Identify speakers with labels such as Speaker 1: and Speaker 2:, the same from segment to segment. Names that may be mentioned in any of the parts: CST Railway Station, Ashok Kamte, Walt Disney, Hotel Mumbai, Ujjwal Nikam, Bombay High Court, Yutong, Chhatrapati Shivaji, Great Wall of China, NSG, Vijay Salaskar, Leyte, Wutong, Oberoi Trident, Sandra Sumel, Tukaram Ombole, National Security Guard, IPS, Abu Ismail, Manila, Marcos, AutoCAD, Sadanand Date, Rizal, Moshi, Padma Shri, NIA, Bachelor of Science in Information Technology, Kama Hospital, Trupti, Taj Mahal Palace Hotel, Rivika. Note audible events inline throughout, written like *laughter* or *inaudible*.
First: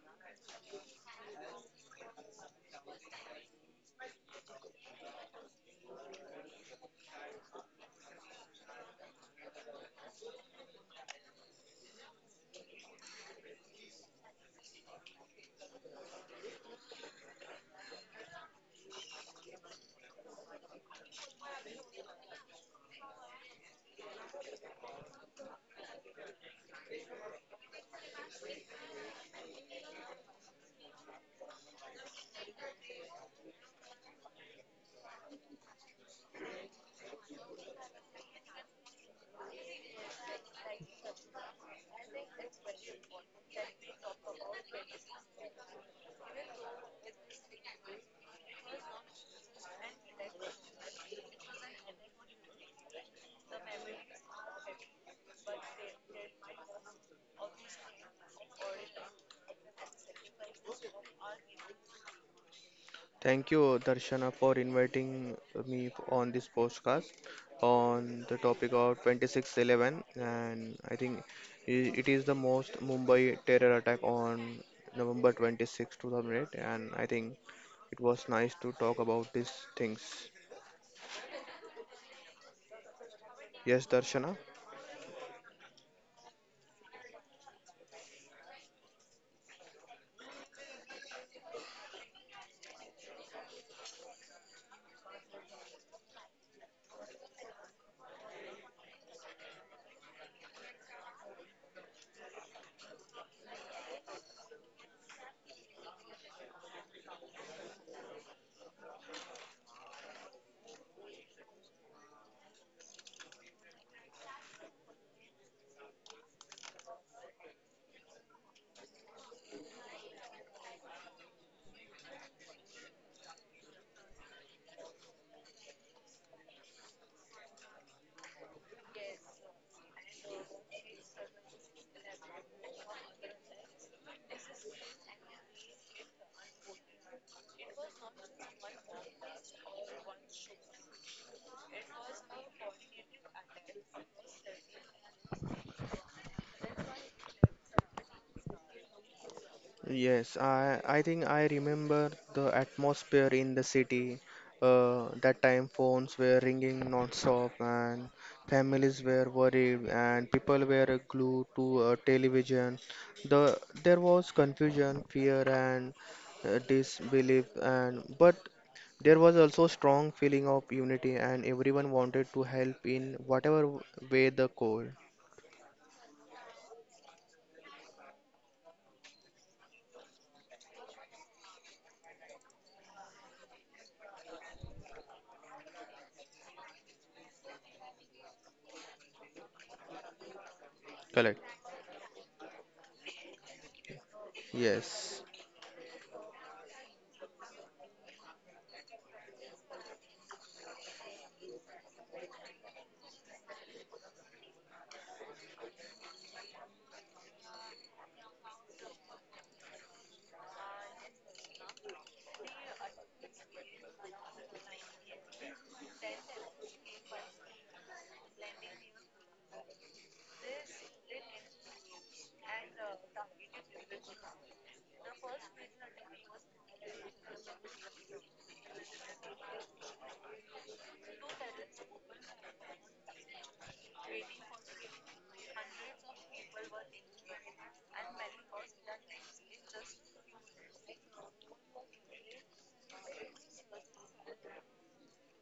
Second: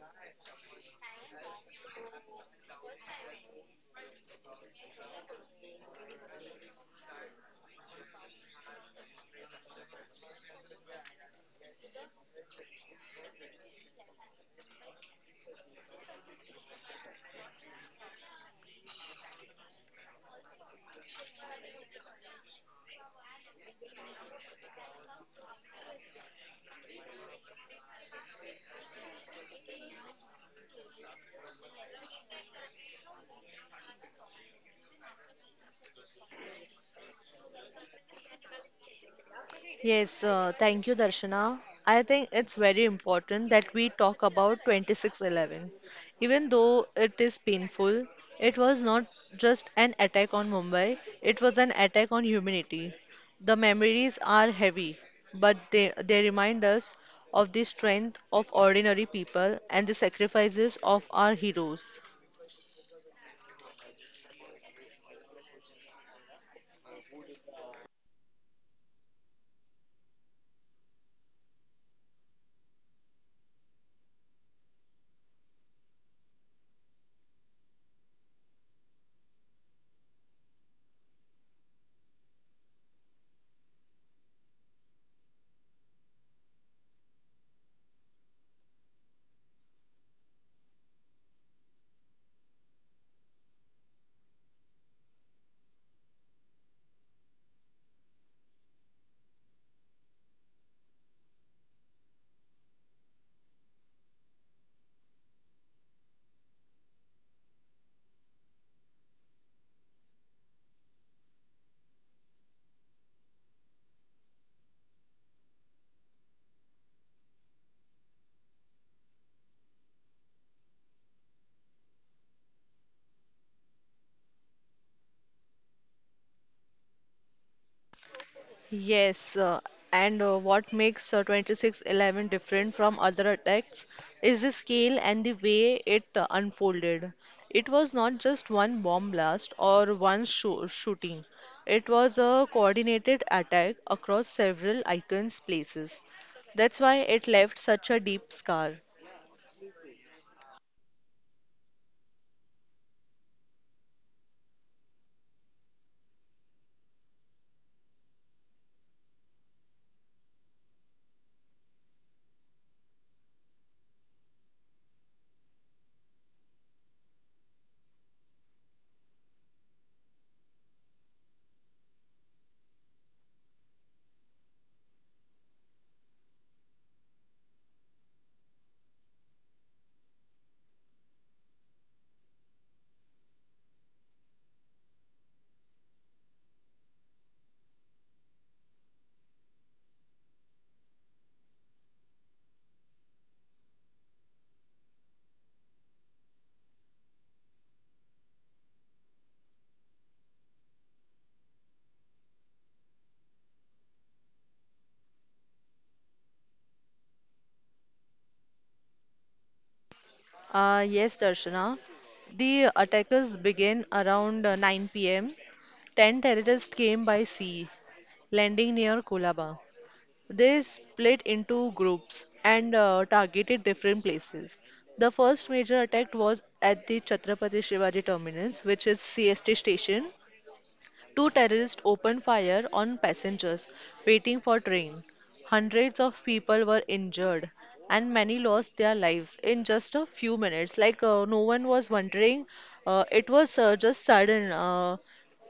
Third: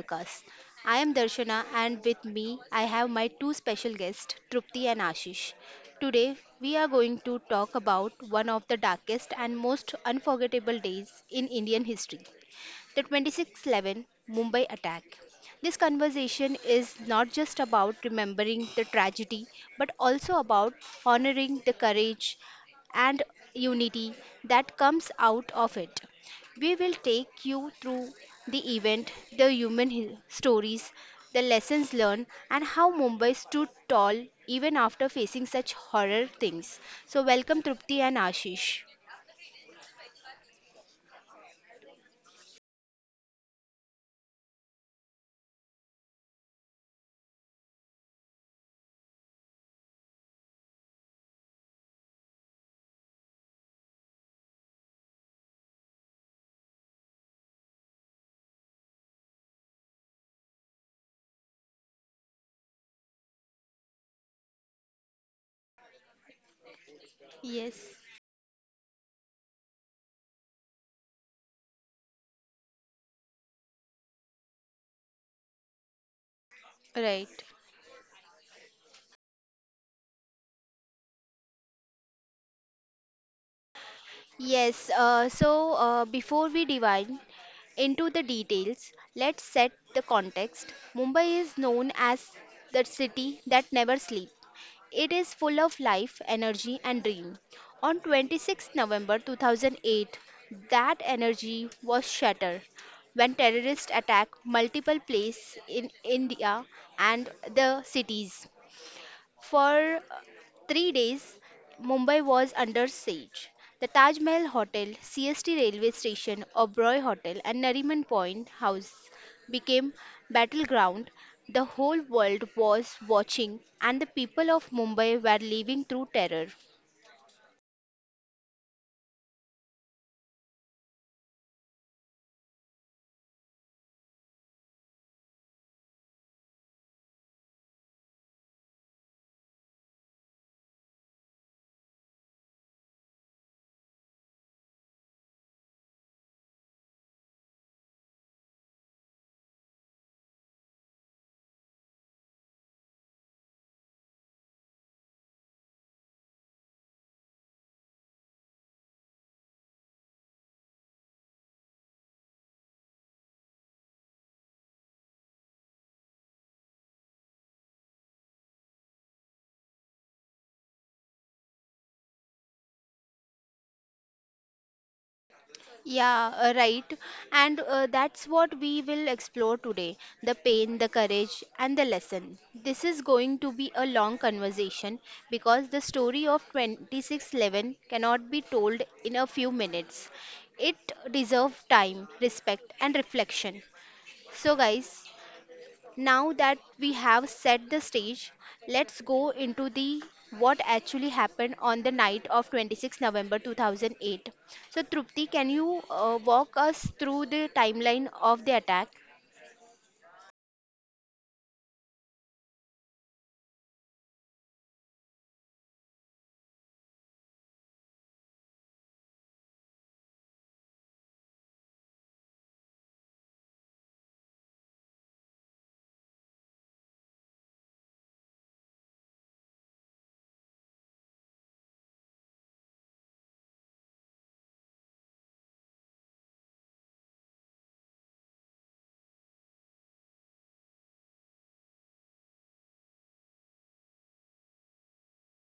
Speaker 1: podcast. I am Darshana and with me I have my two special guests, Trupti and Ashish. Today we are going to talk about one of the darkest and most unforgettable days in Indian history, the 26/11 Mumbai attack. This conversation is not just about remembering the tragedy but also about honoring the courage and unity that comes out of it. We will take you through the event, the human stories, the lessons learned, and how Mumbai stood tall even after facing such horror things. So, welcome Trupti and Ashish.
Speaker 2: Yes, thank you, Darshana. I think it's very important that we talk about 26/11. Even though it is painful, it was not just an attack on Mumbai, it was an attack on humanity. The memories are heavy, but they remind us of the strength of ordinary people and the sacrifices of our heroes.
Speaker 3: Thank you, Darshana, for inviting me on this podcast
Speaker 1: Yes,
Speaker 3: on the topic of 2611. And I think it is the most Mumbai terror attack on November 26, 2008. And I think
Speaker 1: right.
Speaker 3: it was nice to talk about these things. Yes, Darshana.
Speaker 1: Yes, so before we dive into the details, let's set the context. Mumbai is known as the city that never sleeps. It is full of life, energy, and dream. On 26 November 2008, that energy was shattered when terrorists attacked multiple places in India and the cities. For 3 days, Mumbai was under siege. The Taj Mahal Hotel, CST Railway Station, Oberoi Hotel, and Nariman Point House became battleground. The whole world was watching, and the people of Mumbai were living through terror.
Speaker 2: Yes, and what makes 26/11 different from other attacks is the scale and the way it unfolded. It was not just one bomb blast or one shooting. It was a coordinated attack across several icons places. That's why it left such a deep scar.
Speaker 3: Yes, I think I remember the atmosphere in the city. That time phones were ringing non-stop and families were worried and people were glued to television. The there was confusion, fear and disbelief and but there was also strong feeling of unity and everyone wanted to help in whatever way the could.
Speaker 1: Yeah, right. And that's what we will explore today: the pain, the courage, and the lesson. This is going to be a long conversation because the story of 26/11 cannot be told in a few minutes. It
Speaker 3: Correct.
Speaker 1: deserves time, respect, and reflection. So, guys,
Speaker 3: Yes.
Speaker 1: now that we have set the stage, let's go into the what actually happened on the night of 26 November 2008. So Trupti, can you walk us through the timeline of the attack?
Speaker 2: Yes, Darshana. The attackers began around 9 pm. 10 terrorists came by sea, landing near Colaba. They split into groups and targeted different places. The first major attack was at the Chhatrapati Shivaji terminus, which is CST station. Two terrorists opened fire on passengers waiting for train. Hundreds of people were injured and many lost their lives in just a few minutes. Like no one was wondering. It was just sudden.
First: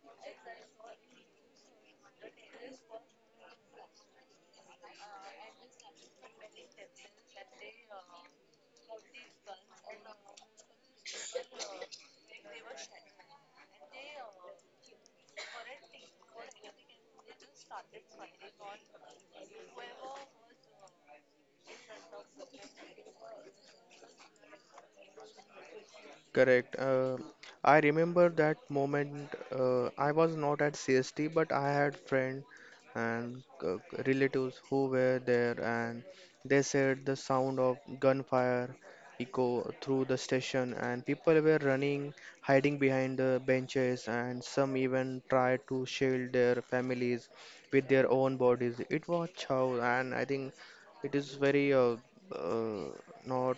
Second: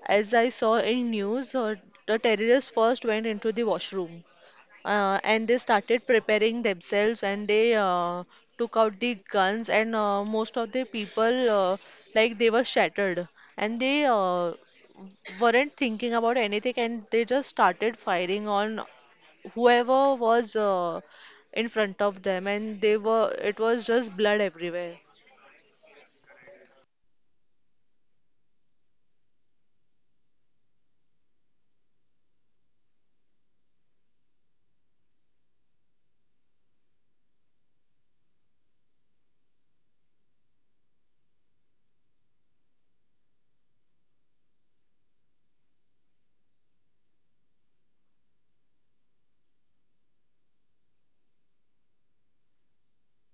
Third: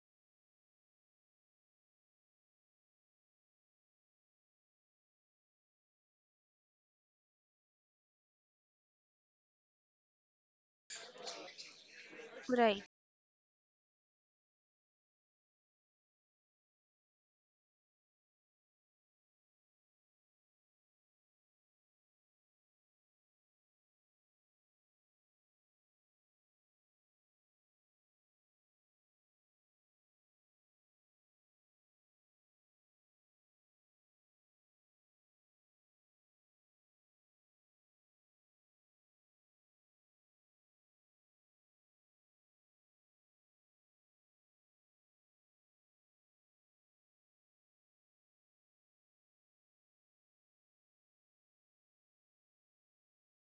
Speaker 2: As I saw in news, the terrorists first went into the washroom and they started preparing themselves and they took out the guns and most of the people like they were
Speaker 1: Right.
Speaker 2: shattered and they weren't thinking about anything and they just started firing on whoever was in front of them and they were it was just blood everywhere.
Speaker 3: Correct. I remember that moment. I was not at CST, but I had friends and relatives who were there, and they said the sound of gunfire echo through the station, and people were running, hiding behind the benches, and some even tried to shield their families with their own bodies. It was chaos, and I think it is very uh, not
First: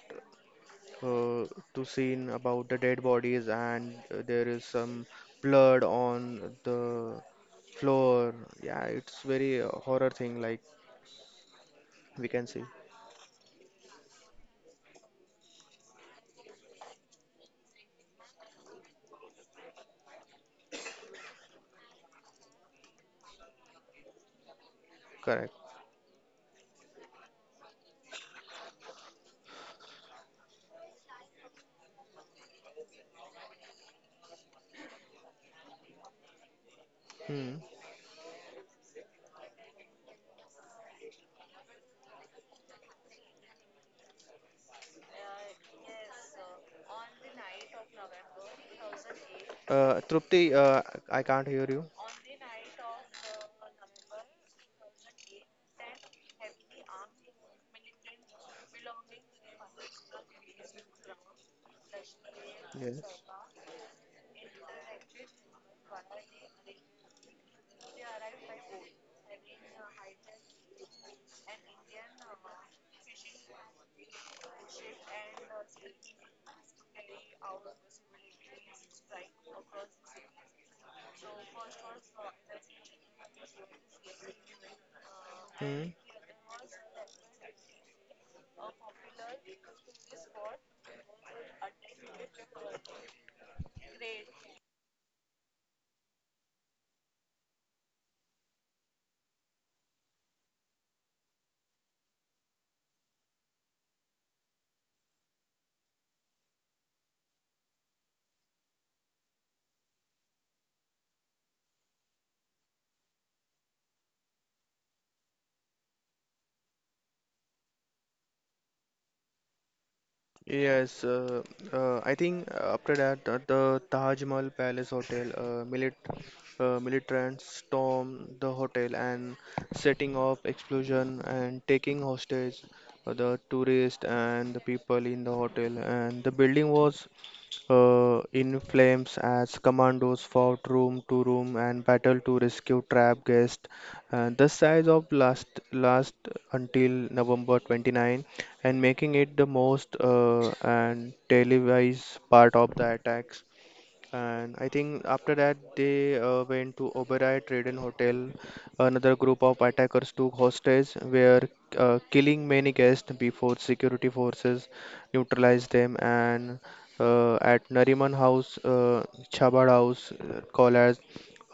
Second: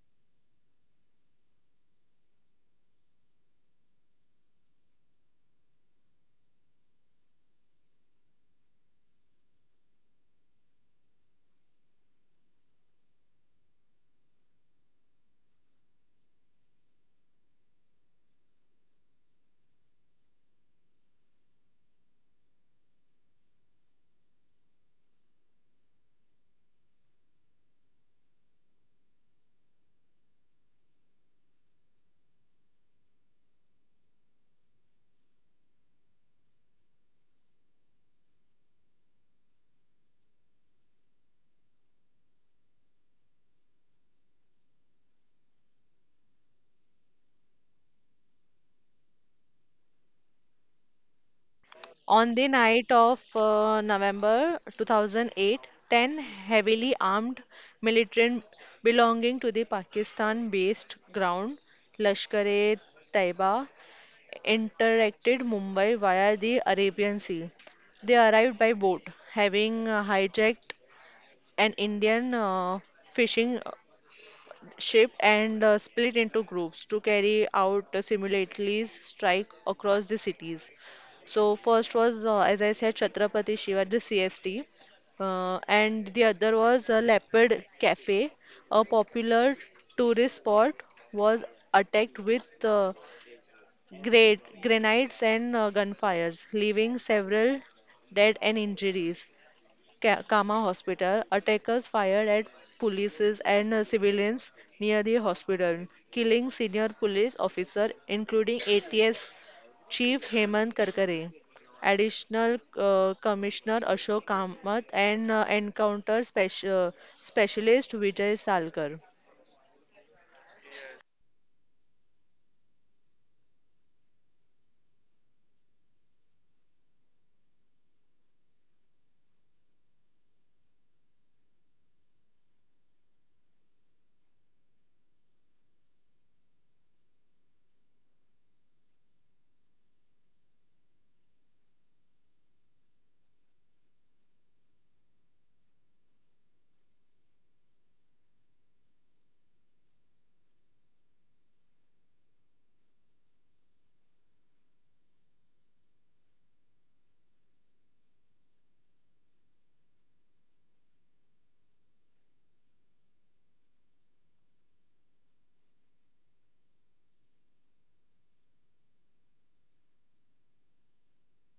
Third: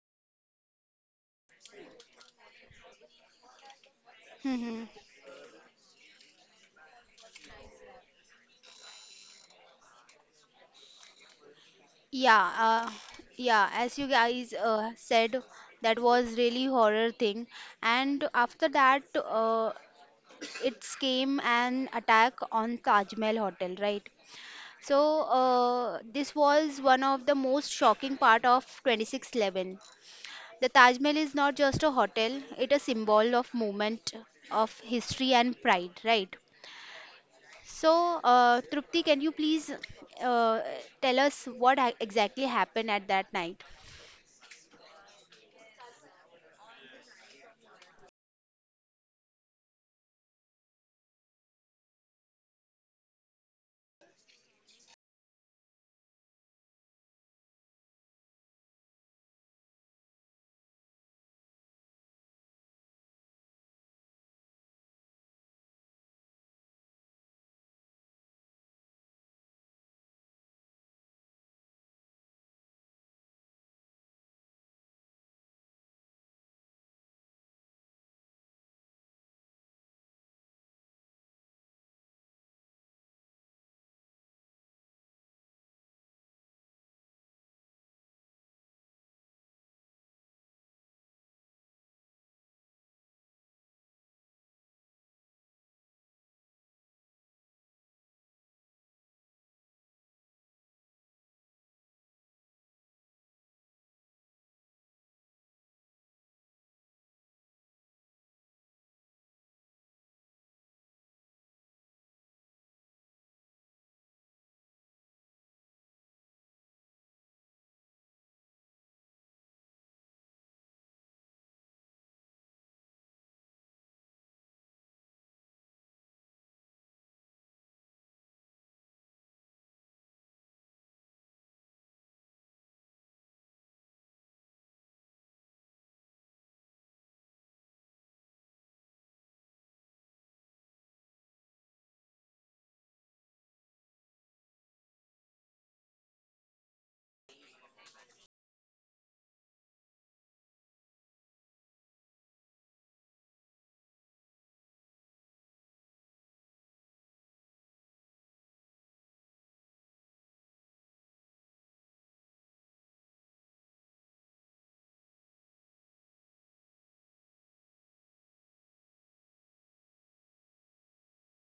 Speaker 3: uh, to scene about the dead bodies and there is
Speaker 1: Hmm.
Speaker 3: some blood on the floor. Yeah, it's very horror thing like we can
Speaker 1: Yeah,
Speaker 3: see.
Speaker 1: uh, yeah, as you guys said, that was really horror thing. And after that, it's came an attack on Taj Mahal Hotel, right? So
Speaker 3: Correct.
Speaker 1: this was one of the most shocking part of 26/11. The Taj Mahal is not just a hotel; it is a symbol of movement, of history and pride, right?
Speaker 3: Hmm.
Speaker 1: So Trupti, can you please uh, tell us what exactly happened at that night?
Speaker 3: Trupti, I can't hear you.
Speaker 2: On the night of November 2008, 10 heavily armed militant belonging to the Pakistan-based ground
Speaker 3: Yes.
Speaker 2: Lashkar-e-Taiba interacted Mumbai via the Arabian Sea. They arrived by boat, having hijacked an Indian fishing ship and split into groups to carry out a simultaneous strike across the cities. So first was, as I said, Chhatrapati Shivaji CST,
Speaker 3: Hmm.
Speaker 2: and the other was Leopard Cafe, a popular tourist spot, was attacked with great grenades and gunfires, leaving several dead and injuries. Kama Hospital, attackers fired at polices and civilians near the hospital, killing senior police officer including ATS Chief Hemant Karkare. Additional Commissioner Ashok Kamath and Encounter Specialist Vijay Salkar.
Speaker 3: Yes, uh, I think after that the Taj Mahal Palace Hotel, Militrant storm the hotel and setting off explosion and taking hostage the tourists and the people in the hotel and the building was in flames as commandos fought room to room and battled to rescue trapped guests. The siege of last until November 29 and making it the most and televised part of the attacks. And I think after that, they went to Oberoi Traden Hotel. Another group of attackers took hostage, were killing many guests before security forces neutralized them. And at Nariman House, Chabad House, called as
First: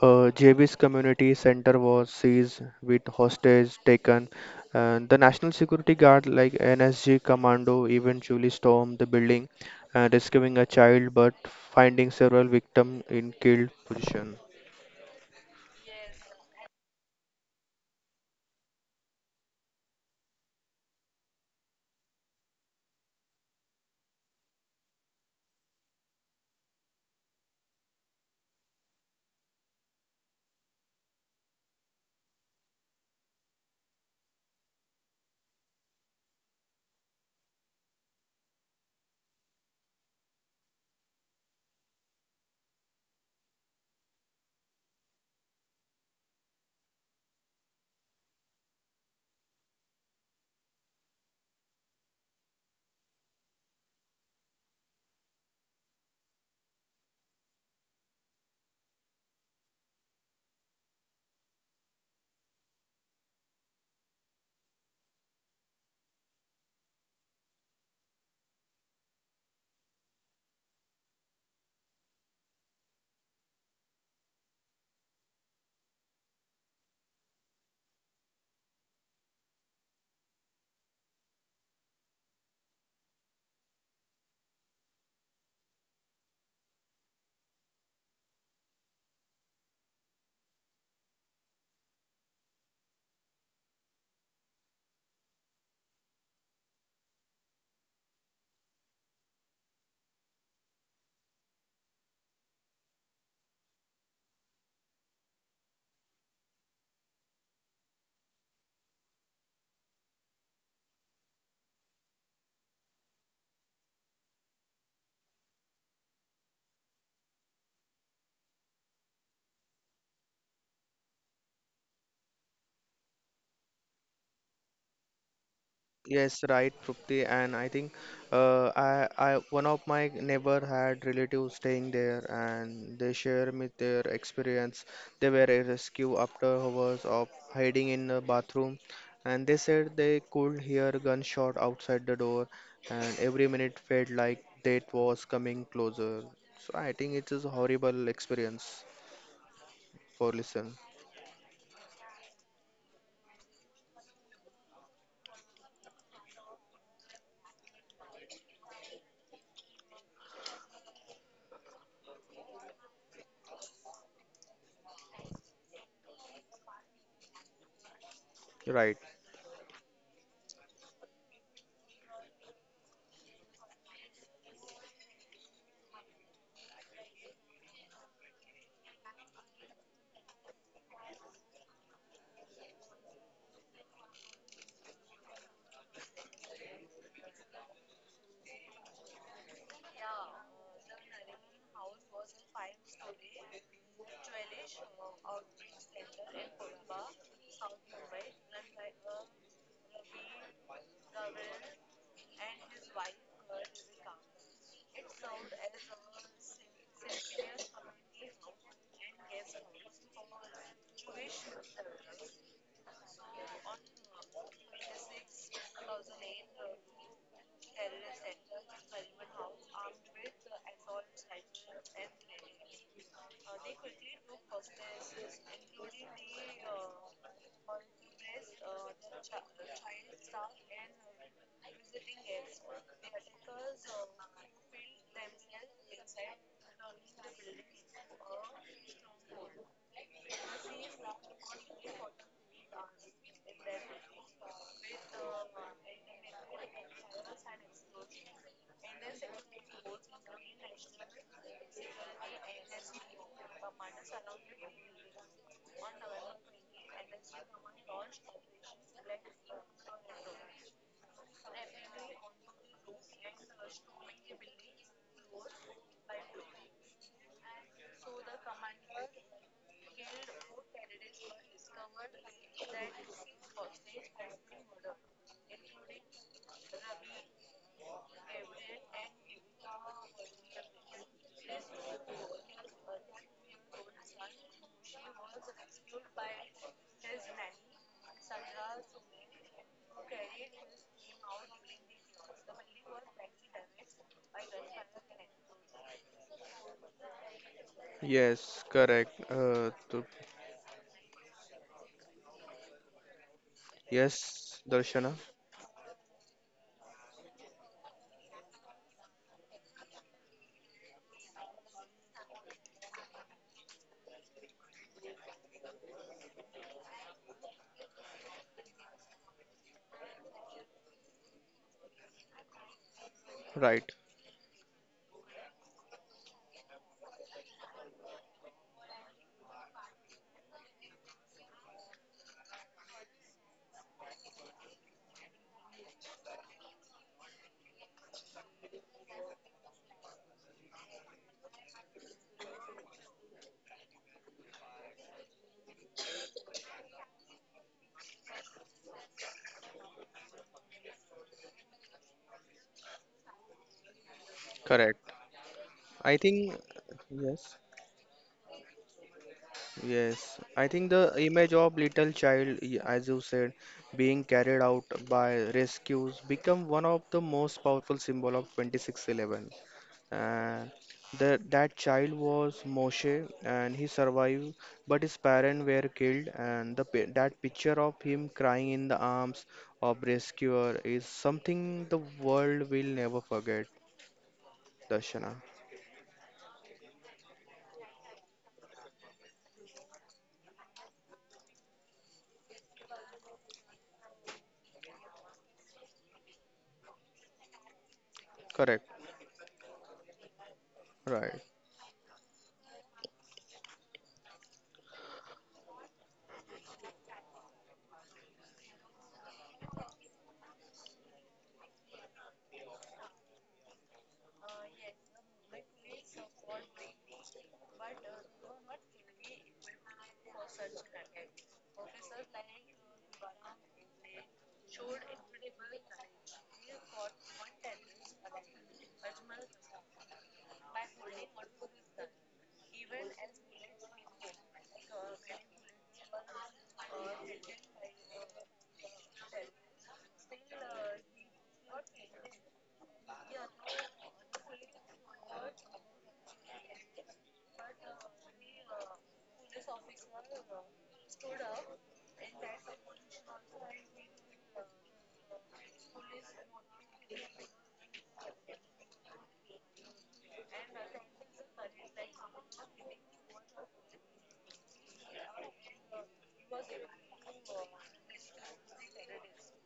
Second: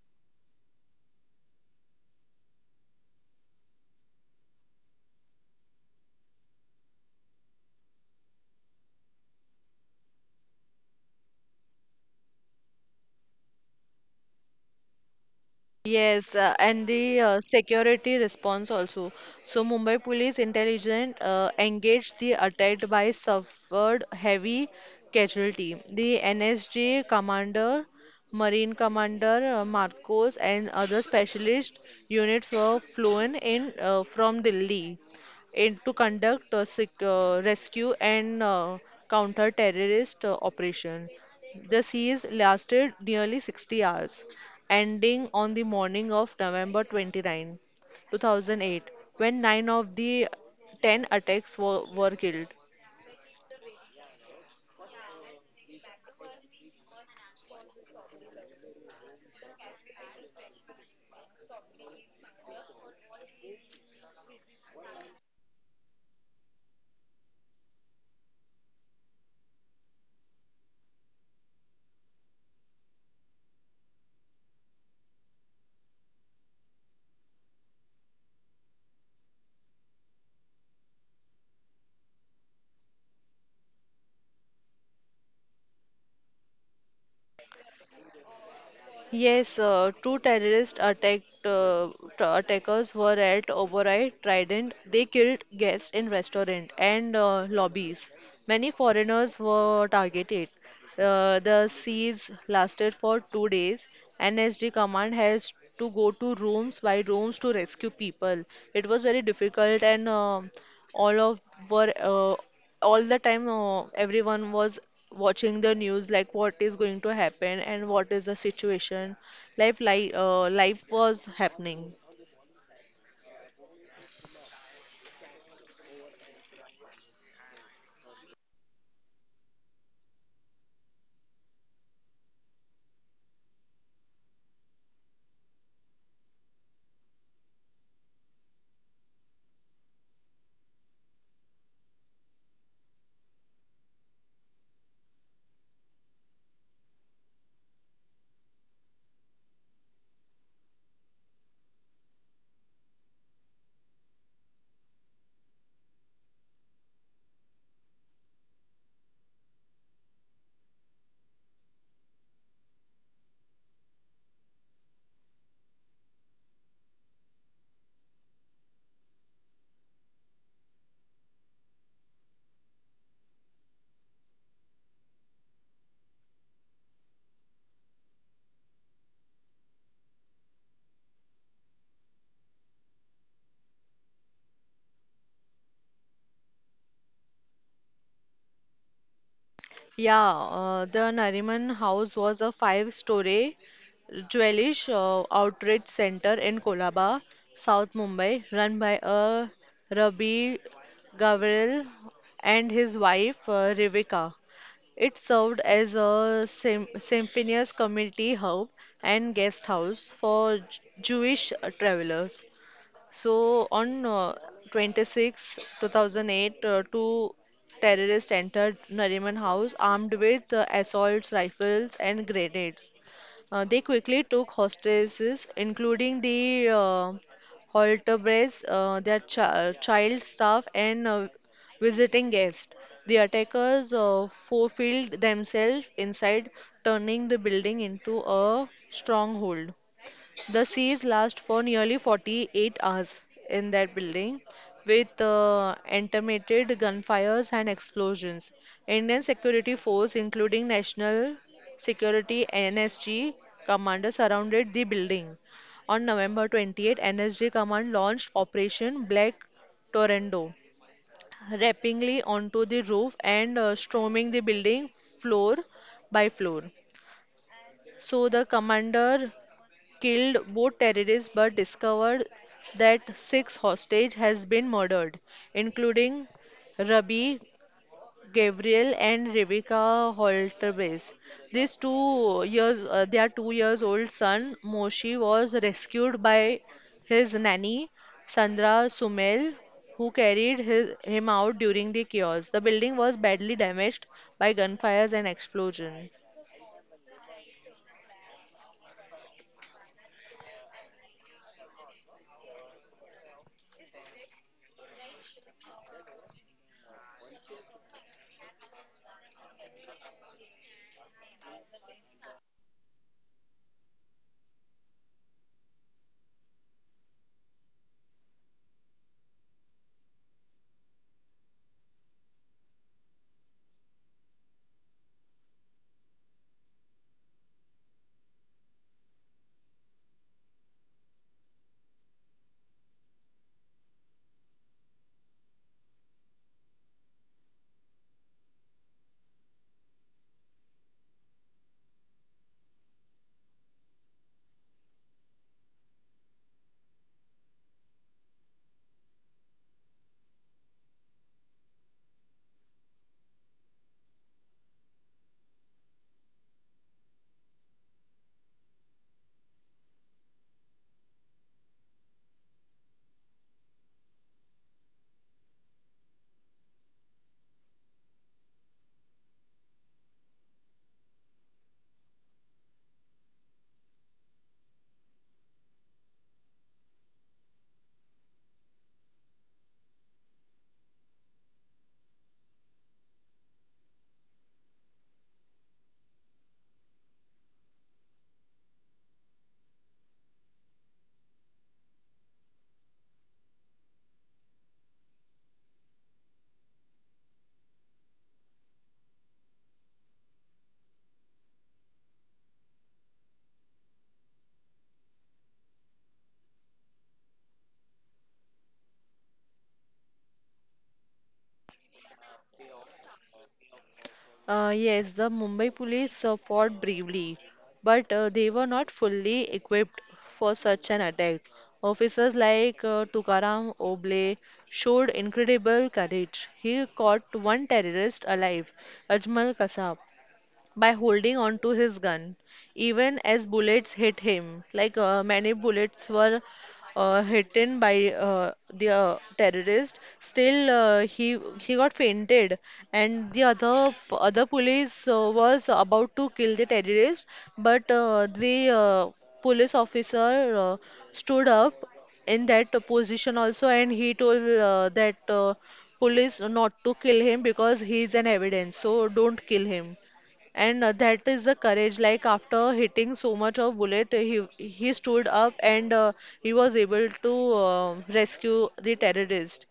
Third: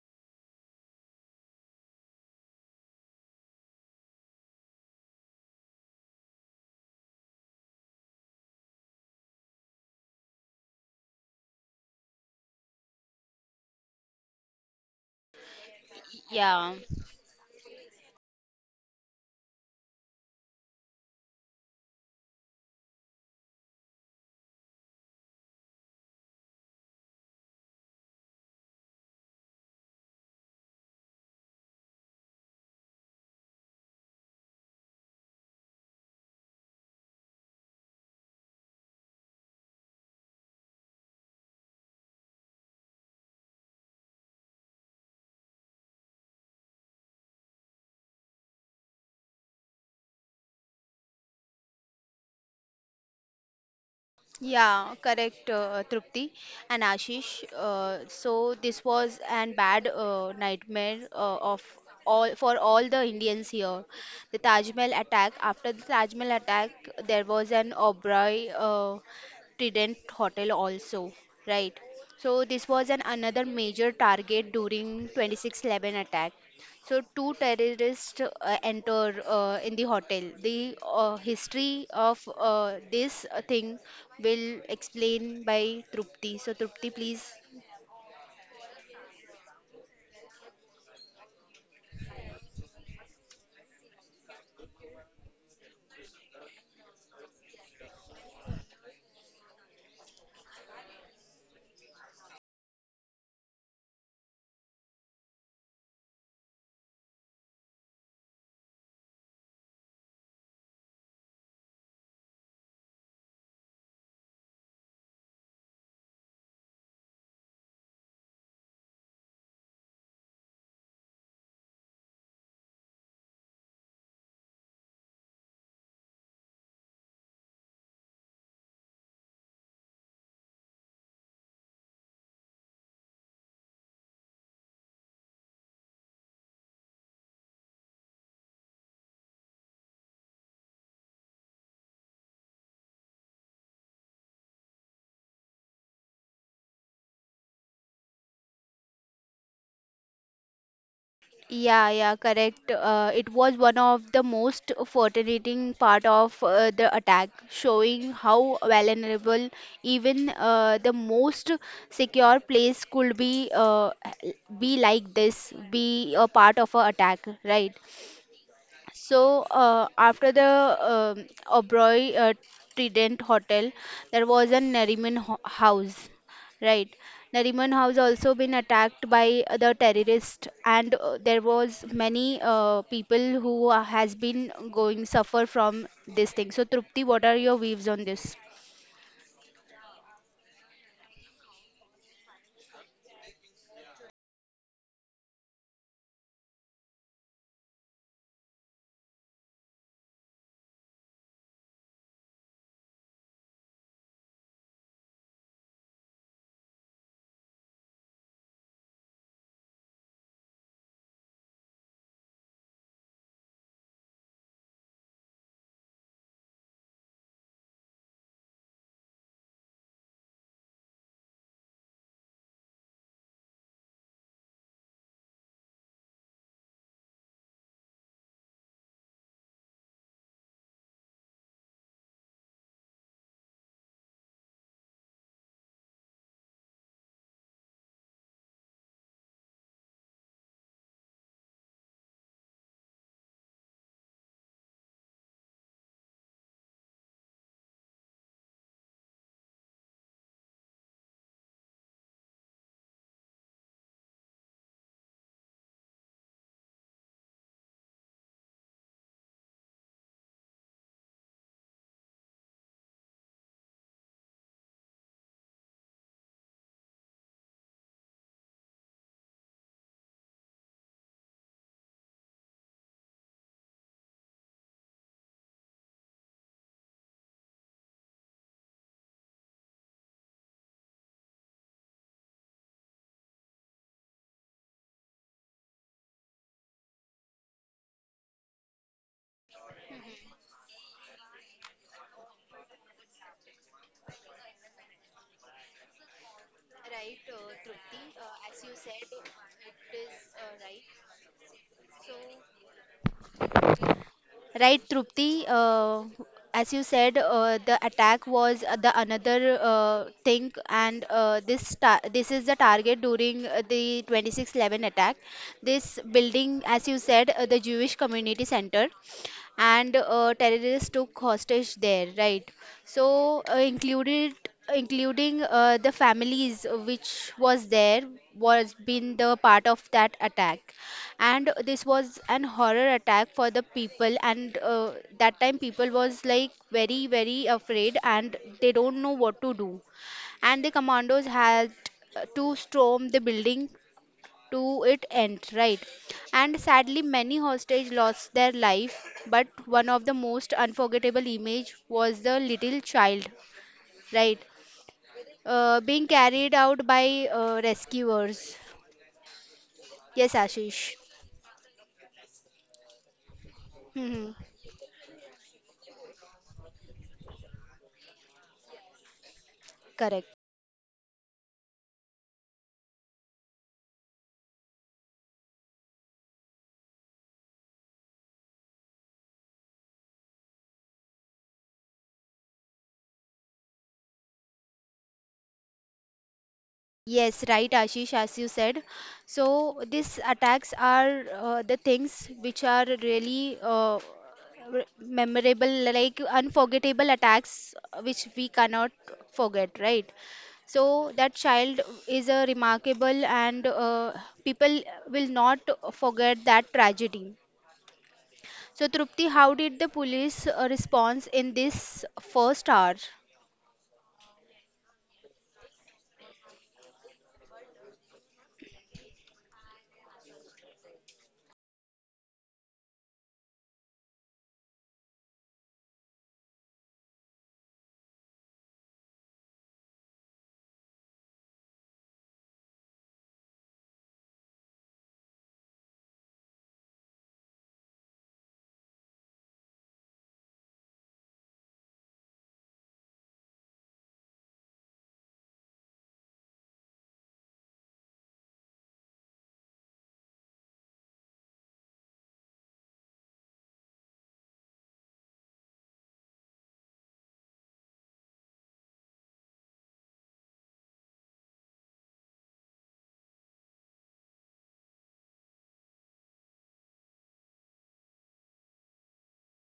Speaker 3: JB's Community Center, was seized with hostage taken. And the National Security Guard, like NSG Commando, eventually stormed the building rescuing a child but finding several victims in killed position.
Speaker 2: Yes,
Speaker 1: Yeah,
Speaker 2: and the security response also. So Mumbai police intelligence engaged the attack by suffered heavy casualty. The NSG commander, Marine commander Marcos, and other specialist units were flown in from Delhi and to conduct rescue and counter terrorist operation. The siege lasted nearly 60 hours, ending on the morning of November 29, 2008, when nine of the 10 attacks were killed.
Speaker 1: yeah, correct, Trupti and Ashish. So this was an bad nightmare of all for all the Indians here. The Taj Mahal attack. After the Taj Mahal attack, there was an Oberoi Trident Hotel also, right? So this was an another major target during 26/11 attack. So two terrorists enter in the hotel. The history of this thing will explain by Trupti. So Trupti, please.
Speaker 2: Yes, two terrorist attack, t- attackers were at Oberoi Trident. They killed guests in restaurant and lobbies. Many foreigners were targeted. The siege lasted for 2 days. NSD command has to go to rooms by rooms to rescue people. It was very difficult, and all of were all the time, everyone was watching the news like what is going to happen and what is the situation. Life was happening.
Speaker 3: Yes, right, Trupti, and I think I one of my neighbor had relatives staying there, and they share me their experience. They were rescued after hours of hiding in the bathroom, and they said they could hear gunshot outside the door, and every minute felt like death was coming closer. So I think it is a horrible experience for listen.
Speaker 1: Yeah, yeah, correct. It was one of the most fascinating part of the attack, showing how vulnerable even the most secure place could be like this, be a part of a attack, right?
Speaker 3: Right.
Speaker 1: So after the um Oberoi Trident Hotel, there was a Nariman house, right? Nariman house also been attacked by the terrorist, and there was many people who has been going suffer from this thing. So Trupti, what are your views on this?
Speaker 2: Yeah, the Nariman House was a five-story Jewish Outreach Center in Kolaba, South Mumbai, run by a Rabbi Gavril and his wife, Rivika. It served as a symphonious community hub and guest house for Jewish travelers. So on 26, 2008, two terrorists entered Nariman House armed with assault rifles and grenades. They quickly took hostages, including the Holterbres, their child staff, and visiting guests. The attackers faufiled themselves inside, turning the building into a stronghold. The siege lasted for nearly 48 hours in that building with intermittent gunfires and explosions. Indian security force, including National Security NSG commander, surrounded the building. On November 28, NSG command launched Operation Black Tornado, rappingly onto the roof and storming the building floor by floor. So the commander killed both terrorists but discovered that six hostage has been murdered, including Rabbi Gabriel and Rebecca Holterbase. Their 2 years old son Moshi was rescued by his nanny Sandra Sumel, who carried him out during the chaos. The building was badly damaged by gunfires and explosion.
Speaker 3: Yes, correct. Yes,
Speaker 1: Right,
Speaker 3: Darshana.
Speaker 1: Trupti. As you said, the attack was the another thing, and this is the target during the 26/11 attack. This building, as you said, the Jewish community center, and terrorists took hostage there, right? So
Speaker 3: Right,
Speaker 1: included including the families which was there was been the part of that attack, and this was an horror attack for the people, and that time people was like very very afraid and they don't know what to do, and the commandos had to storm the building to it end, right? And sadly many hostage lost their life, but one of the most unforgettable image was the little child, right,
Speaker 3: correct.
Speaker 1: being
Speaker 3: I think
Speaker 1: carried out by
Speaker 3: yes,
Speaker 1: rescuers. Yes,
Speaker 3: yes. I think
Speaker 1: Ashish.
Speaker 3: the image of little child, as you said, being
Speaker 1: Hmm.
Speaker 3: carried out by rescues, become one of the most powerful symbol of 2611.
Speaker 1: Correct.
Speaker 3: And that child was Moshe and he survived, but his parents were killed and that picture of him crying in the arms of rescuer is something the world will never forget, Darshana.
Speaker 1: Yes, right, Ashish, as you said. So these attacks are the things which are really memorable, like unforgettable attacks, which we
Speaker 3: Correct.
Speaker 1: cannot forget, right? So that
Speaker 3: Right.
Speaker 1: child is a remarkable, and people will not forget that tragedy. So Trupti, how did the police response in this first hour?
Speaker 2: Yes, the Mumbai police fought bravely, but they were not fully equipped for such an attack. Officers like Tukaram Oble showed incredible courage. He caught one terrorist alive, Ajmal Kasab, by holding on to his gun, even as bullets hit him. Like many bullets were hidden by the terrorist, still he got fainted, and the other police was about to kill the terrorist, but the police officer stood up in that position also, and he told that. Police not to kill him because he is an evidence, so don't kill him. And that is the courage, like after hitting so much of bullet he stood up and he was able to rescue the terrorist,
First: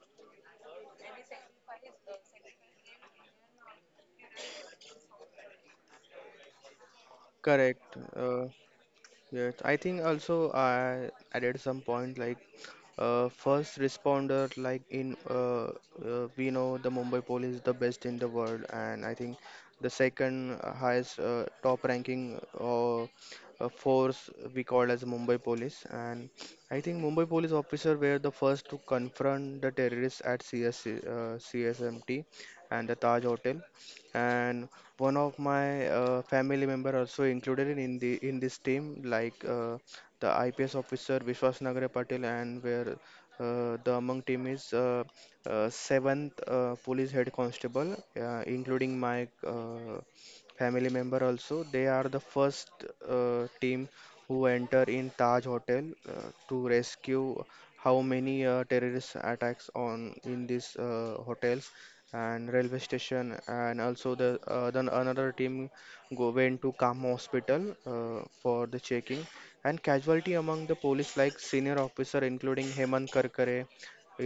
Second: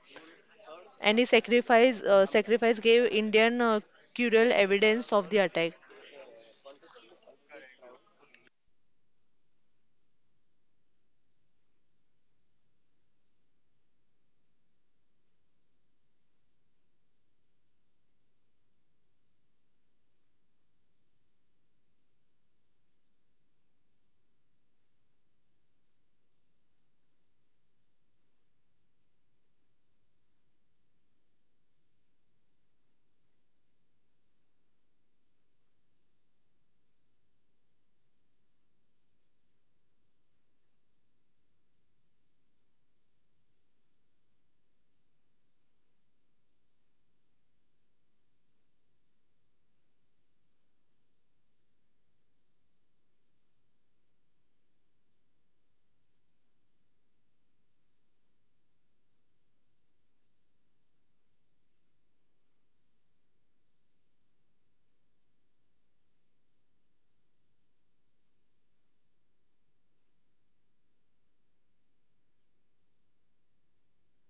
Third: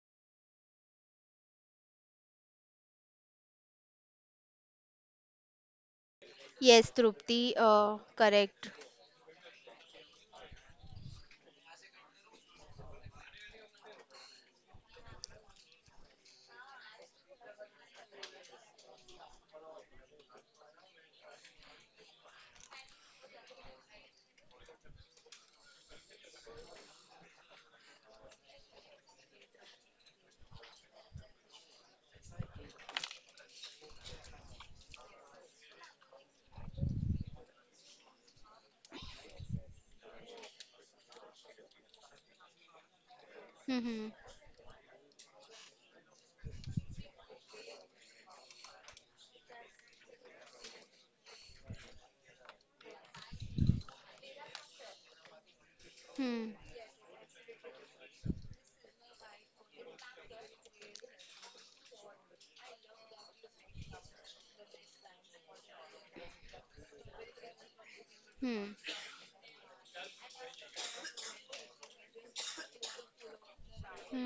Speaker 2: and his sacrifice gave Indian cruel evidence of the attack.
Speaker 1: Yes, Trupti,
Speaker 3: Correct.
Speaker 1: correct.
Speaker 3: Yes, I think also I added some point like first responder like in we know the Mumbai police the best in the world and I think the second highest top ranking force we call as Mumbai police. And I think Mumbai police officer were the first to confront the terrorists at CSMT and the Taj Hotel, and one of my family member also included in this team, like the IPS officer Vishwas Nagare Patil, and where the
Speaker 1: Hmm.
Speaker 3: among team is seventh police head constable including my family member also, they are the first team who enter in Taj Hotel
Speaker 1: Hmm.
Speaker 3: to rescue how many terrorist attacks on in these hotels and railway station. And also, the then another team go went to Kama hospital
Speaker 1: Hmm.
Speaker 3: for
Speaker 1: Hmm.
Speaker 3: the checking. And casualty among the police like senior officer including Hemant Karkare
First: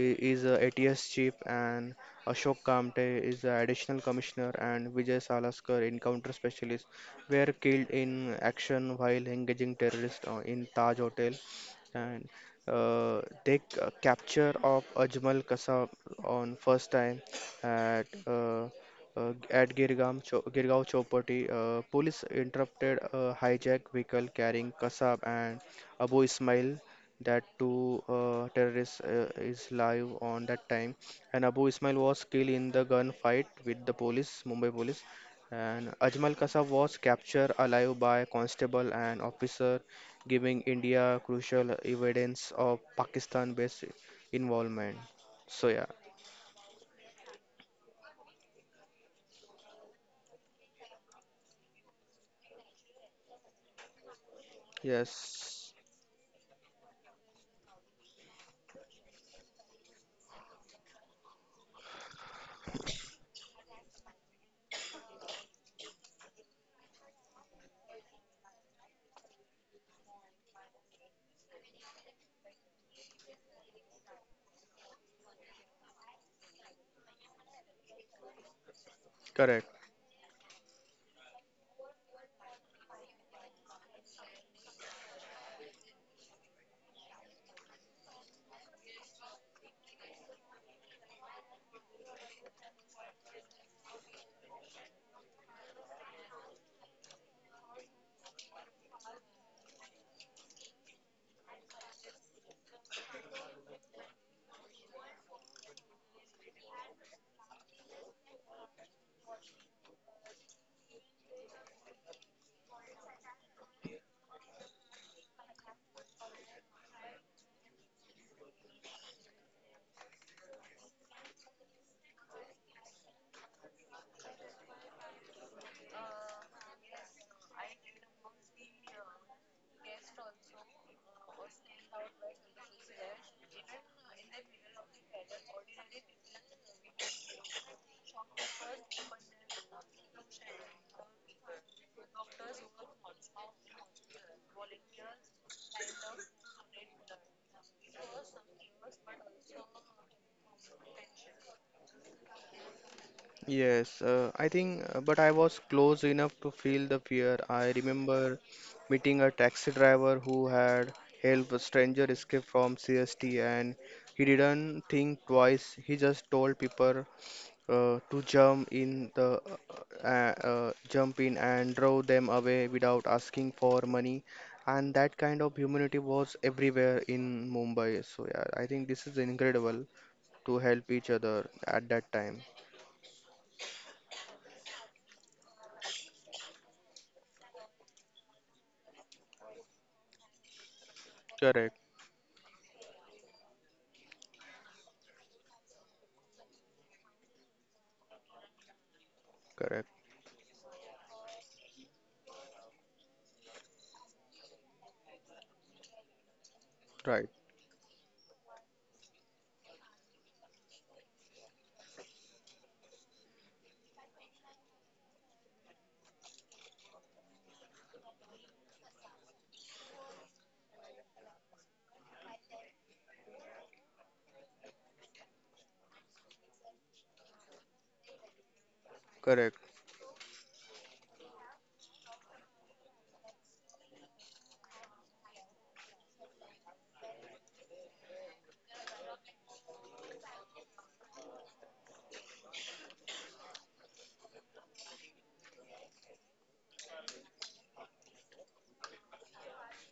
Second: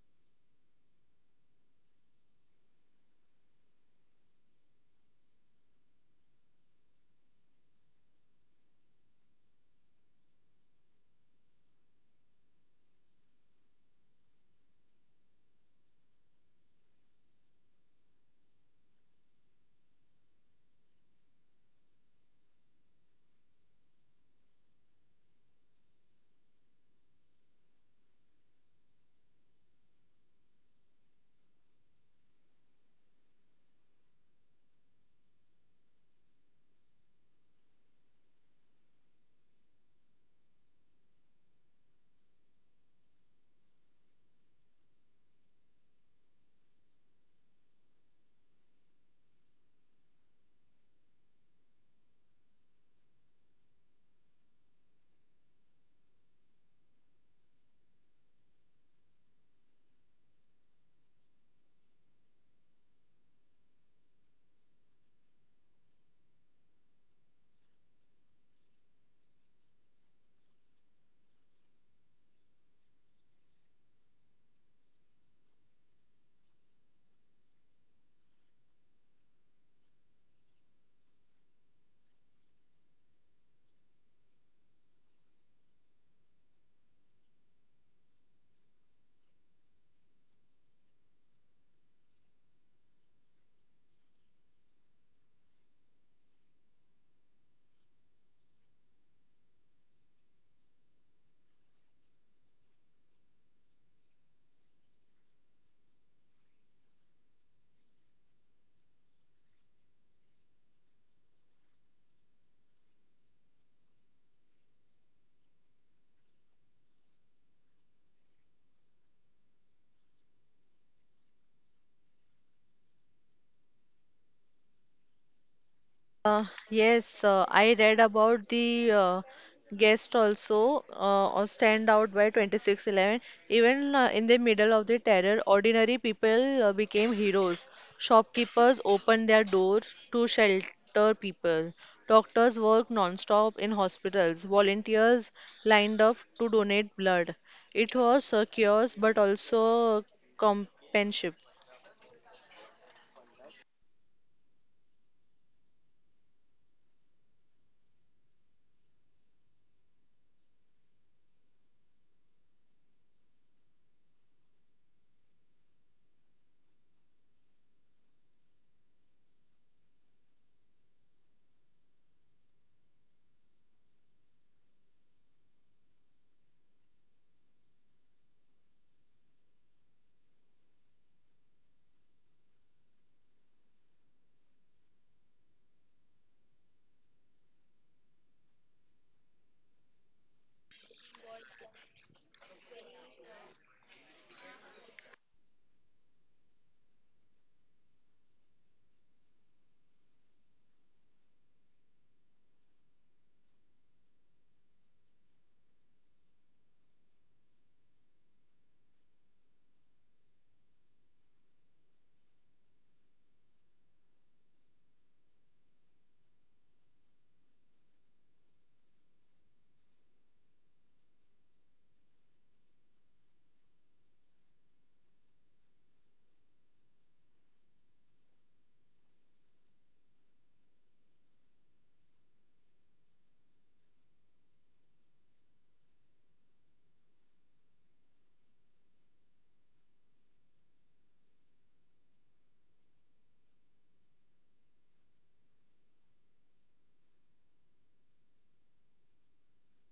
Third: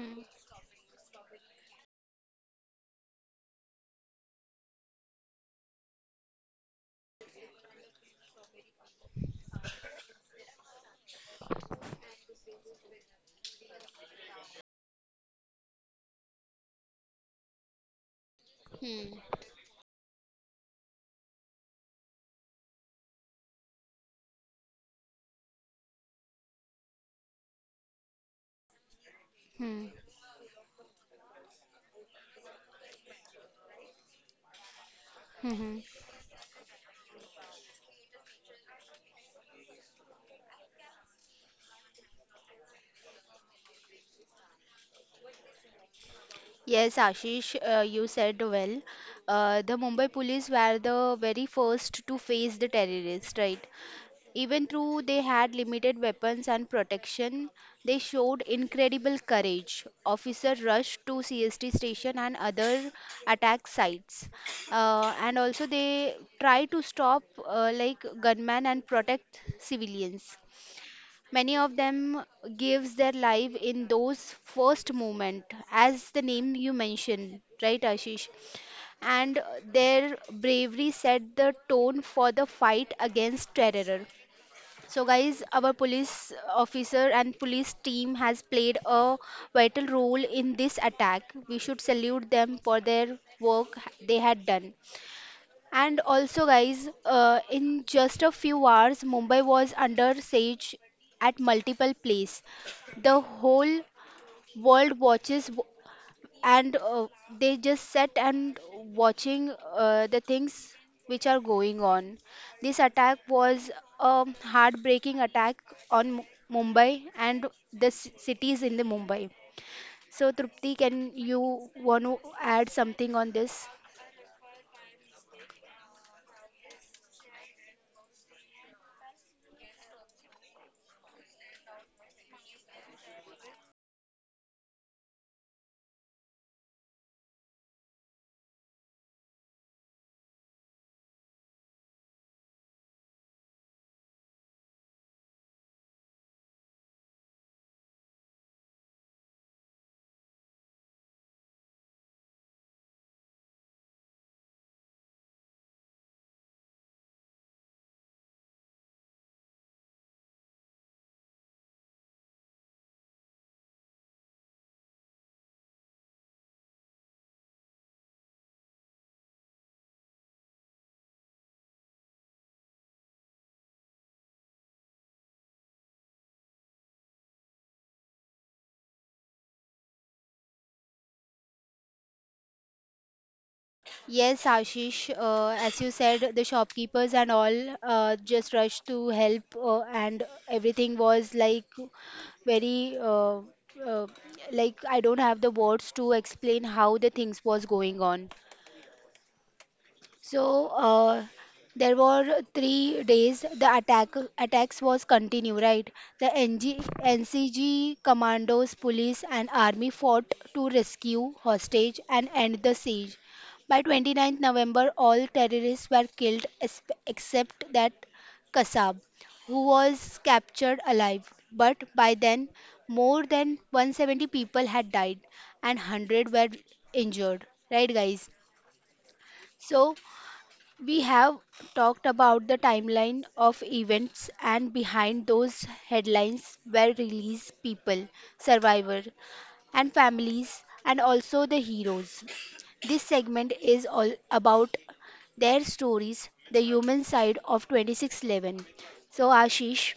Speaker 3: i- is uh, a ATS chief, and Ashok Kamte is the additional commissioner, and Vijay Salaskar encounter specialist were killed in action while engaging terrorists in Taj Hotel. And capture of Ajmal Kasab on first time at uh,
Speaker 1: Hmm.
Speaker 3: at Girgaon Chowpatty, police interrupted a hijacked vehicle carrying Kasab and Abu Ismail. That two terrorists is
Speaker 1: Hmm.
Speaker 3: live on that time, and Abu Ismail was killed in the gunfight with the police, Mumbai police,
Speaker 1: Hmm. Hmm.
Speaker 3: and Ajmal Kasab was captured alive by constable and officer, giving India crucial evidence of Pakistan-based involvement. So yeah,
Speaker 1: Yes, Ashish, you said well. The Mumbai police were the very first to face the terrorists, right? Even though they had
Speaker 3: yes.
Speaker 1: limited weapons and protection, they showed incredible courage. Officers rushed to CST station and other attack sites, and also they try to stop like gunmen and protect civilians. Many of them gives their life in those first moment, as the name you mentioned, right, Ashish? And
Speaker 3: Correct.
Speaker 1: their bravery set the tone for the fight against terror. So, guys, our police officer and police team has played a vital role in this attack. We should salute them for their work they had done. And also, guys, in just a few hours, Mumbai was under siege at multiple places. The whole world watches and they just sit and watching the things which are going on. This attack was a heartbreaking attack on Mumbai and the cities in the Mumbai. So, Trupti, can you want to add something on this?
Speaker 2: Uh, yes, I read about the guest also or stand out by 26/11. Even in the middle of the terror, ordinary people became heroes. Shopkeepers opened their door to shelter people. Doctors worked non-stop in hospitals. Volunteers lined up to donate blood. It was chaos but also companionship.
Speaker 3: Yes, but I was close enough to feel the fear. I remember meeting a taxi driver who had helped a stranger escape from CST, and he didn't think twice. He just told people to jump in and drove them away without asking for money. And that kind of humanity was everywhere in Mumbai. So yeah, I think this is incredible to help each other at that time.
Speaker 1: Yes, Ashish, as you said, the shopkeepers and all just rushed to help, and everything was like
Speaker 3: Correct.
Speaker 1: very uh, like I don't have the words to explain how the things was going on.
Speaker 3: Correct,
Speaker 1: So there were 3 days. The attacks was continue, right? The N G N
Speaker 3: right,
Speaker 1: C G commandos, police, and army fought to rescue hostage and end the siege. By twenty ninth November, all terrorists were killed except that Kassab, who was captured alive. But by then, more than 170 people had died and 100 were injured. Right, guys?
Speaker 3: correct.
Speaker 1: So we have talked about the timeline of events and behind those headlines were release people, survivor and families and also the heroes. This segment is all about their stories, the human side of 26/11. So Ashish,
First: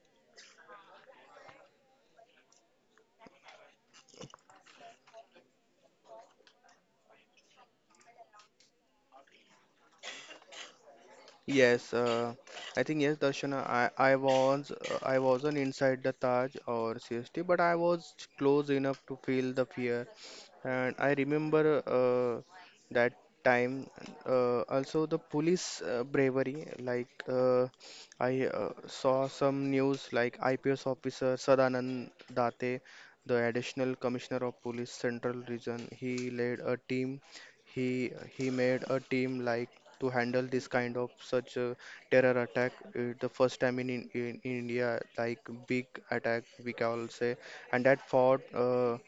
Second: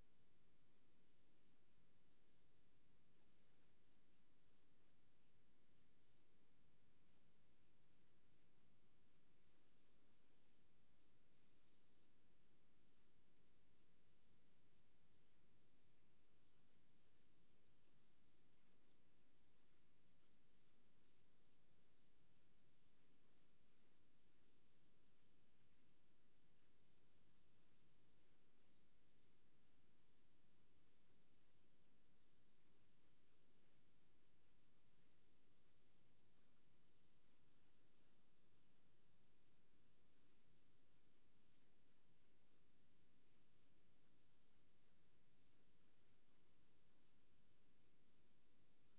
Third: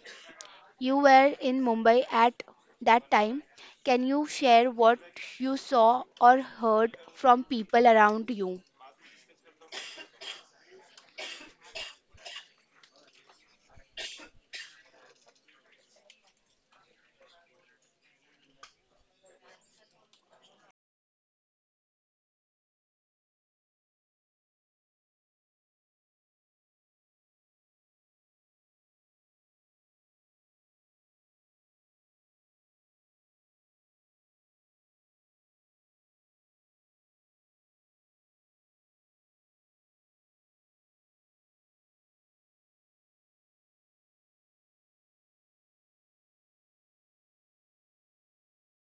Speaker 1: you were in Mumbai at that time. Can you share what you saw or heard from people around you?
Speaker 3: Yes, uh, I think yes, Darshana. I was I wasn't inside the Taj or CST, but I was close enough to feel the fear, and I remember uh, that time. Also, the police bravery. Like uh, I saw some news, like IPS officer Sadanand Date, the additional commissioner of police Central Region. He he made a team like to handle this kind of such a terror attack, the first time in in India, like big attack we can say. And that fought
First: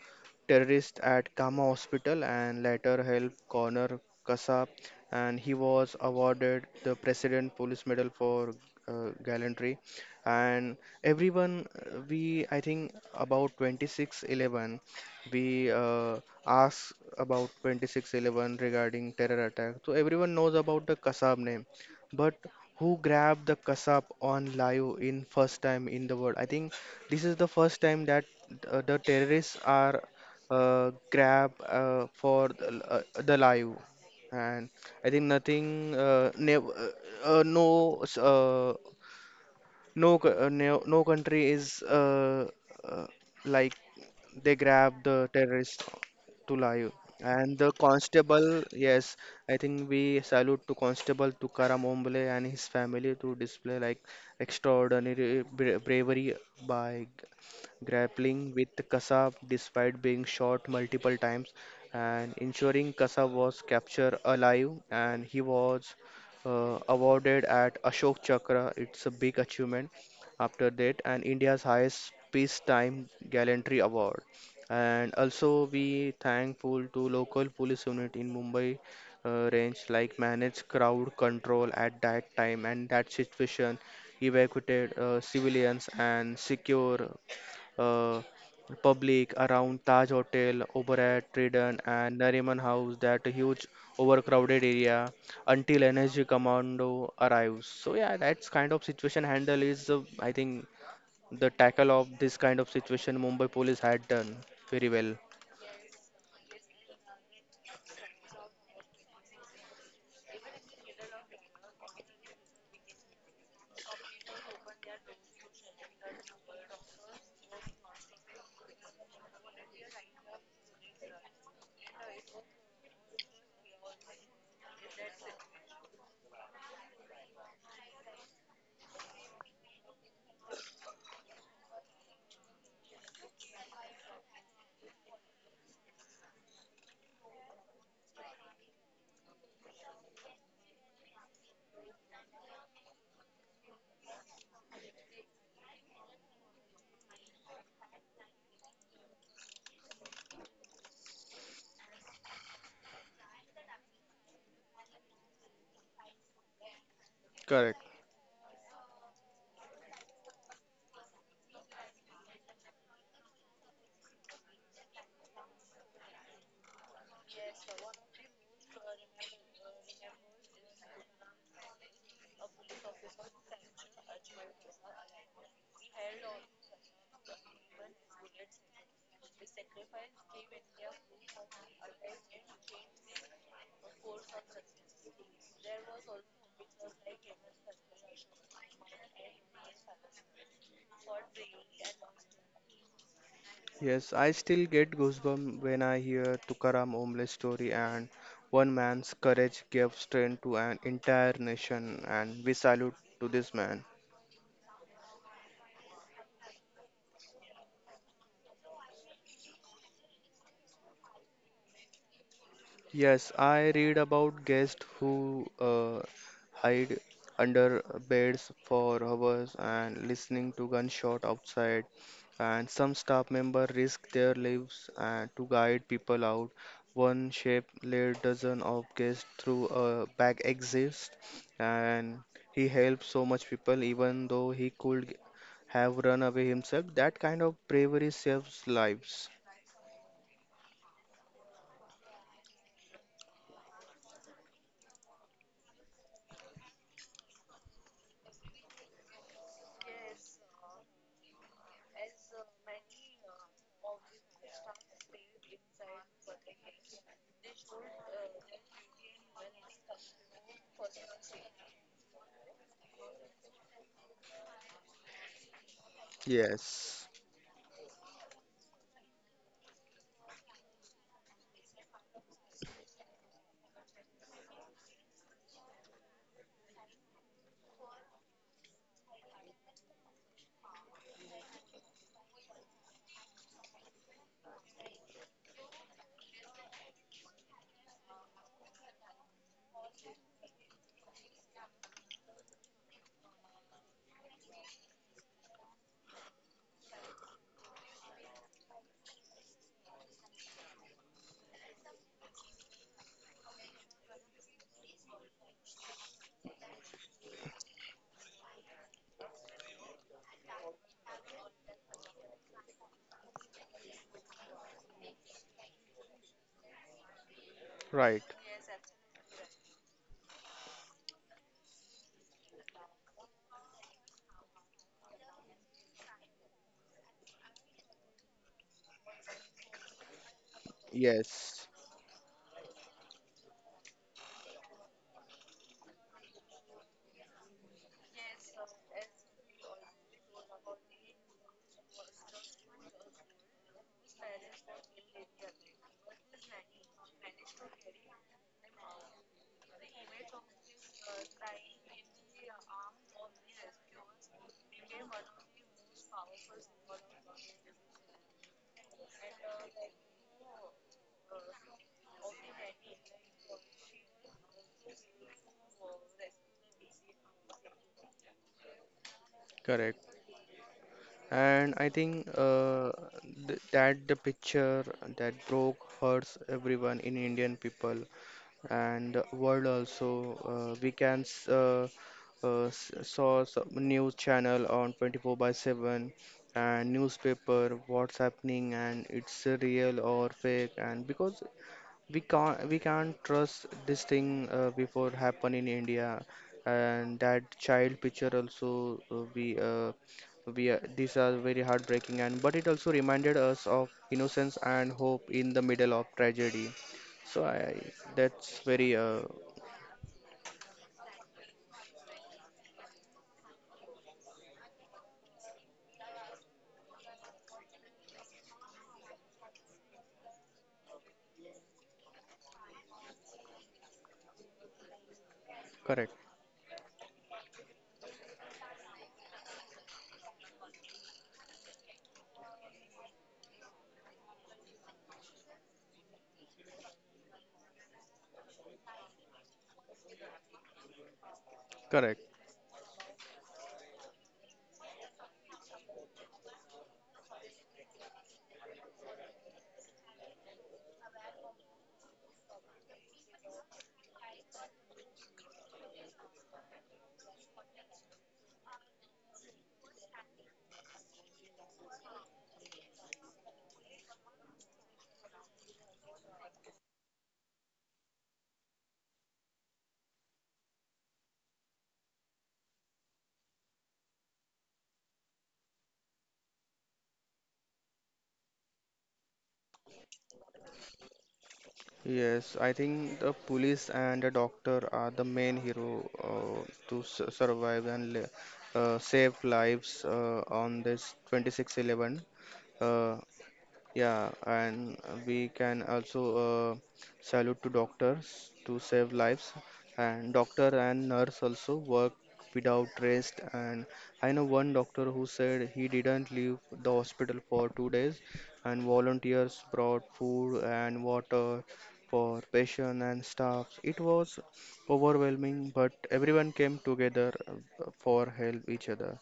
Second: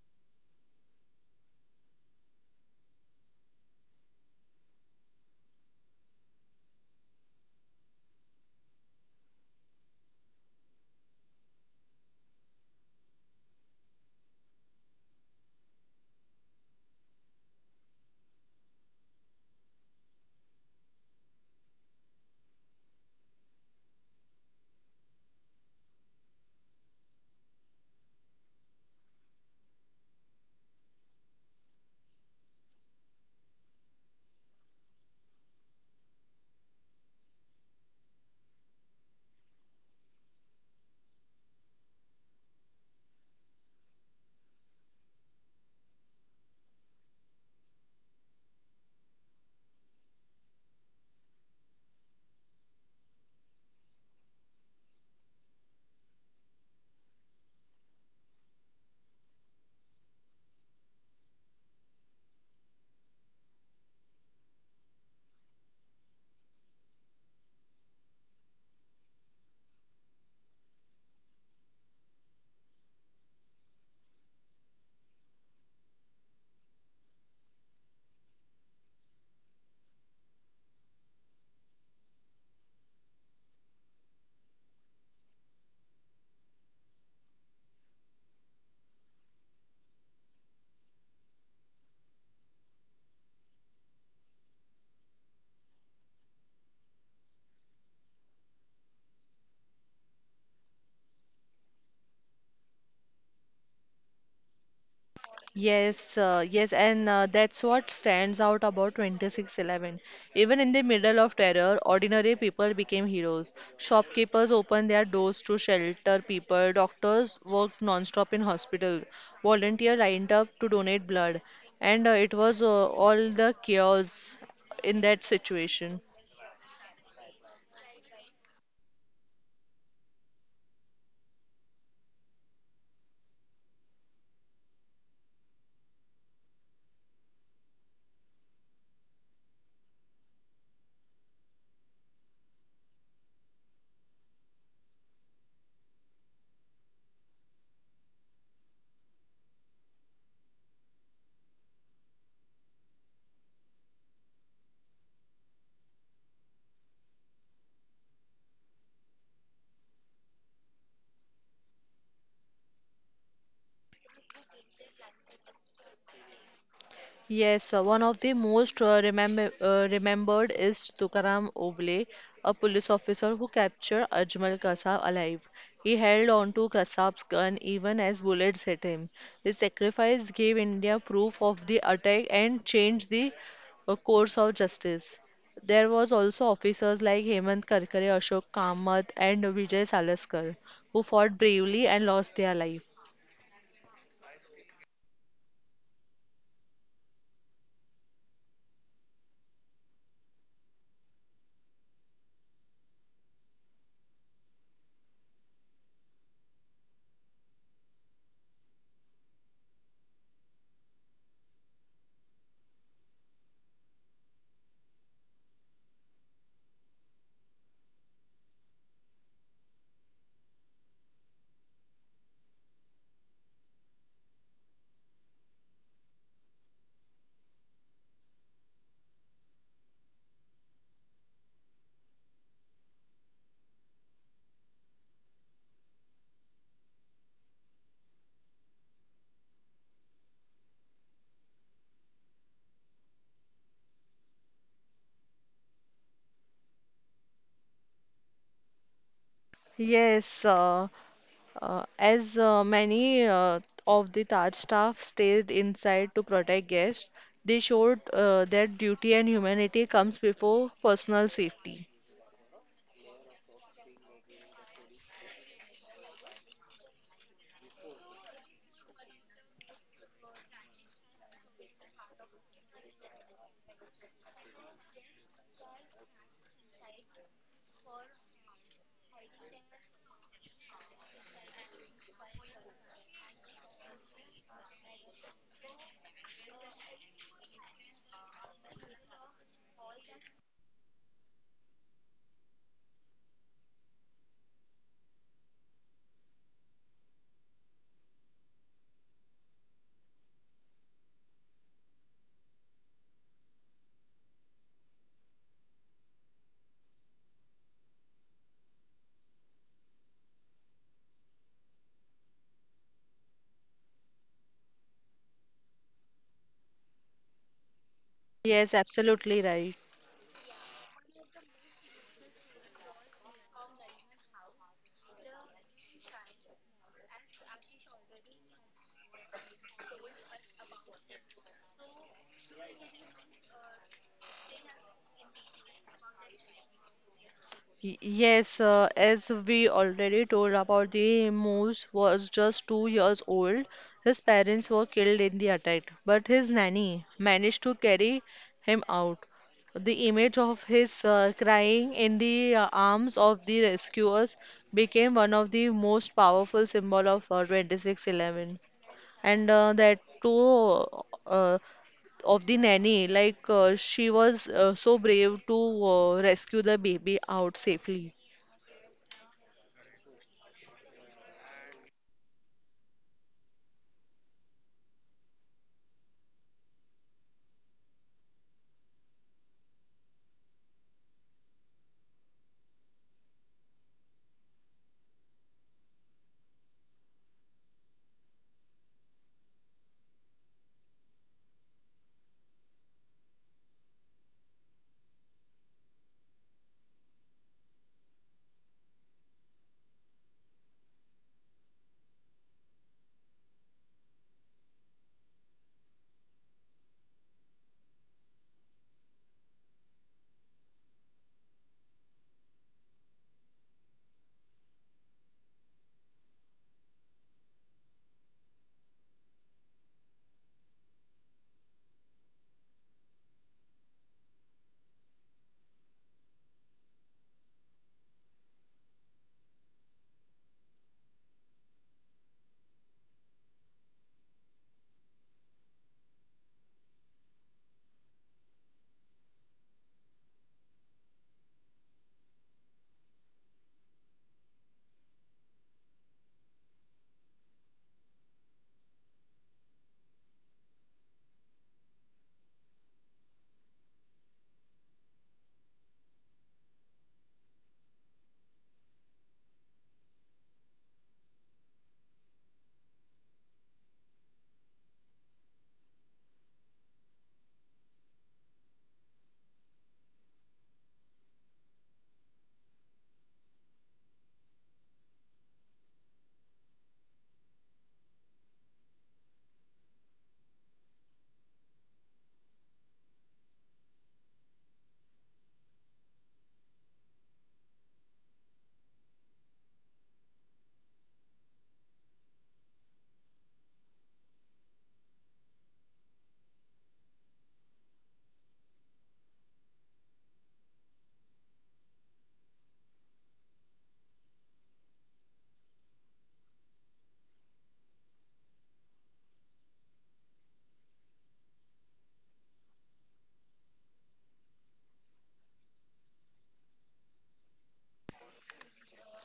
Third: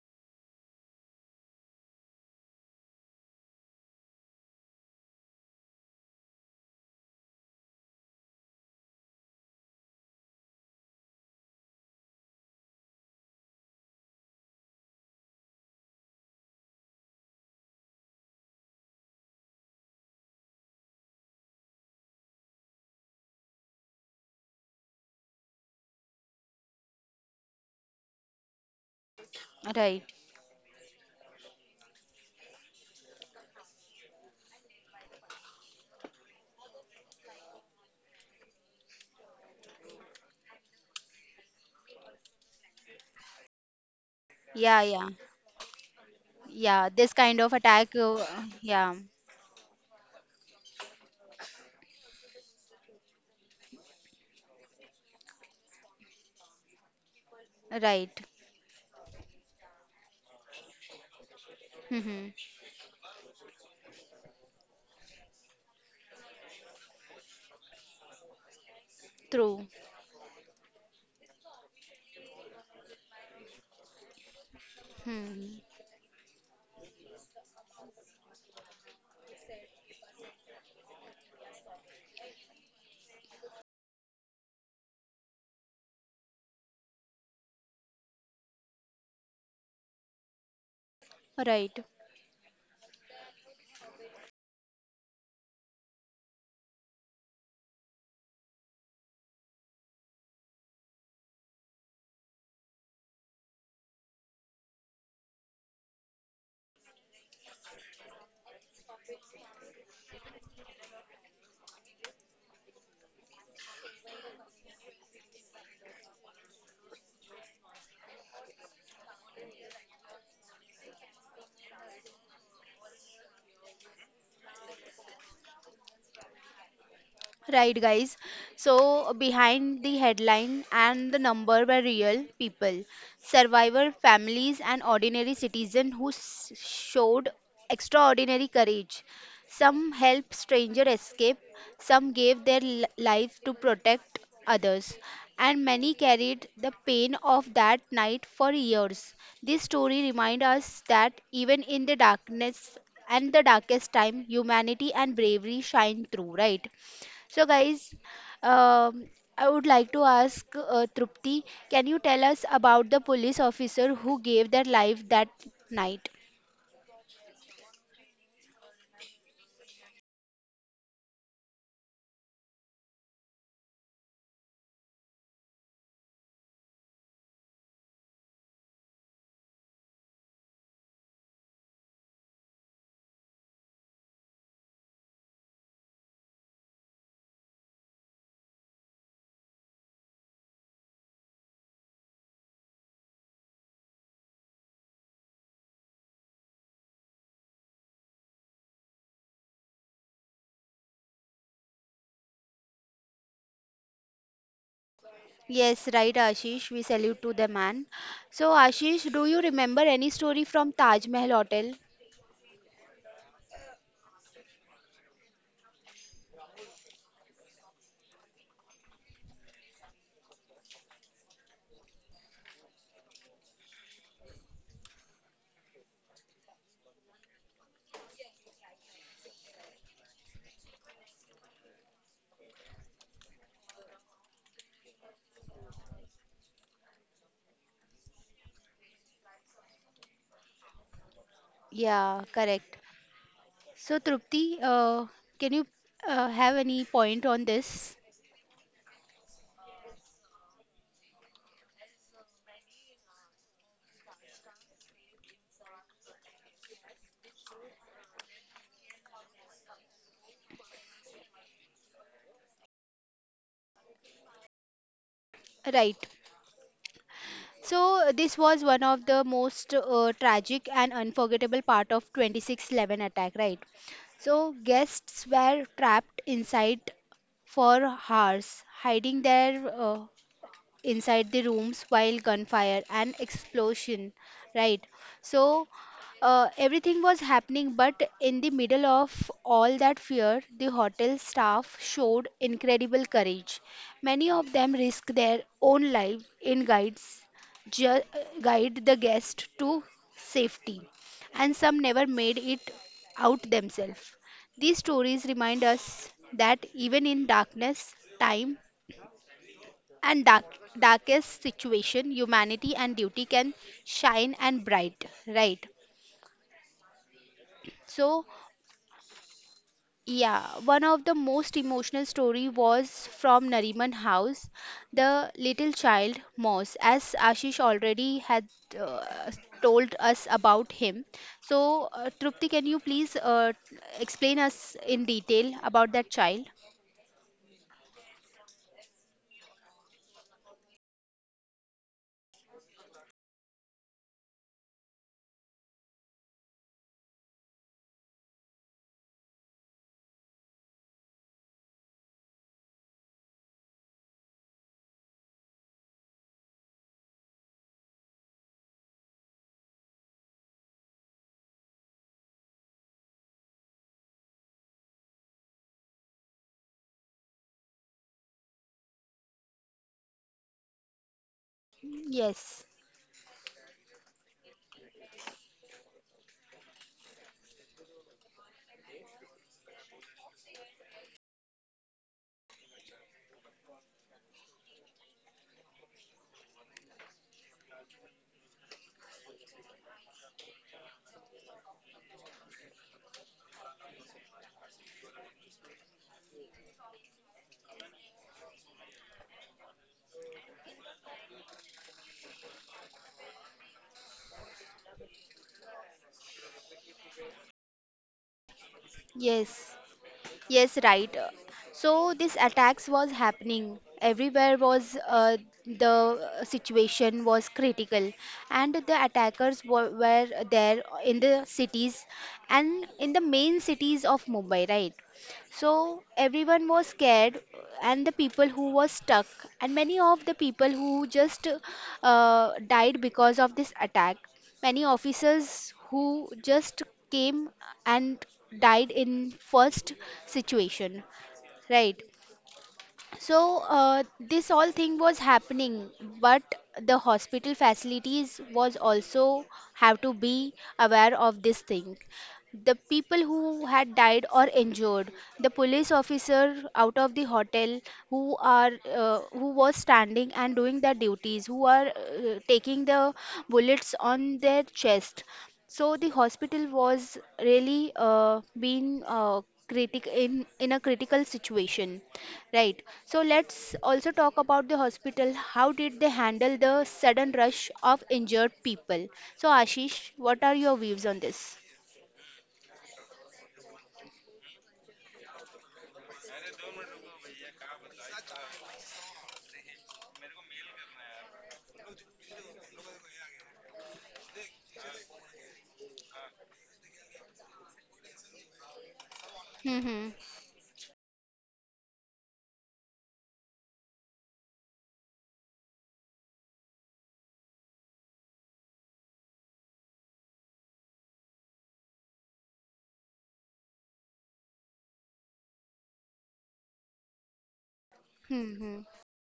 Speaker 3: terrorist at Kama Hospital and later helped corner Kassab, and he was awarded the President Police Medal for gallantry. And everyone, we I think, about 2611, we asked about 2611 regarding terror attack. So everyone knows about the Kasab name, but who grabbed the Kasab on live in first time in the world? I think this is the first time that the terrorists
Speaker 1: Right.
Speaker 3: are grab for the live, and I think nothing, never, no no, co- no, no country is uh, like they
Speaker 1: Yeah,
Speaker 3: grab
Speaker 1: yeah.
Speaker 3: the terrorist to
Speaker 1: Yeah,
Speaker 3: lie.
Speaker 1: this kind of
Speaker 3: And the
Speaker 1: attack.
Speaker 3: constable,
Speaker 1: Yeah,
Speaker 3: yes, I think we salute to Constable Tukaram Ombole and his family to display like extraordinary bravery by
Speaker 1: right.
Speaker 3: grappling with Kasab despite being shot multiple times
Speaker 1: Mm-hmm.
Speaker 3: and ensuring Kasab was captured alive, and he was awarded at Ashok Chakra. It's a big
Speaker 1: True.
Speaker 3: achievement after that, and India's highest peacetime gallantry award. And
Speaker 1: Hmm.
Speaker 3: also, we thankful to local police unit in Mumbai range, like managed crowd control at that time and that situation, evacuated civilians and secure uh, public around Taj Hotel, over at
Speaker 1: Right.
Speaker 3: Trident and Nariman House, that huge overcrowded area until energy commando arrives. So yeah, that's kind of situation handle is I think the tackle of this kind of situation Mumbai police had done very well.
Speaker 2: Yes, yes, and that's what stands out about 26/11. Even in the middle of terror, ordinary people became heroes. Shopkeepers opened their doors to shelter people, doctors worked non-stop in hospitals, volunteers lined up to donate blood, and it was all the chaos in that situation.
Speaker 1: Right, guys. So behind the headline and the number were real people, survivor families and ordinary citizens who showed extraordinary courage. Some helped stranger escape. Some gave their lives to protect others, and many carried the pain of that night for years. This story reminds us that even in the darkness and the darkest time, humanity and bravery shine through, right? So, guys,
Speaker 3: Correct.
Speaker 1: um, I would like to ask Trupti, can you tell us about the police officer who gave their life that night?
Speaker 2: Yes, one of the most remembered is Tukaram Oble, a police officer who captured Ajmal Kasab alive. He held on to Kasab's gun even as bullets hit him. His sacrifice gave India proof of the attack and changed the course of justice. There was also officers like Hemant Karkare, Ashok Kamath, and Vijay Salaskar who fought bravely and lost their life.
Speaker 3: Yes, I still get goosebumps when I hear Tukaram Omle's story, and one man's courage gave strength to an entire nation, and we salute to this man.
Speaker 1: Yes, right, Ashish. We salute to the man. So, Ashish, do you remember any story from Taj Mahal Hotel?
Speaker 3: Yes, I read about guests who hide under beds for hours and listening to gunshot outside, and some staff members risk their lives and to guide people out. One chef led dozen of guests through a back exit, and he helped so much people, even though he could have run away himself. That kind of bravery saves lives.
Speaker 1: Yeah, correct. So, Trupti, can you have any point on this?
Speaker 2: Yes, as many of the Taj staff stayed inside to protect guests, they showed that duty and humanity comes before personal safety.
Speaker 1: Right.
Speaker 3: Yes,
Speaker 1: So, this was one of the most tragic and unforgettable part of 26/11 attack, right? So, guests were trapped inside for hours, hiding their inside the rooms while gunfire and explosion, right? So everything was happening, but in the middle of all that fear, the hotel staff showed incredible courage. Many of them risked their own life in guides, ju- guide the guest to safety, and some never made it out themselves. These stories remind us that even in darkness time and darkest situation, humanity and duty can shine and bright, right? So
Speaker 3: right.
Speaker 2: Yes, absolutely right.
Speaker 1: yeah, one of the most emotional story was from Nariman house, the little child Moss, as Ashish already had uh, told us about him.
Speaker 3: Yes,
Speaker 1: So Trupti, can you please explain us in detail about that child?
Speaker 2: Yes, as we already told about the Moose was just 2 years old. His parents were killed in the attack, but his nanny managed to carry him out. The image of his crying in the arms of the rescuers became one of the most powerful symbol of 26/11. And that too uh, of the nanny, like she was so brave to rescue the baby out safely.
Speaker 3: correct. And I think
Speaker 1: Yes.
Speaker 3: th that the picture that broke hurts everyone in Indian people and the world also. We can saw some news channel on 24 by 7 and newspaper what's happening, and it's real or fake, and because we can't trust this thing before happen in India. And that child picture also, we these are very heartbreaking, and but it also reminded us of innocence and hope in the middle of tragedy. So I that's very
Speaker 1: Yes. Yes, right. So this attacks was happening everywhere, was the situation was critical, and the attackers were there in the cities and in the main cities of Mumbai, right? So
Speaker 3: correct.
Speaker 1: everyone was scared and the people who were stuck and many of the people who just died because of this attack. Many officers who just came and died in first situation, right?
Speaker 3: Correct.
Speaker 1: So this all thing was happening, but the hospital facilities was also have to be aware of this thing. The people who had died or injured, the police officer out of the hotel, who are who was standing and doing their duties, who are taking the bullets on their chest. So the hospital was really being critic in a critical situation. Right. So let's also talk about the hospital. How did they handle the sudden rush of injured people? So, Ashish, what are your views on this?
Speaker 3: Yes, I think the police and the doctor are the main hero to su survive and li save lives on this 26/11. Uh, yeah, and we can also salute to doctors to save lives,
Speaker 1: Mm-hmm.
Speaker 3: and doctor and nurse also work without rest. And I know one doctor who said he didn't leave the hospital for 2 days, and volunteers brought food and water for patient and staff. It was overwhelming, but everyone came together for help
Speaker 1: Mm-hmm.
Speaker 3: each other.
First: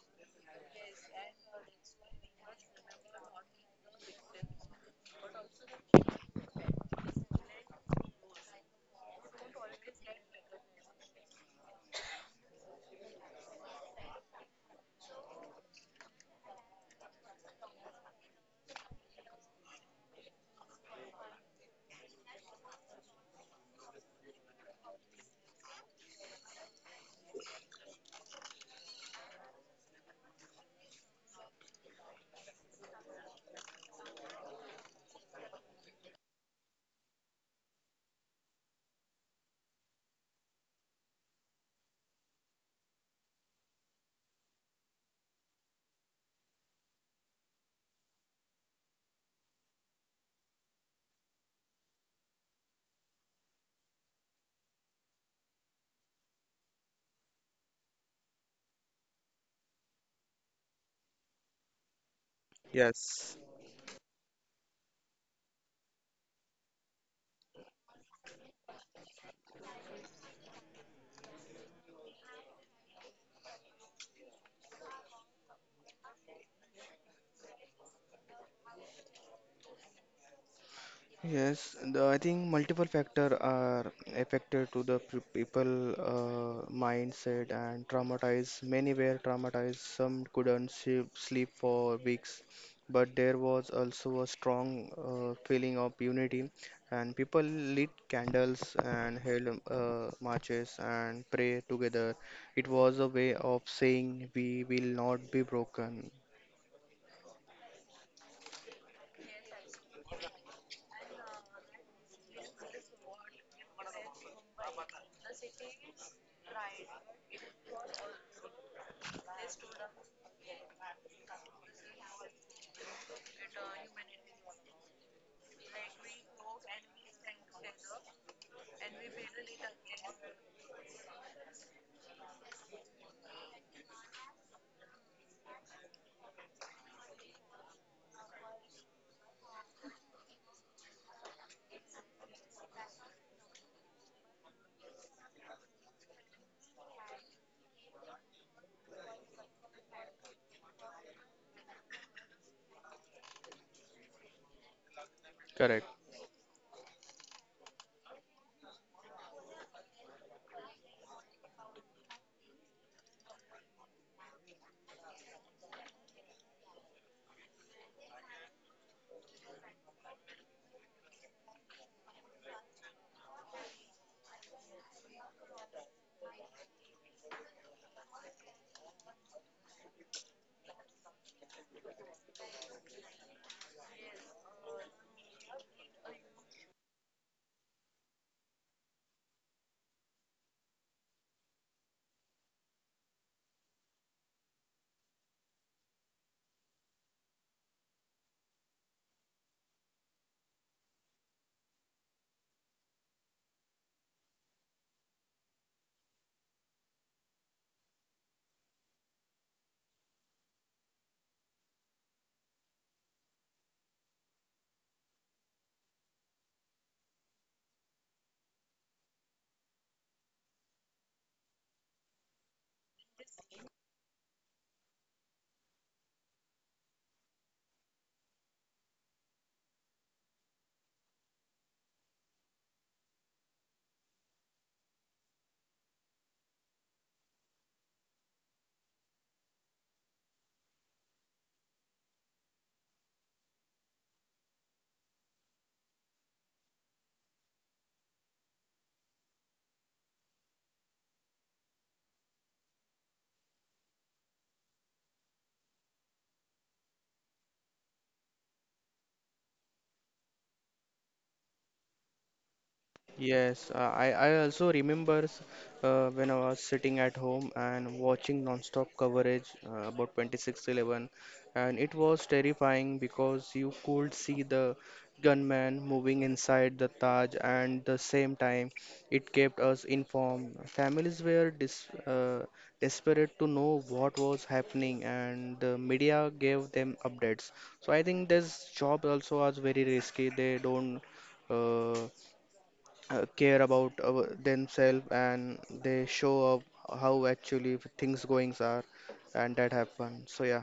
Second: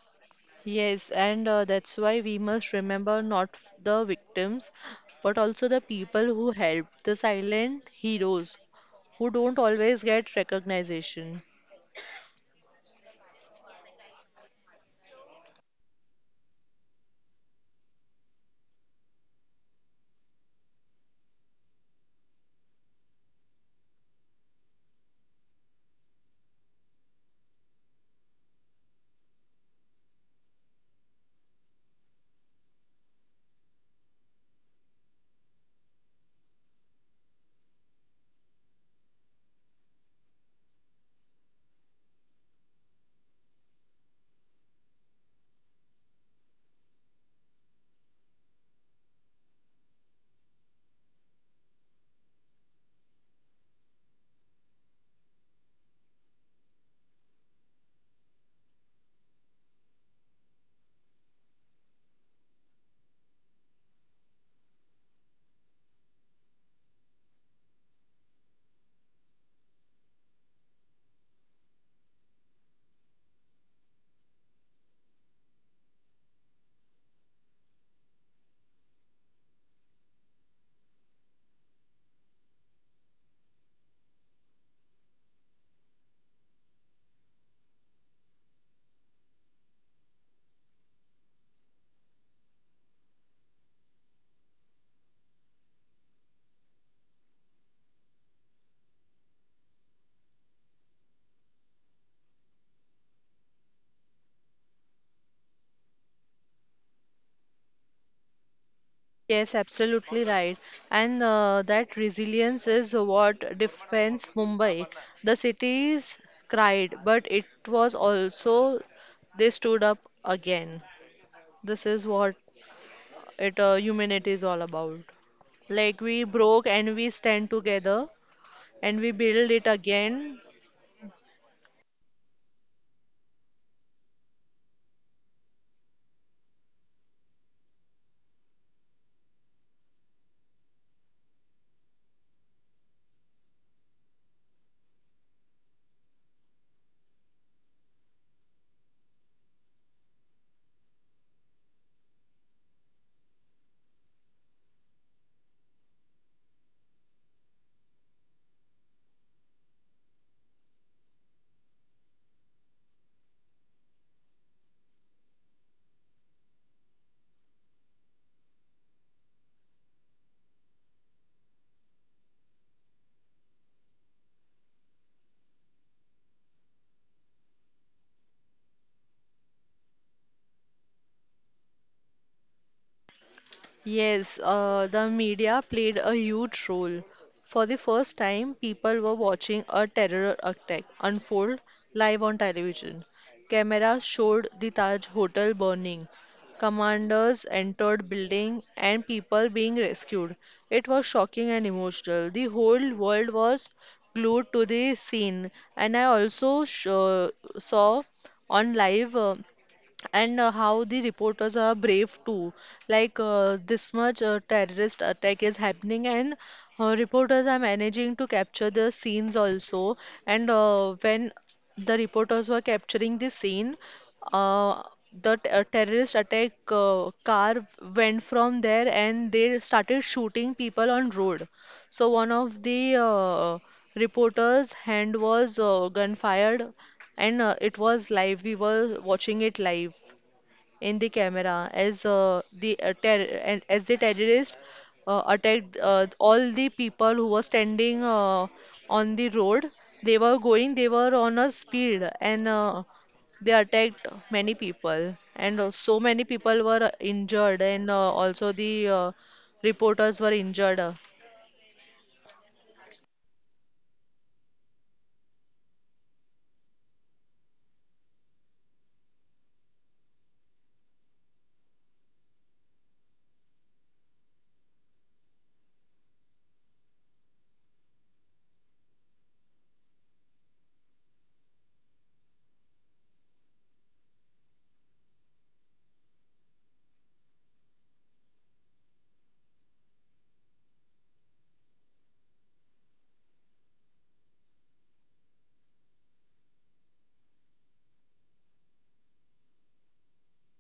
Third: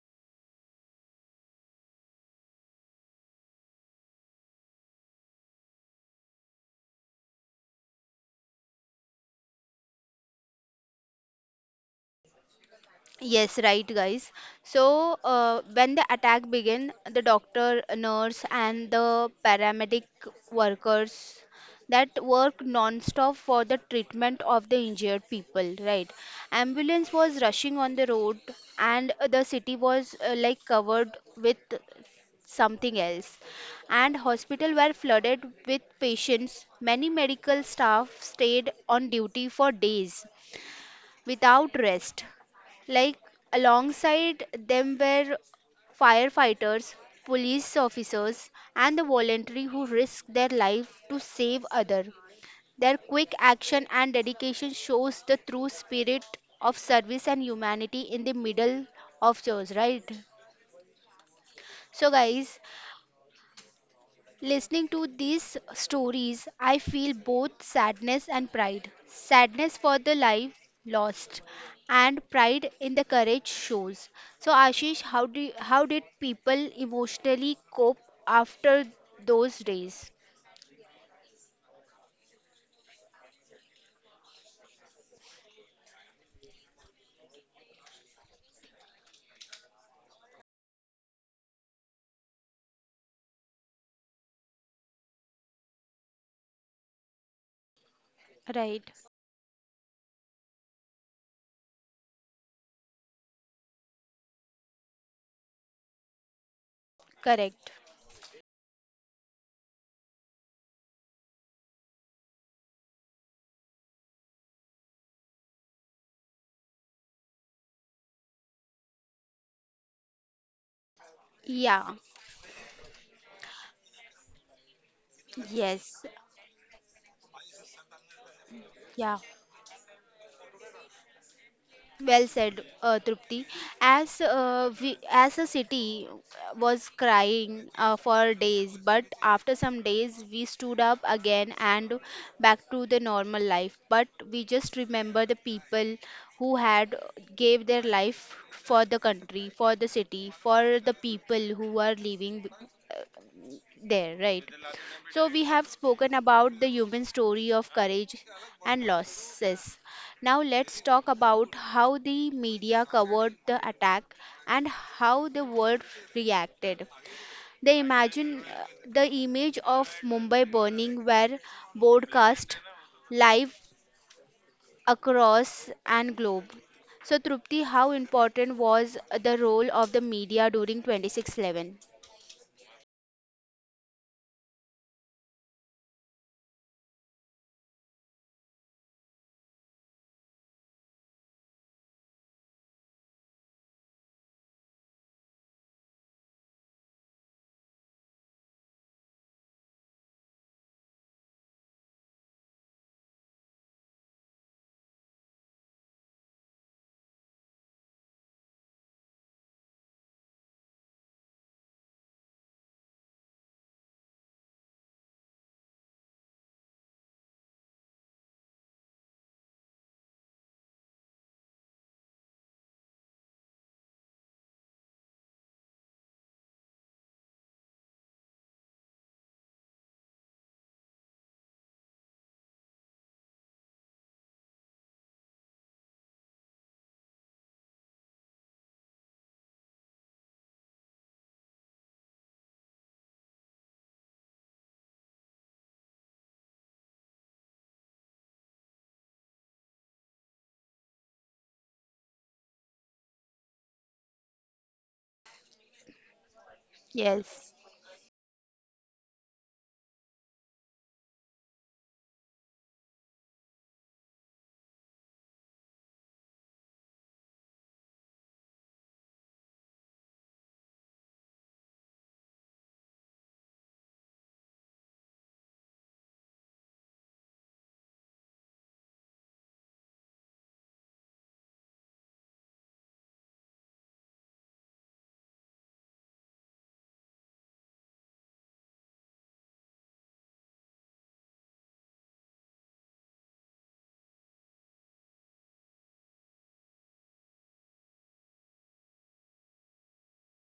Speaker 2: Yes, and that's why we must remember not the victims, but also the people who help, the silent heroes who don't always get recognition.
Speaker 1: Yes, right, guys. So, when the attack began, the doctor, nurse, and the paramedic workers that worked non-stop for the treatment of the injured people, right? Ambulance was rushing on the road, and the city was like covered with something else. And hospitals were flooded with patients. Many medical staff stayed on duty for days without rest. Like Alongside them were firefighters, police officers, and the voluntary who risk their life to save others. Their quick action and dedication shows the true spirit of service and humanity in the middle of chores, right? So guys,
Speaker 3: Yes.
Speaker 1: listening to these stories, I feel both sadness and pride. Sadness for the life lost and pride in the courage shows. So Ashish, how did people emotionally cope after those days?
Speaker 3: Yes, I think multiple factors are affected to the people mindset and traumatized. Many were traumatized. Some couldn't sleep for weeks, but there was also a strong feeling of unity, and people lit candles
Speaker 1: Right,
Speaker 3: and held marches and pray together. It was a way of saying we will not be broken.
Speaker 1: correct.
Speaker 2: Yes, absolutely right. And that resilience is what defends Mumbai. The cities cried, but it was also they stood up again. This
Speaker 1: Yeah.
Speaker 2: is what it humanity is all about. Like
Speaker 1: Yes,
Speaker 2: we broke and we stand together. And we
Speaker 1: yeah.
Speaker 2: build it again.
Speaker 1: Well said, Trupti. As a city was crying for days, but after some days we stood up again and back to the normal life. But we just remember the people who had gave their life for the country, for the city, for the people who are living there, right? So, we have
Speaker 3: Correct.
Speaker 1: spoken about the human story of courage and losses. Now, let's talk about how the media covered the attack and how the world reacted. The image of Mumbai burning were broadcast live across and globe. So, Trupti, how important was the role of the media during 26/11?
Speaker 2: Yes, the media played a huge role. For the first time, people were watching a terror attack unfold live on television. Cameras showed the Taj Hotel burning, commanders entered building, and people being rescued. It was shocking and emotional. The whole world was glued to the scene, and I also saw on live. And how the reporters are brave too. Like this much terrorist attack is happening, and reporters are managing to capture the scenes also. And when the reporters were capturing the scene, uh, the terrorist attack car went from there, and they started shooting people on road. So one of the reporter's hand was gunfired, and it was live. We were watching it live in the camera as the terrorist attacked all the people who were standing on the road. They were going. They were on a speed, and they attacked many people, and so many people were injured,
Speaker 1: Yes.
Speaker 2: and also the reporters were injured.
Speaker 3: Yes, I also remembers when I was sitting at home and watching non-stop coverage about 26/11, and it was terrifying because you could see the gunman moving inside the Taj, and the same time, it kept us informed. Families were dis desperate to know what was happening, and the media gave them updates. So I think this job also was very risky. They don't. Uh, Care about our, themselves and they show up how actually things goings are and that happen so yeah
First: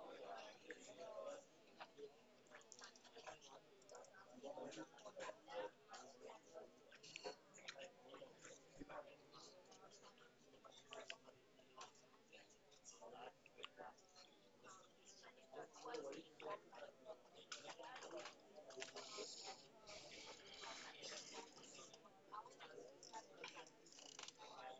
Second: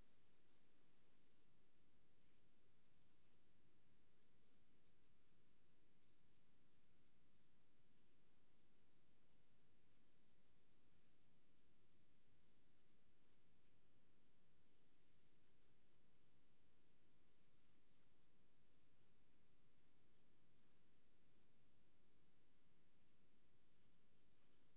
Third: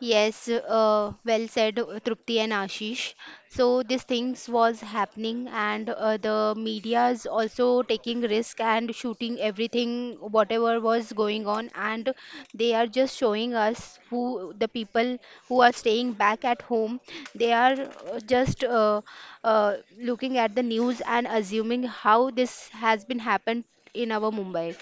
Speaker 1: Yes, well said, Trupti and Ashish. So these things was happening, and the media is also taking risk and shooting everything, whatever was going on, and they are just showing us who the people who are staying back at home. They are just looking at the news and assuming how this has been happened in our Mumbai,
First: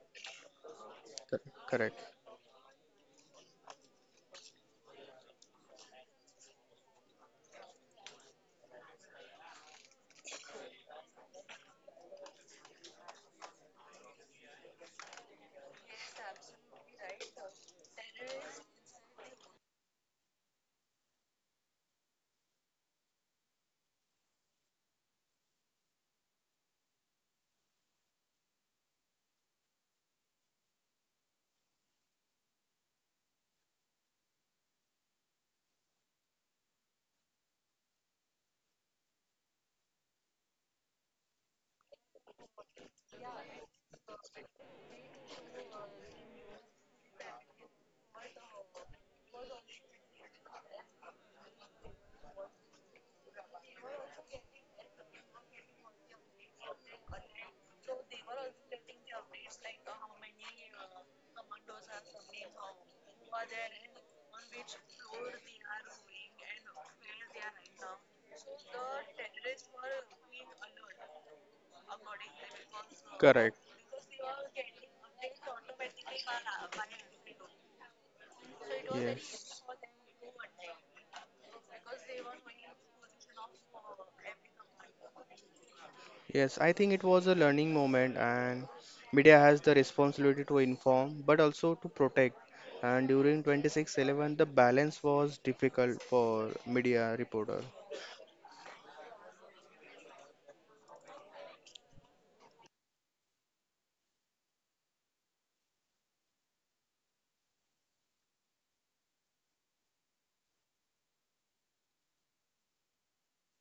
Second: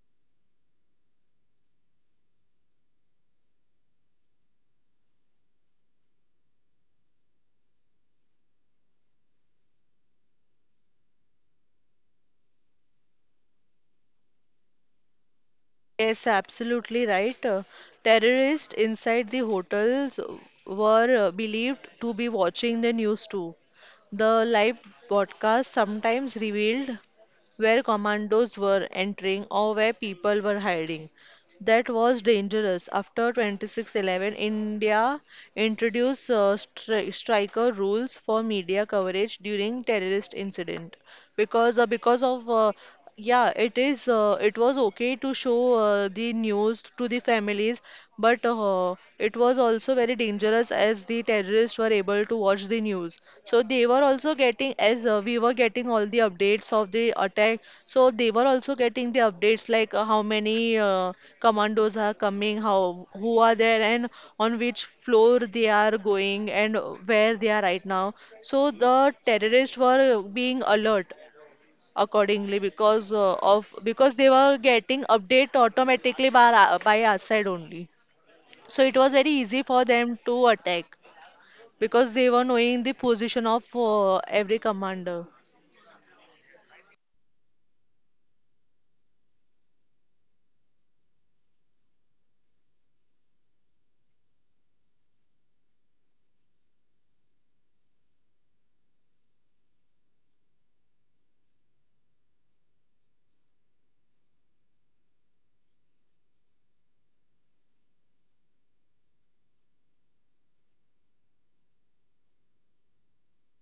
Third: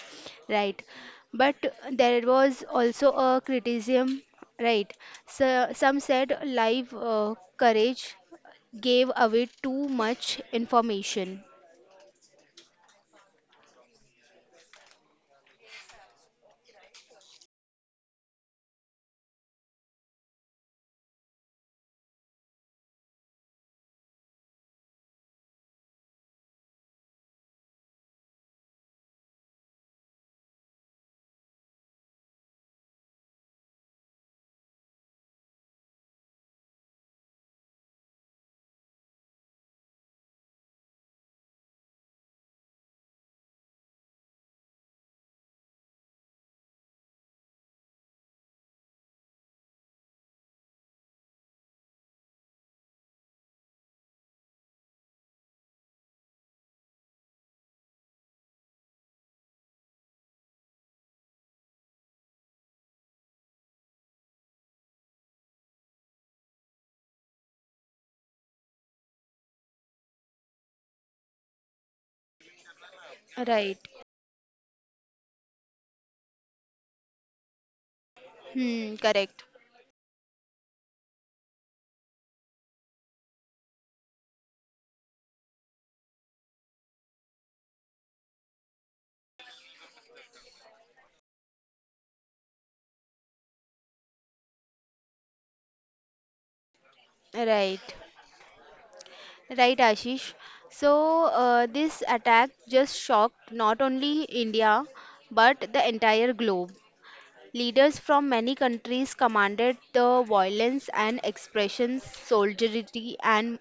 Speaker 1: right?
Speaker 3: cor-
Speaker 1: But
Speaker 3: correct,
Speaker 1: there was also a criticism, right? So some said live courage gave away too much information.
Speaker 2: Yes, absolutely right. Terrorists inside the hotels were believed to be watching the news too. The live broadcast sometimes revealed where commandos were entering or where people were hiding. That was dangerous. After 26/11, India introduced striker rules for media coverage during terrorist incident, because of yeah, it was okay to show the news to the families, but it was also very dangerous as the terrorists were able to watch the news. So they were also getting, as we were getting all the updates of the attack, so they were also getting the updates like how many uh, commandos are coming, how who are there, and on which floor they are going, and where they are right now. So the terrorists were being alert accordingly because uh,
Speaker 3: correct.
Speaker 1: Right.
Speaker 2: of because they were getting update automatically by, by our side only. So
Speaker 1: Hmm,
Speaker 2: it was very
Speaker 1: correct.
Speaker 3: Yes,
Speaker 2: easy for them to attack because they were knowing the position of every commander.
Speaker 3: yes, I think it was a learning moment, and media has the responsibility to inform but also to protect, and during 2611 the balance was difficult for media reporter.
Speaker 1: Right, right, Ashish. So, this attack just shocked not only India but the entire globe. Leaders from many countries commanded the violence and expressions, solidarity, and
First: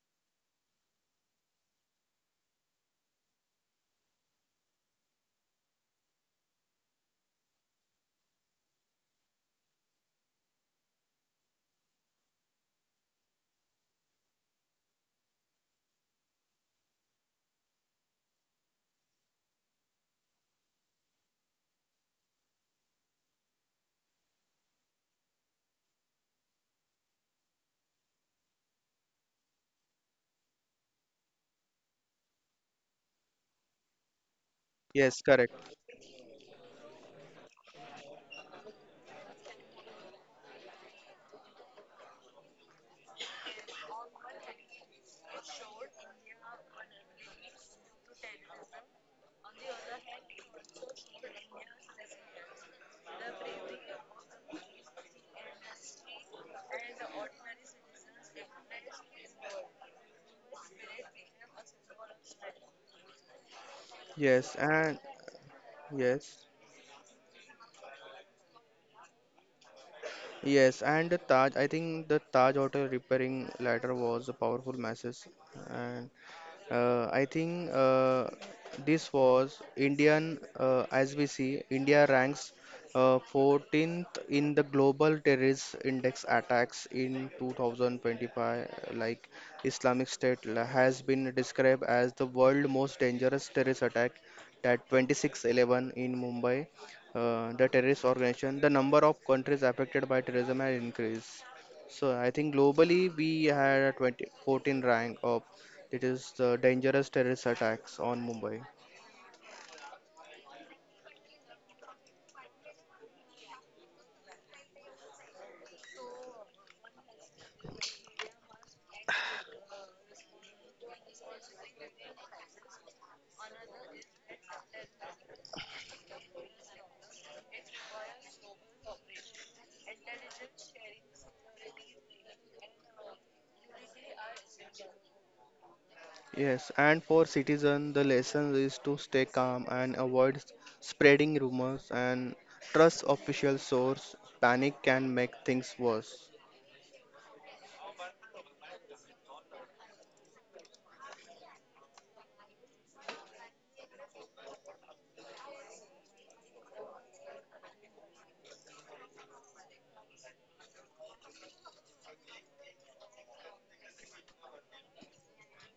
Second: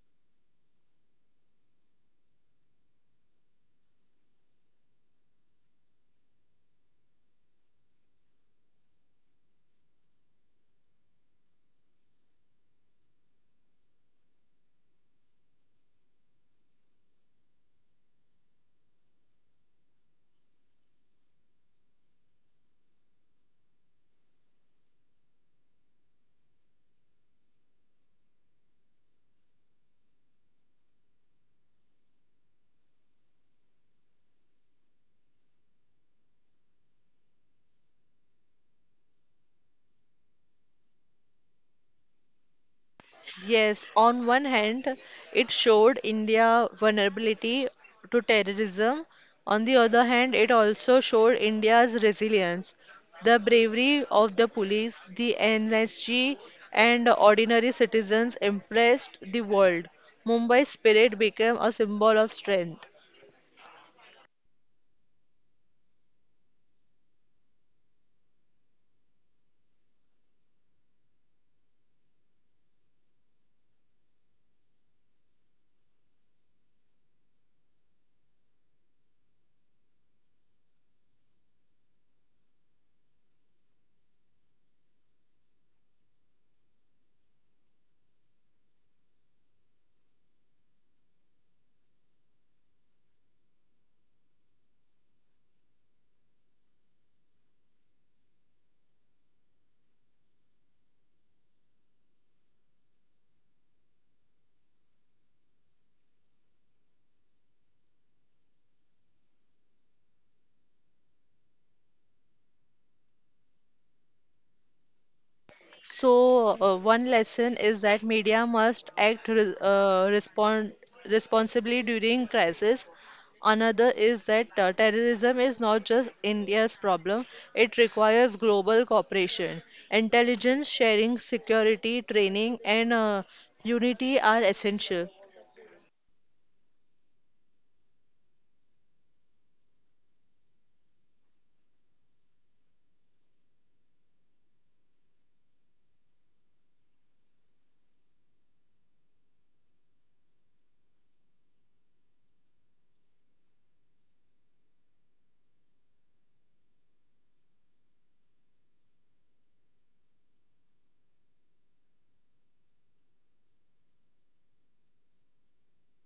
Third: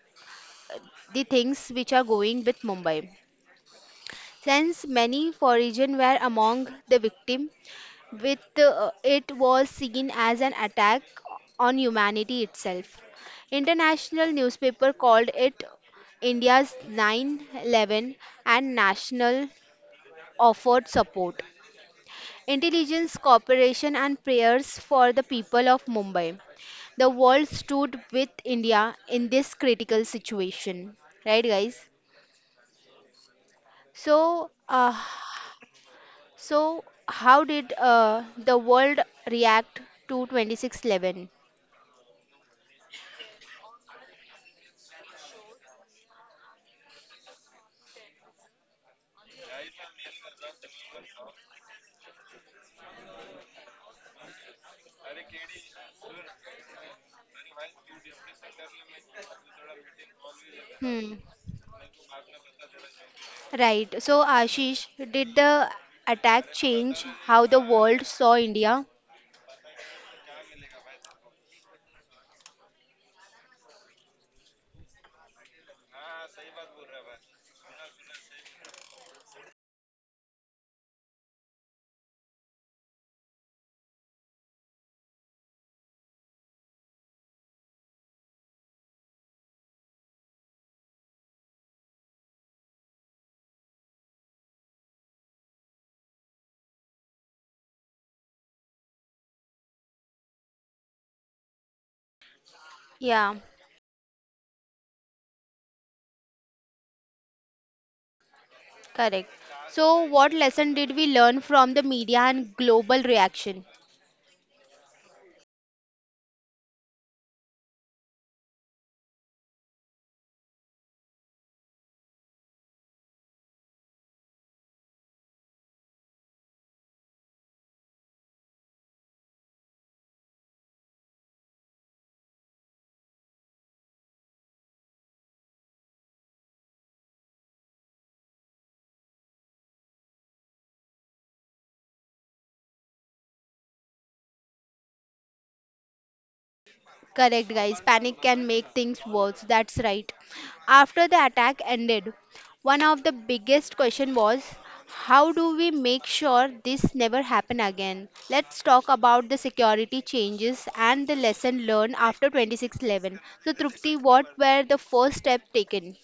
Speaker 1: the things which are going with Mumbai. Since many foreigners were among the victims, with it was seen as an attack on humanity itself. International newspaper called it India's 9/11 and national offered support. Intelligence cooperation and prayers for the people of Mumbai. The world stood with India in this critical situation. Right guys? So uh,
Speaker 3: Yes, correct.
Speaker 1: So, how did the world react to 26/11?
Speaker 2: Yes, on one hand, it showed India vulnerability to terrorism. On the other hand, it also showed India's resilience, the bravery of the police, the NSG, and ordinary citizens impressed the world. Mumbai's spirit
Speaker 1: Hmm.
Speaker 2: became a symbol of strength.
Speaker 1: Right. So,
Speaker 3: Yes,
Speaker 1: Ashish,
Speaker 3: and
Speaker 1: did the attack
Speaker 3: yes.
Speaker 1: change how the world saw India?
Speaker 3: Yes, and the Taj, I think the Taj Hotel repairing ladder was a powerful message, and I think this was Indian, as we see, India ranks 14th in the Global Terrorist Index attacks in 2025. Like Islamic State has been described as the world most dangerous terrorist attack at 26/11 in Mumbai. The terrorist organization, the number of countries affected by terrorism has increased. So I think globally
Speaker 1: Yeah,
Speaker 3: we had a 20, 14 rank of it is the dangerous terrorist attacks on Mumbai.
Speaker 1: correct. So, what lesson did we learn from the media and global reaction?
Speaker 2: One lesson is that media must act re respond responsibly during crisis. Another is that terrorism is not just India's problem; it requires global cooperation. Intelligence sharing, security, training, and unity are essential.
Speaker 3: Yes, and for citizens, the lesson is to stay calm and avoid spreading rumors and trust official source. Panic can make things worse.
Speaker 1: Correct, guys. Panic can make things worse. That's right. After the attack ended, one of the biggest question was how do we make sure this never happen again? Let's talk about the security changes and the lesson learned after 26/11. So Trupti, what were the first steps taken?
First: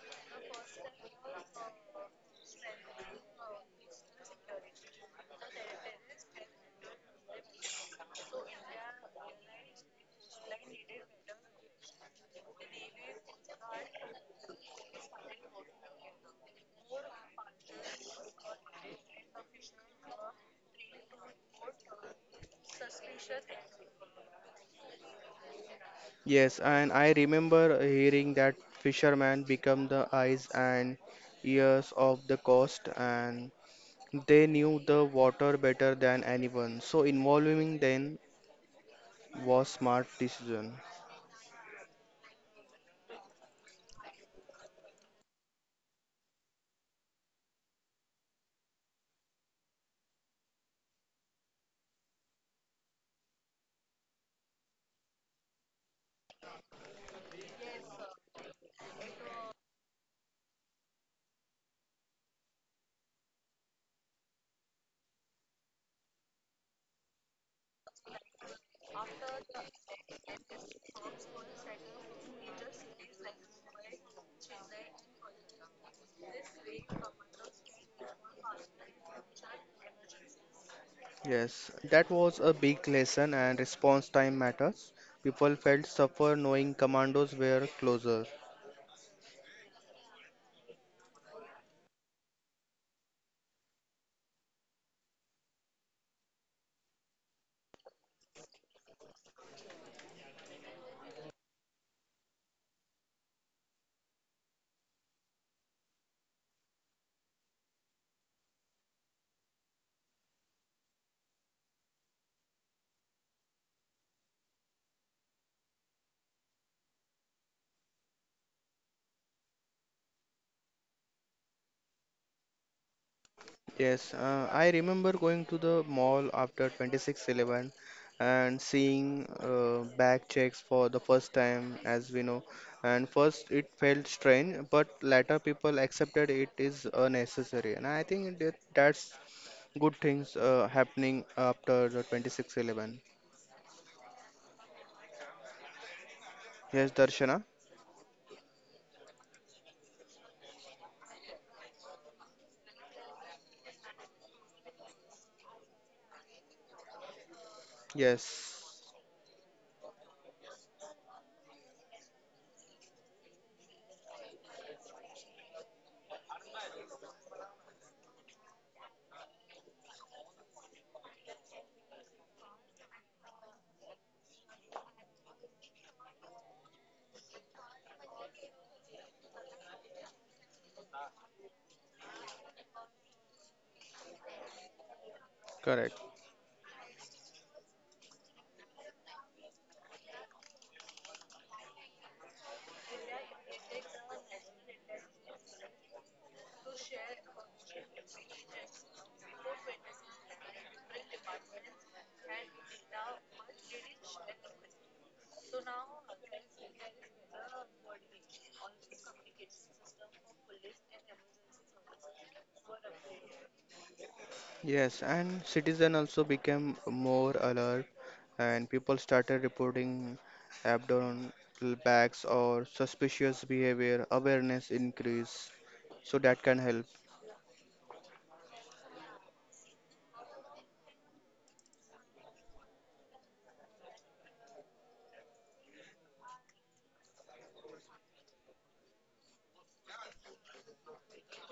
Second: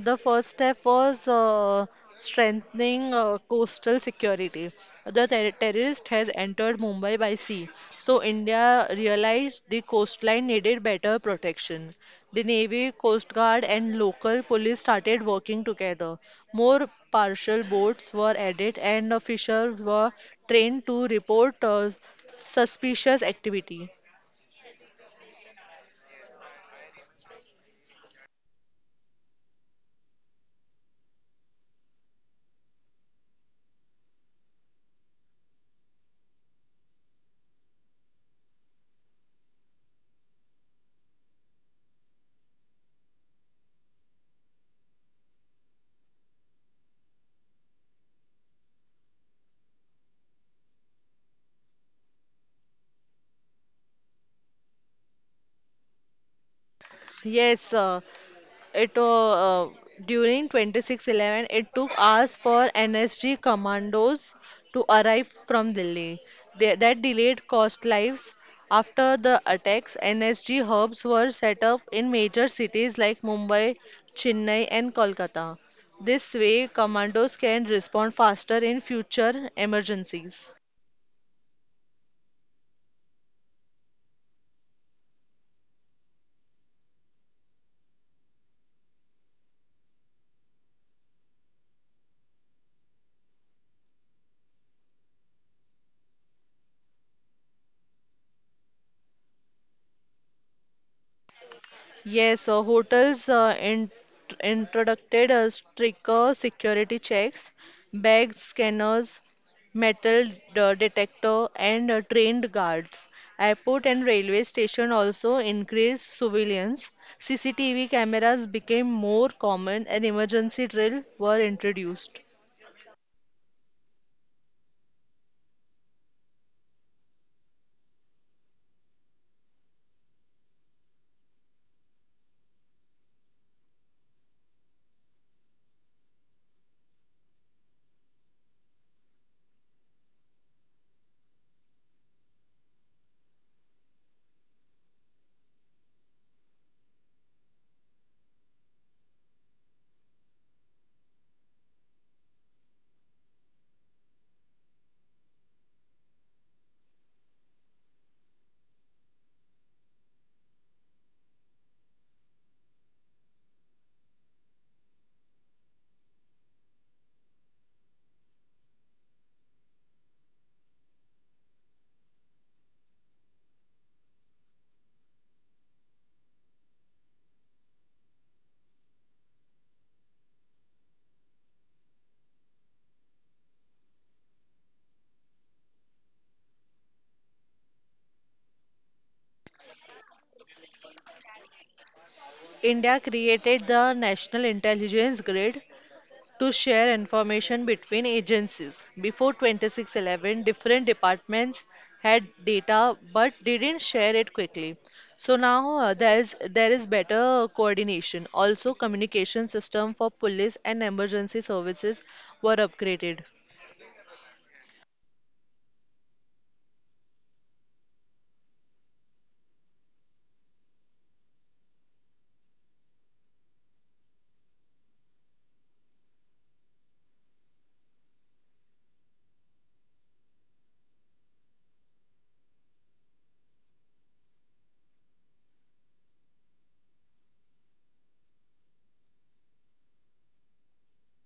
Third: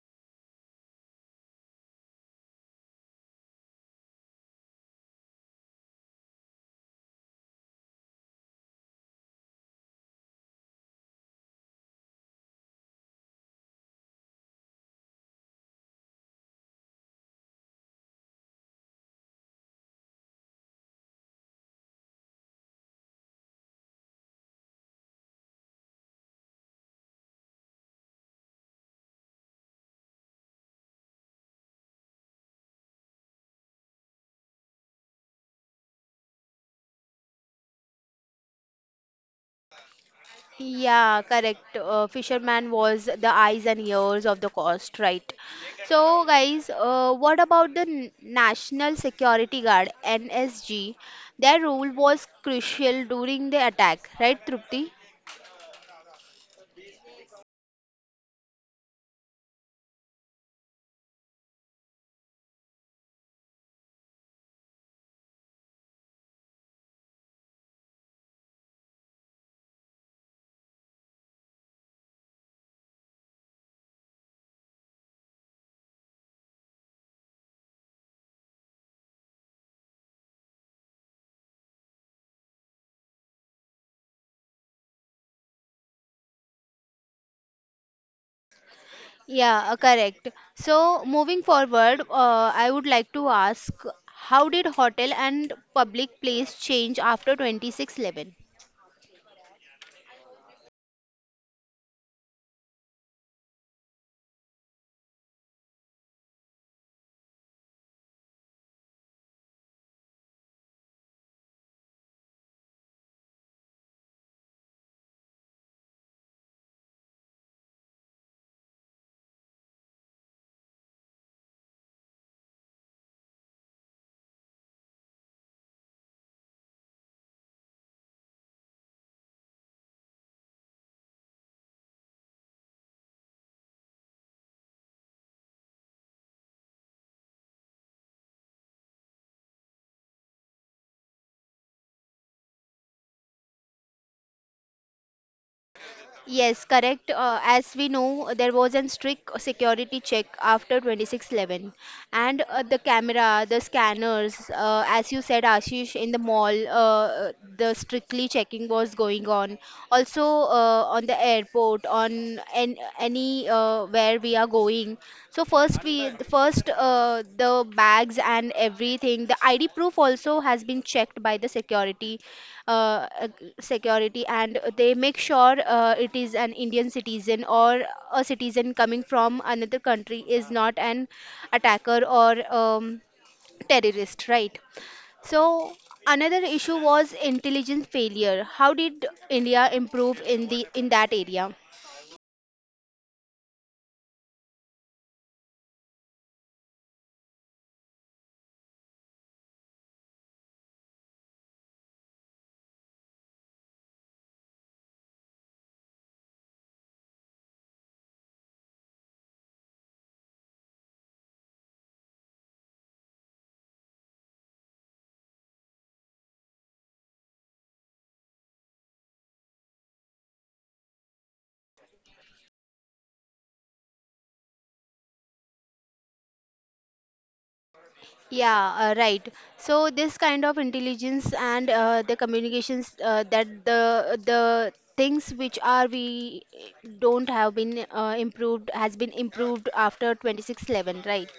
Speaker 2: The first step was strengthening coastal security. The terrorist has entered Mumbai by sea, so India realized the coastline needed better protection. The Navy, Coast Guard, and local police started working together. More partial boats were added, and officials were trained to report suspicious activity.
Speaker 3: Yes, and I remember hearing that fishermen become the eyes and ears of the coast, and they knew the water better than anyone. So involving them was smart decision.
Speaker 1: Yeah, correct. Fisherman was the eyes and ears of the coast, right? So, guys, what about the National Security Guard (NSG)? Their role was crucial during the attack, right, Trupti?
Speaker 2: Yes, It During 2611, it took hours for NSG commandos to arrive from Delhi. That delayed cost lives. After the attacks, NSG hubs were set up in major cities like Mumbai, Chennai, and Kolkata. This way, commandos can respond faster in future emergencies.
Speaker 3: Yes, that was a big lesson, and response time matters. People felt suffer knowing commandos were closer.
Speaker 1: Yeah, correct. So, moving forward, I would like to ask, how did hotel and public place change after 26/11?
Speaker 2: Yes, hotels introduced stricter security checks, bag scanners, metal detector, and trained guards. Airport and railway station also increased surveillance. CCTV cameras became more common, and emergency drill were introduced.
Speaker 3: Yes, I remember going to the mall after 26/11 and seeing bag checks for the first time, as we know. And first, it felt strange, but later people accepted it is necessary. And I think that that's good things happening after the 26/11.
Speaker 1: Yes,
Speaker 3: Yes,
Speaker 1: correct.
Speaker 3: Darshana.
Speaker 1: As we know, there was a strict security check after 26/11, and the camera, the scanners, as you said, Ashish, in the mall, the strictly
Speaker 3: Yes,
Speaker 1: checking was going on. Also, on the airport, on any where we are going. So first the bags and everything. The ID proof also has been checked by the security uh, uh, and they make sure it is an Indian citizen or a citizen coming from another country is not an attacker or um, terrorist, right? So
Speaker 3: correct.
Speaker 1: another issue was intelligence failure. How did India improve in the in that area?
Speaker 2: India created the National Intelligence Grid, to share information between agencies. Before 2611, different departments had data but didn't share it quickly. So now there is better coordination. Also, communication system for police and emergency services were upgraded.
Speaker 3: Yes, and citizen also became more alert, and people started reporting abdominal bags or suspicious behavior. Awareness increase, so that can help.
Speaker 1: Yeah, right. So this kind of intelligence and the communications that the things which are we don't have been improved has been improved after 26/11, right?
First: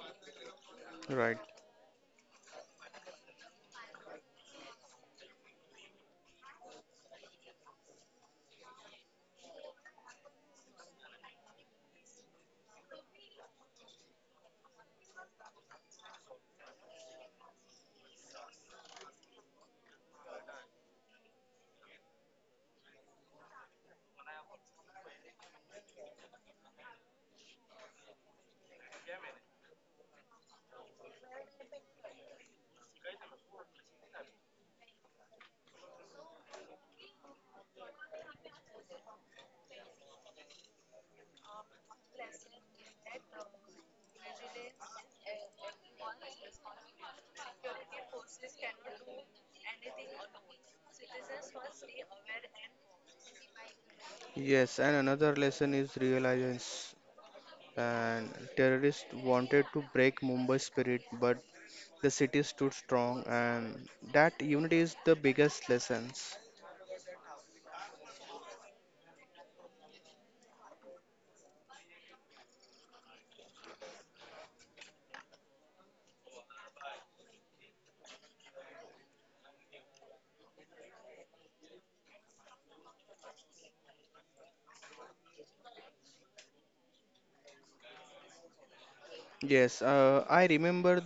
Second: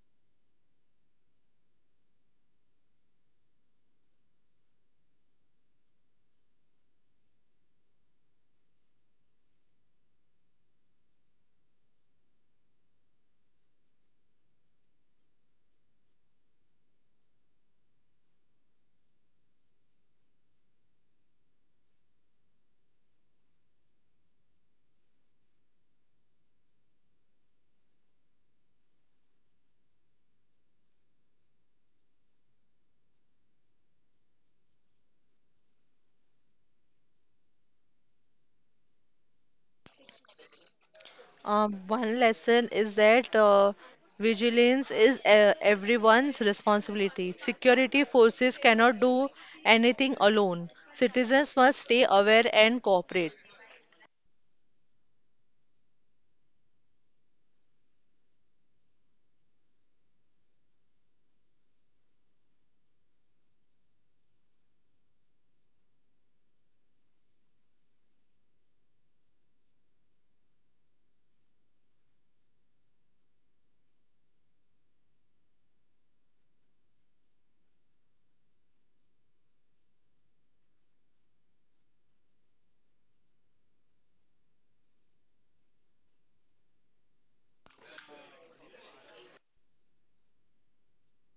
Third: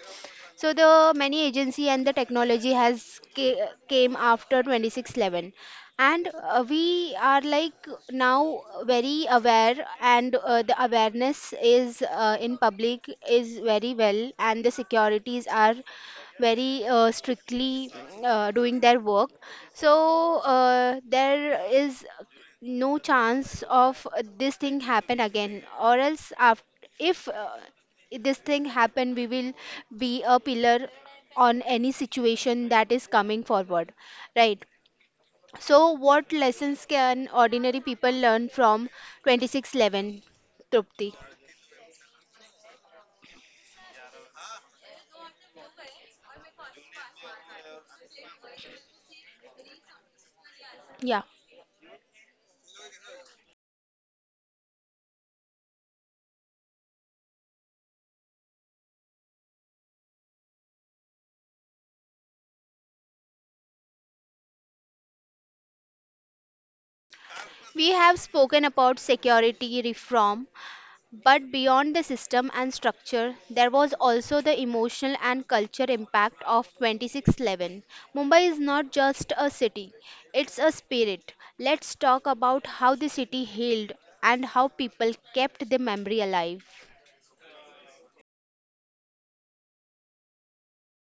Speaker 1: So the
Speaker 3: Right.
Speaker 1: many agency and the technology has came after 26/11, and we are like now very aware, and the awareness is in public is very well, and the securities are very strictly doing their work, so there is no chance of this thing happen again, or else after, if uh, if this thing happen, we will be a pillar on any situation that is coming forward, right? So what lessons can ordinary people learn from 26/11, Trupti?
Speaker 2: One lesson is that vigilance is everyone's responsibility. Security forces cannot do anything alone.
Speaker 1: Yeah.
Speaker 2: Citizens must stay aware and cooperate.
Speaker 3: Yes, and another lesson is realizance. And terrorists wanted to break Mumbai spirit, but the city stood strong, and that unity is the biggest lessons.
Speaker 1: We have spoken about security reform. But beyond the system and structure, there was also the emotional and culture impact of 26/11. Mumbai is not just a city, it's a spirit. Let's talk about how the city healed and how people kept the memory alive.
Speaker 3: Yes, I remember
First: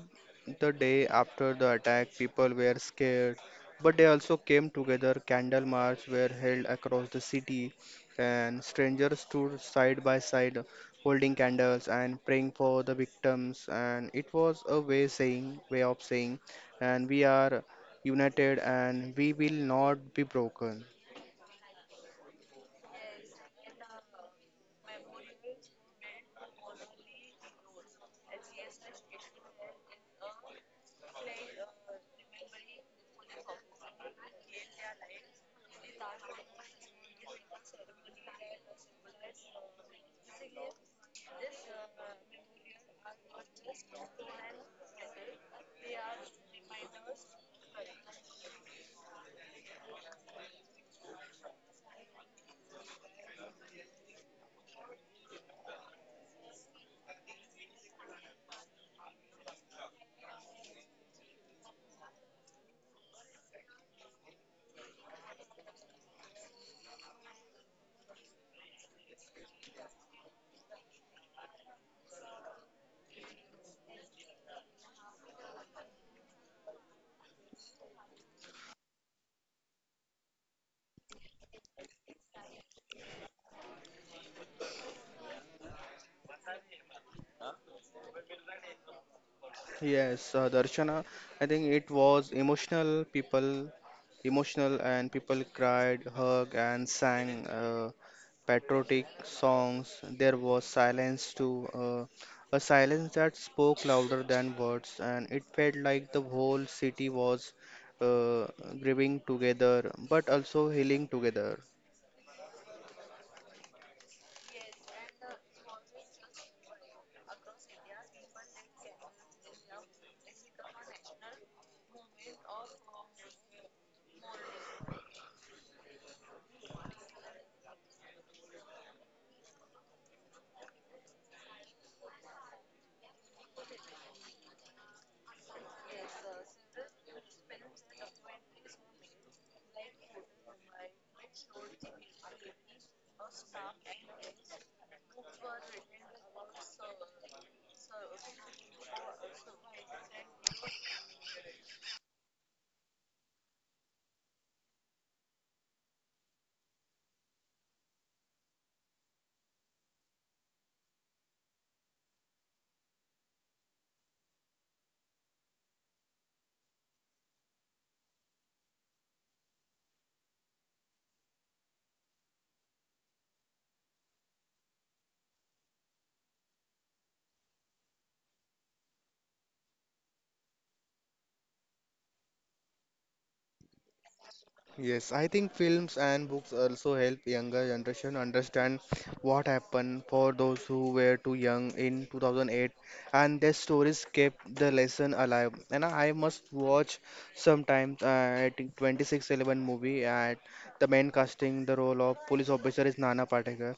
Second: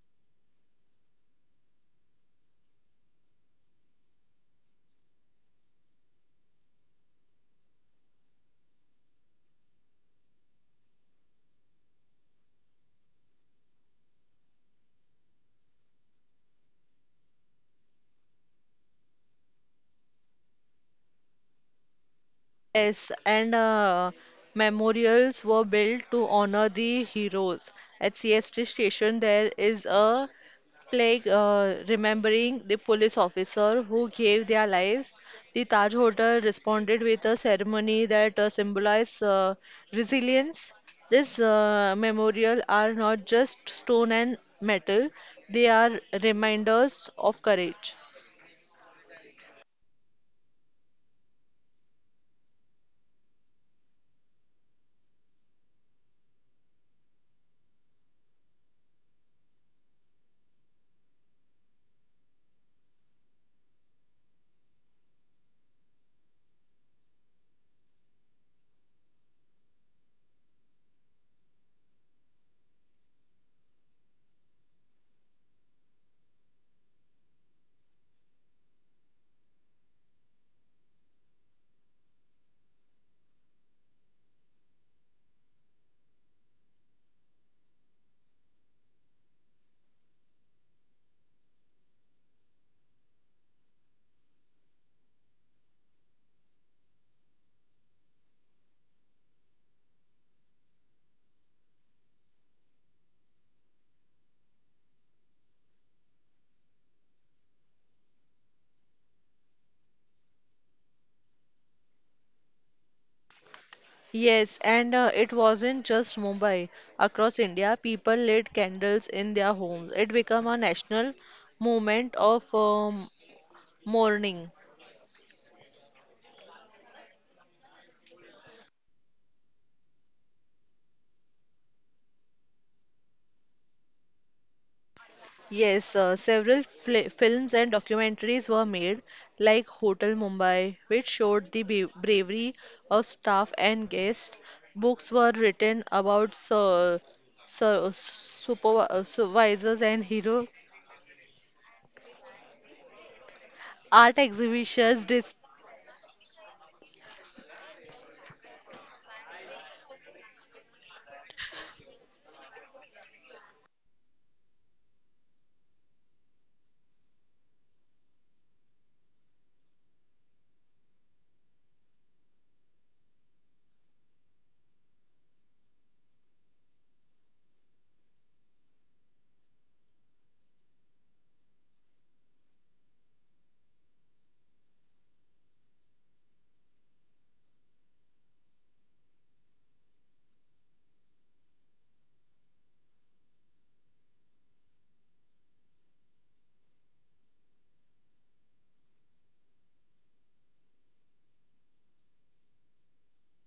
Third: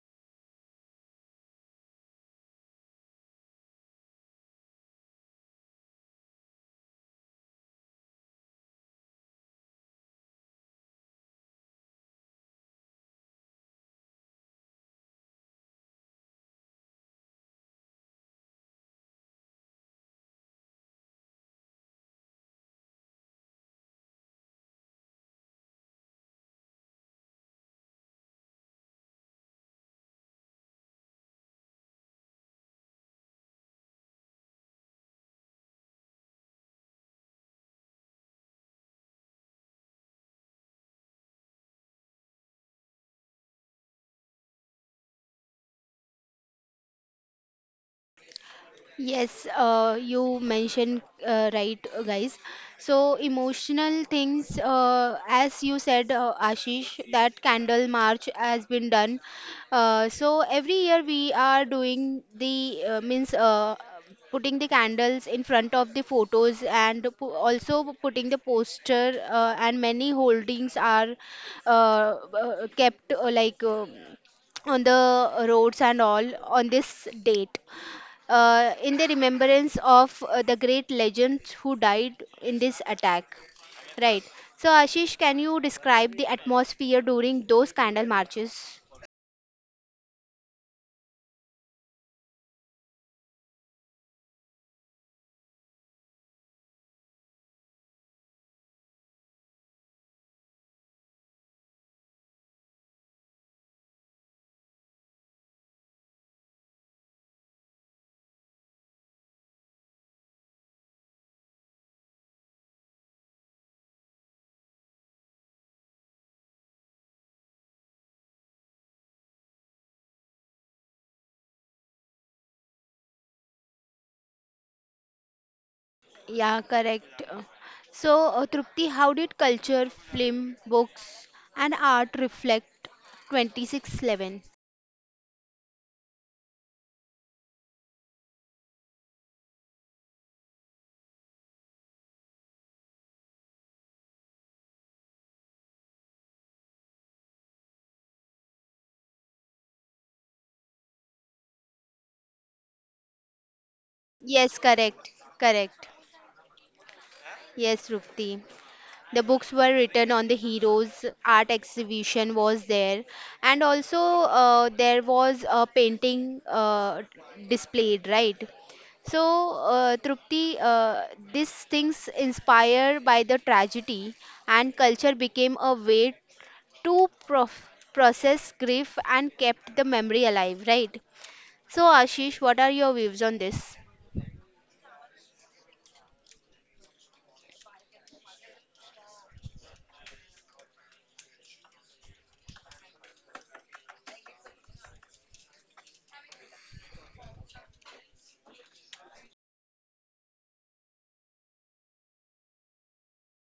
Speaker 3: the day after the attack, people were scared, but they also came together. Candle march were held across the city, and strangers stood side by side, holding candles and praying for the victims. And it was a way of saying, and we are united, and we will not be broken.
Speaker 2: Yes, and memorials were built to honor the heroes. At CST station, there is a plaque remembering the police officer who gave their lives. The Taj Hotel responded with a ceremony that symbolized resilience. This memorial are not just stone and metal; they are reminders of courage.
Speaker 1: Yes, you mentioned right, guys. So emotional things, as you said, Ashish, that candle march has been done. So every year we are doing the means putting the candles in front of the photos and also putting the poster and many holdings are kept like on the roads and all on this date in the remembrance of the great legends who died in this attack. Right. So, Ashish, can you describe the atmosphere during those candle marches?
Speaker 3: Yes, Darshana, I think it was emotional. People cried, hugged, and sang patriotic songs. There was silence too, a silence that spoke louder than words, and it felt like the whole city was uh, grieving together, but also healing together.
Speaker 2: Yes, and it wasn't just Mumbai. Across India, people lit candles in their homes. It became a national movement of mourning.
Speaker 1: Yeah, correct. So, Trupti, how did culture, film, books, and art reflect 26/11?
Speaker 2: Yes, several fli films and documentaries were made, like Hotel Mumbai, which showed the bravery of staff and guests. Books were written about supervisors and heroes. Art
Speaker 1: Yes,
Speaker 2: exhibitions
Speaker 1: correct.
Speaker 2: dis.
Speaker 1: Correct. Yes, Trupti. The books were written on the heroes. Art exhibition was there, and also there was a painting displayed, right? So, Trupti, these things inspired by the tragedy and culture became a way to process grief and kept the memory alive, right? So, Ashish, what are your views on this?
Speaker 3: Yes, I think films and books also help younger generation understand what happened for those who were too young in 2008, and their stories kept the lesson alive. And I must watch sometimes, I think 2611 movie at the main casting the role of police officer is Nana Patekar.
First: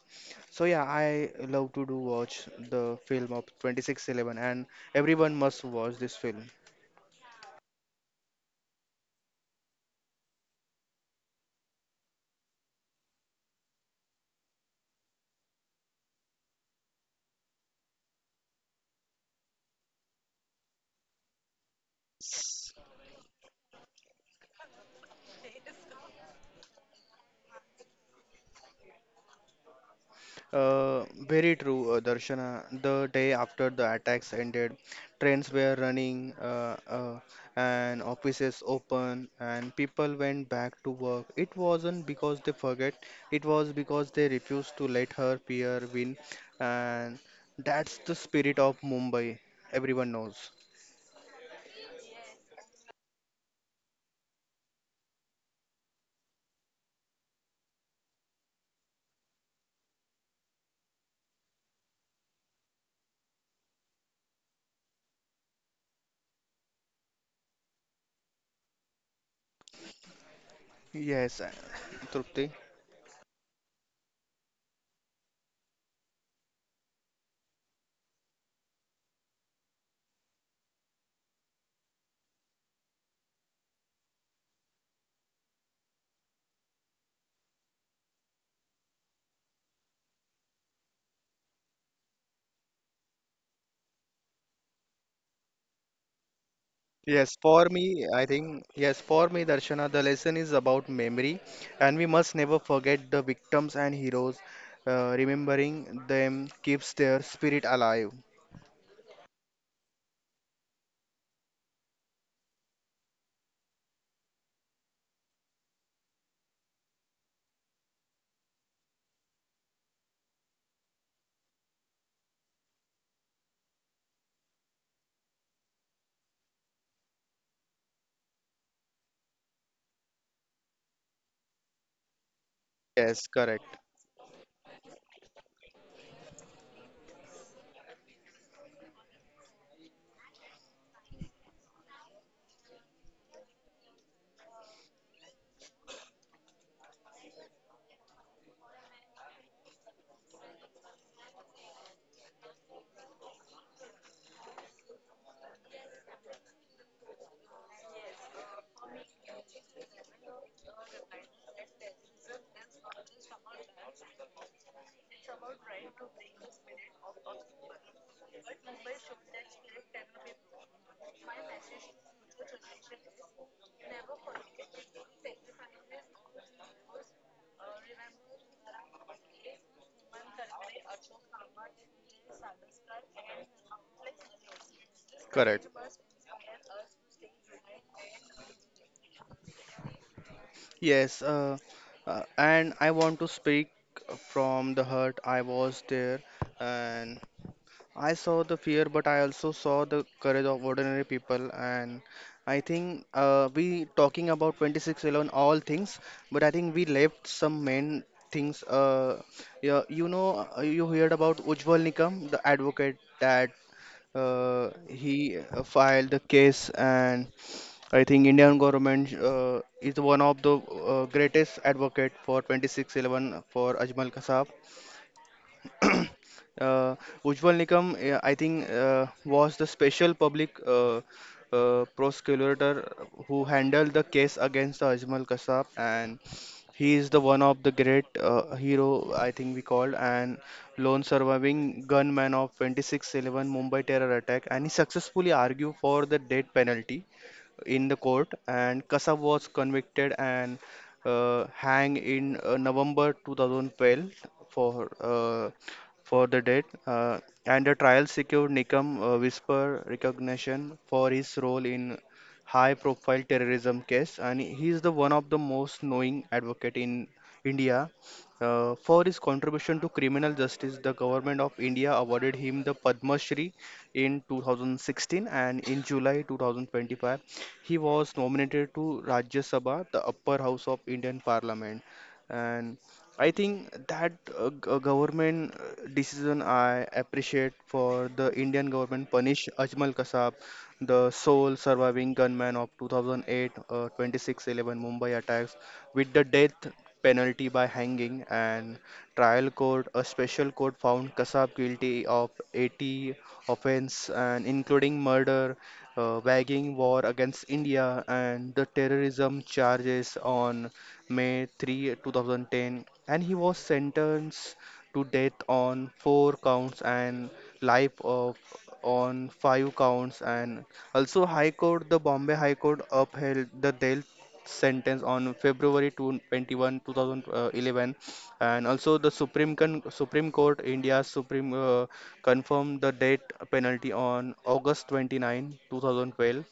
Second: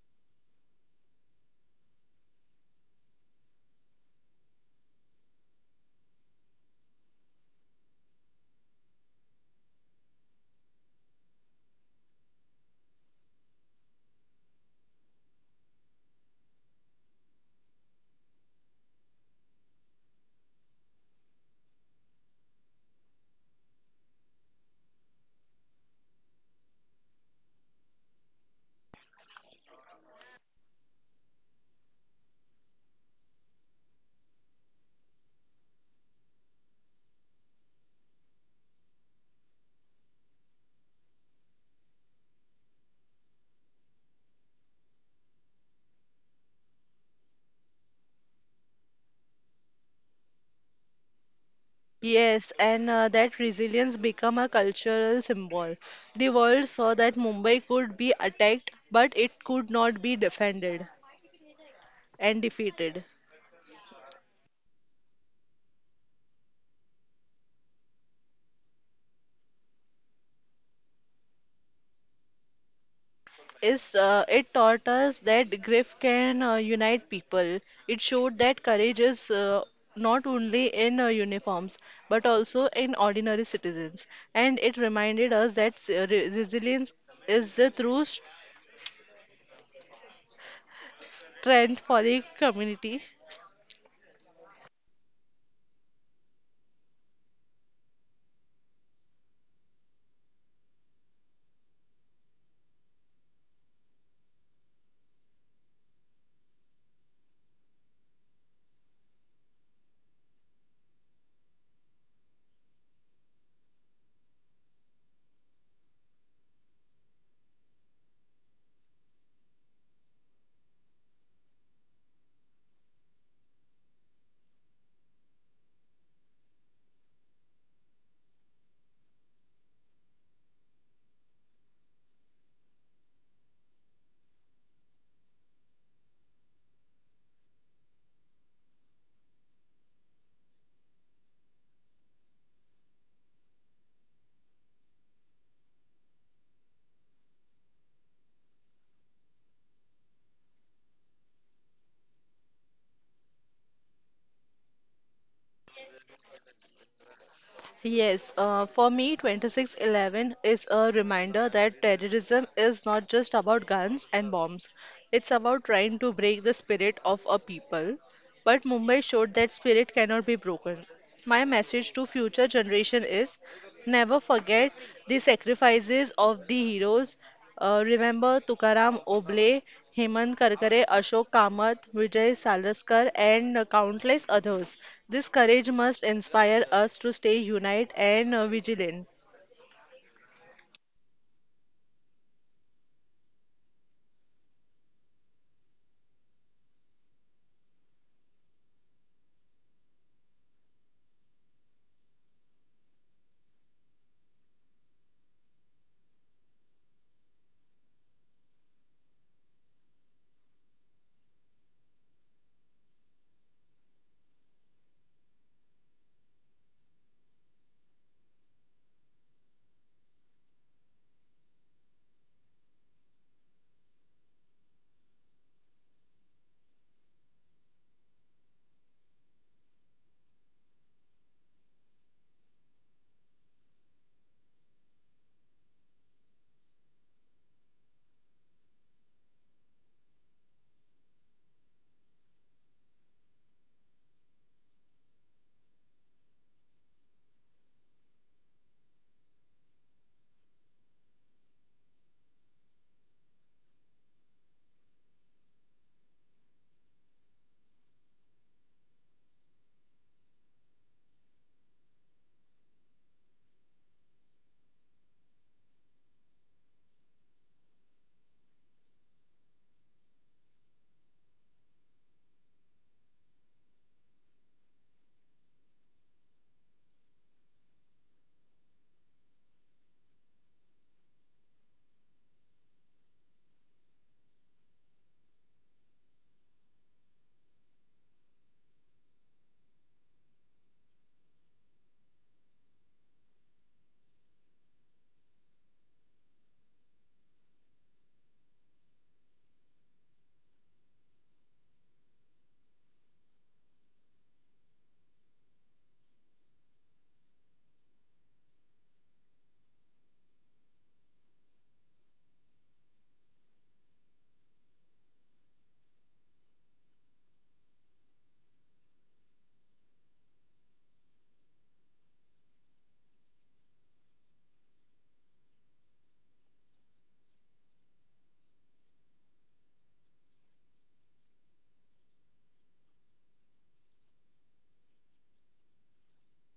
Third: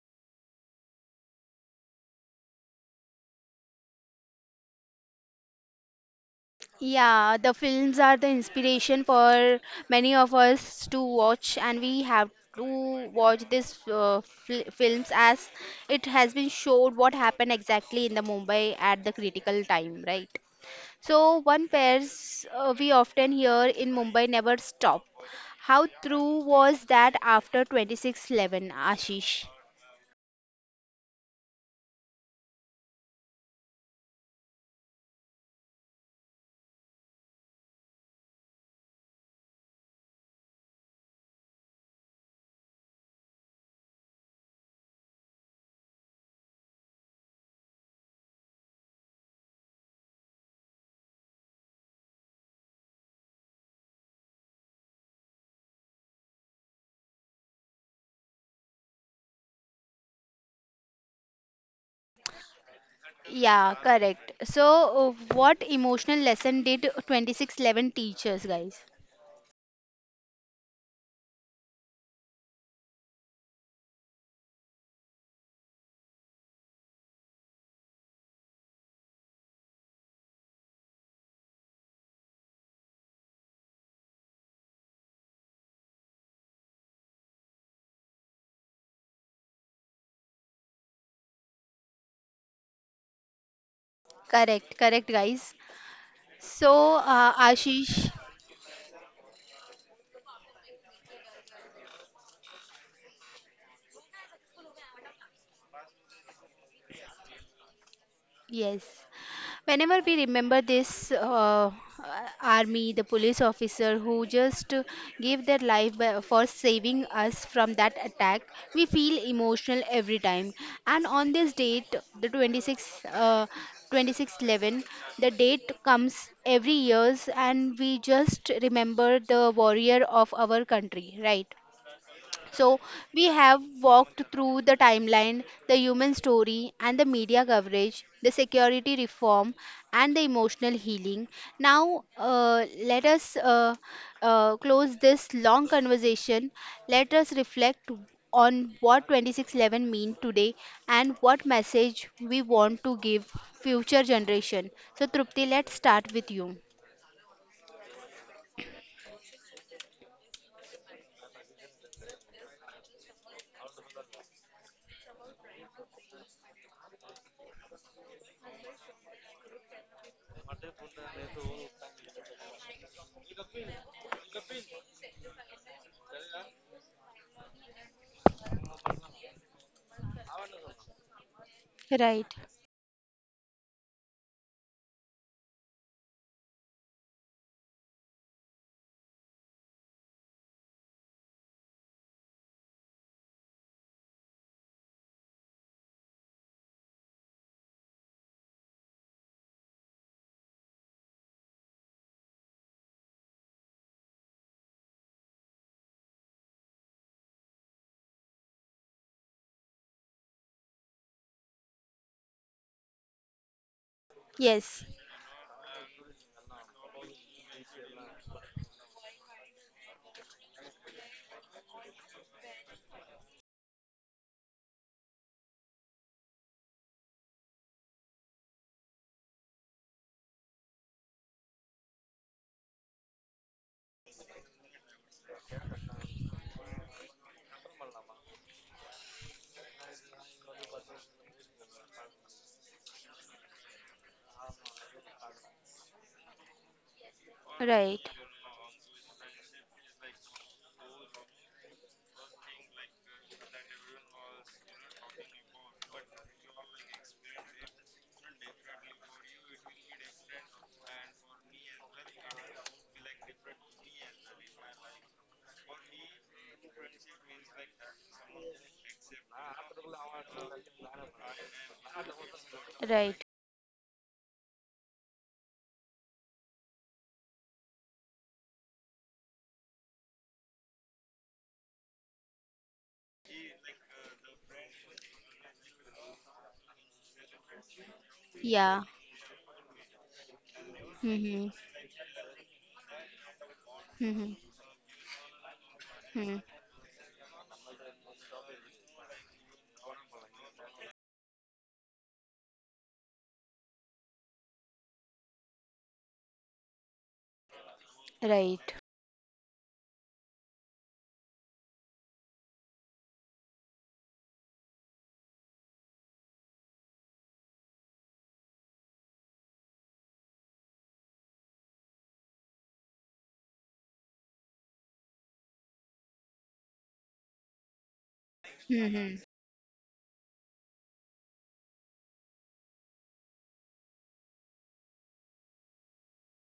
Speaker 3: So yeah, I love to do watch the film of 2611, and everyone must watch this film.
Speaker 1: Yeah, the films are the inspiration for many of us to watch, and we have to watch these films as it has been showed what happened exactly in the Mumbai at the critical time, right? So one pairs we often hear in Mumbai never stop. How true was that after 26/11, Ashish?
Speaker 3: Very true, Darshana. The day after the attacks ended, trains were running, and offices open, and people went back to work. It wasn't because they forget; it was because they refused to let her fear win, and that's the spirit of Mumbai. Everyone knows.
Speaker 2: Yes, and that resilience became a cultural symbol. The world saw that Mumbai could be attacked, but it could not be defended and defeated.
Speaker 1: Yeah, correct. So what emotional lesson did 26/11 teach us, guys?
Speaker 3: Yes, Trupti.
Speaker 2: It taught us that grief can unite people. It showed that courage is not only in uniforms, but also in ordinary citizens. And it reminded us that resilience is the strength for the community.
Speaker 1: Correct, correct, guys. So, Ashish,
Speaker 3: Yes, for me, Darshana, the lesson is about memory, and we must never forget the victims and heroes. Remembering them keeps their spirit alive.
Speaker 1: yes. Whenever we remember this army, the police officer who just gave their life by, for saving us from that attack, we feel emotional every time. And on this date, the 26th, 26/11, the date comes every years, and we just remember the warrior of our country, right? So, we
Speaker 3: Yes,
Speaker 1: have
Speaker 3: correct,
Speaker 1: walked through the timeline, the human story, and the media coverage, the security reform, and the emotional healing. Now, let us close this long conversation. Let us reflect on what 26/11 mean today and what message we want to give future generation. So, Trupti, let's start with you.
Speaker 2: Yes, for me, 2611 is a reminder that terrorism is not just about guns and bombs. It's about trying to break the spirit of a people. But Mumbai showed that spirit cannot be broken. My message to future generation is never forget the sacrifices of the heroes. Remember Tukaram Oble, Hemant Karkare, Ashok Kamath,
Speaker 1: Right.
Speaker 2: Vijay Salaskar, and countless others. This
Speaker 3: correct.
Speaker 2: courage must inspire us to stay united and vigilant.
Speaker 3: Yes, and I want to speak from the hurt. I was there, and I saw the fear, but I also saw the courage of ordinary people. And I think we talking about 2611 all things, but I think we left some main things. Yeah, you know, you heard about Ujjwal Nikam, the advocate that
Speaker 1: Yes.
Speaker 3: he filed the case, and I think Indian government is one of the greatest advocate for 2611 for Ajmal Kasab. uh, Ujjwal Nikam, I think, was the special public prosecutor who handled the case against the Ajmal Kasab, and he is the one of the great hero, I think we called, and lone surviving gunman of 26/11 Mumbai terror attack, and he successfully argued for the death penalty in the
Speaker 1: Right,
Speaker 3: court, and Kasab was convicted and hanged in November 2012 for uh, for the Dead, and the trial secured Nikam Whisper recognition for his role in high-profile terrorism case, and he is the one of the most knowing advocate in India. For his contribution to criminal justice, the government of India awarded him the Padma
Speaker 1: right.
Speaker 3: Shri in 2016, and in July 2025, he was nominated to Rajya Sabha, the upper house of Indian Parliament. And I think that government decision I appreciate for the Indian
Speaker 1: Yeah.
Speaker 3: government punish Ajmal Kasab, the
Speaker 1: Hmm.
Speaker 3: sole surviving gunman of 2008,
Speaker 1: Hmm.
Speaker 3: 26/11 Mumbai attacks, with the
Speaker 1: Hmm.
Speaker 3: death penalty by hanging and trial court. A special court found Kasab guilty of 80 offense and including murder, waging war against India, and the
Speaker 1: Right.
Speaker 3: terrorism charges on May 3, 2010, and he was sentenced to death on four counts and life of on five counts. And also, High Court, the Bombay High Court upheld the death sentence on February 21, 2011, and also the
Speaker 1: Hmm.
Speaker 3: Supreme Court, India's Supreme, confirmed the death penalty on August 29, 2012,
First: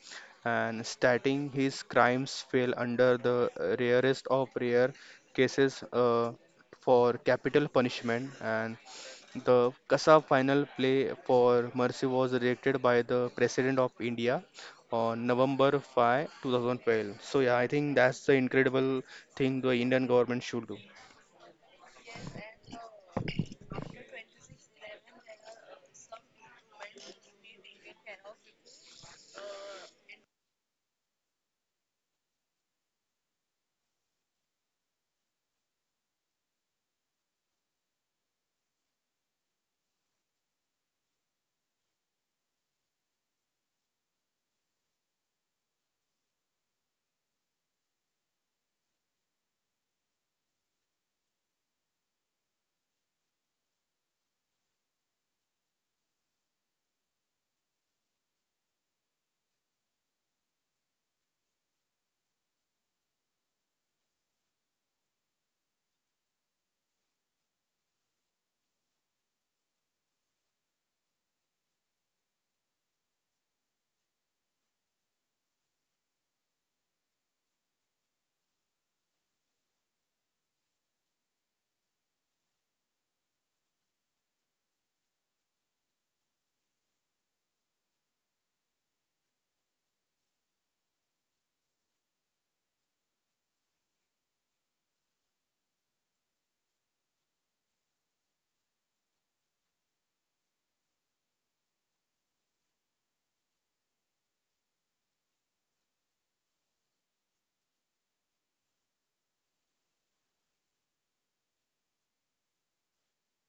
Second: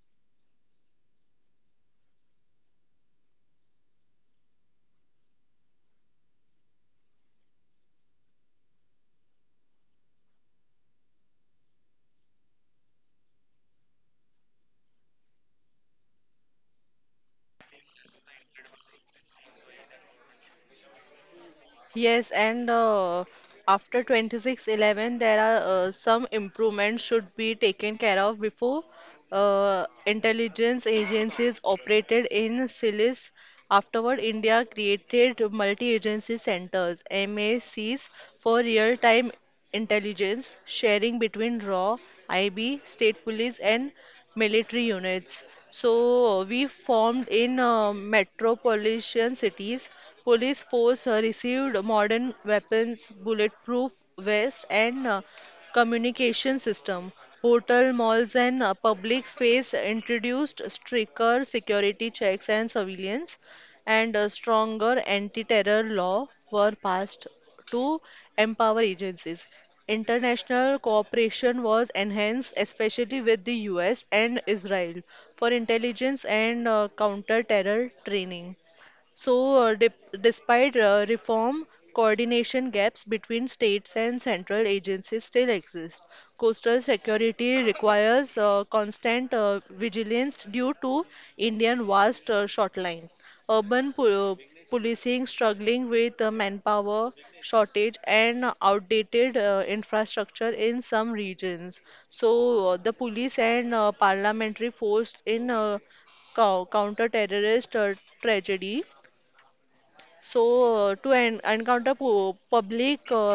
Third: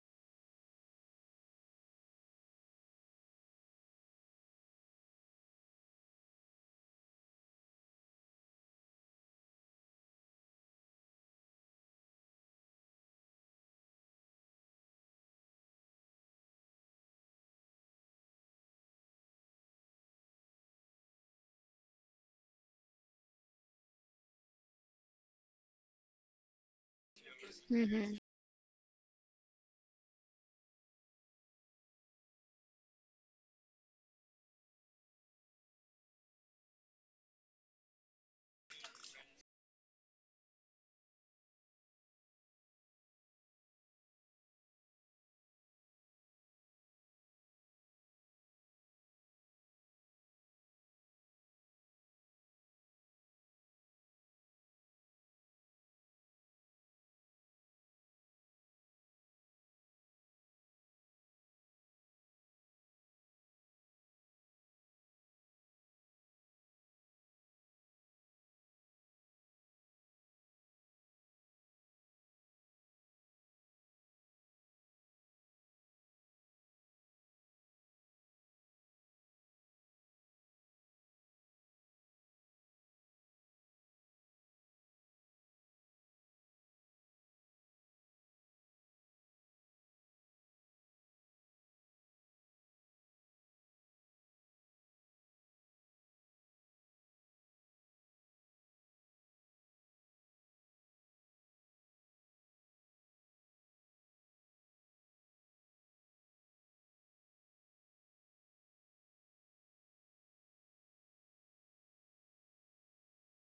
Speaker 3: and stating his crimes fell under the rarest of rare cases for capital punishment, and the Kasa final play for Mercy was directed by the President of India on November 5, 2012. So yeah, I think that's the incredible thing the Indian government should do.
Speaker 2: Yes, and after 26/11, there are some improvements should be taken
Speaker 1: Hmm.
Speaker 2: care of before intelligence agencies operated in Silis. Afterward, India created multi-agency centers (MACs) for real-time intelligence sharing between RAW, IB, state police, and military units. So we formed in metropolitan cities. Police force received modern weapons, bulletproof vests, and communication system. Hotel, malls, and public space introduced stricter security checks and surveillance, and a stronger anti-terror law were passed to empower agencies. International cooperation was enhanced, especially with the US and Israel, for intelligence and counter terror training. So, dip despite reform, coordination gaps between states and central agencies still exist. Coastal security requires constant vigilance due to India's vast shoreline. Urban policing struggling with manpower shortage and outdated infrastructure in some regions. So, the police and parliamentary force in counter terrorist tragedy, so, to en encounter pu public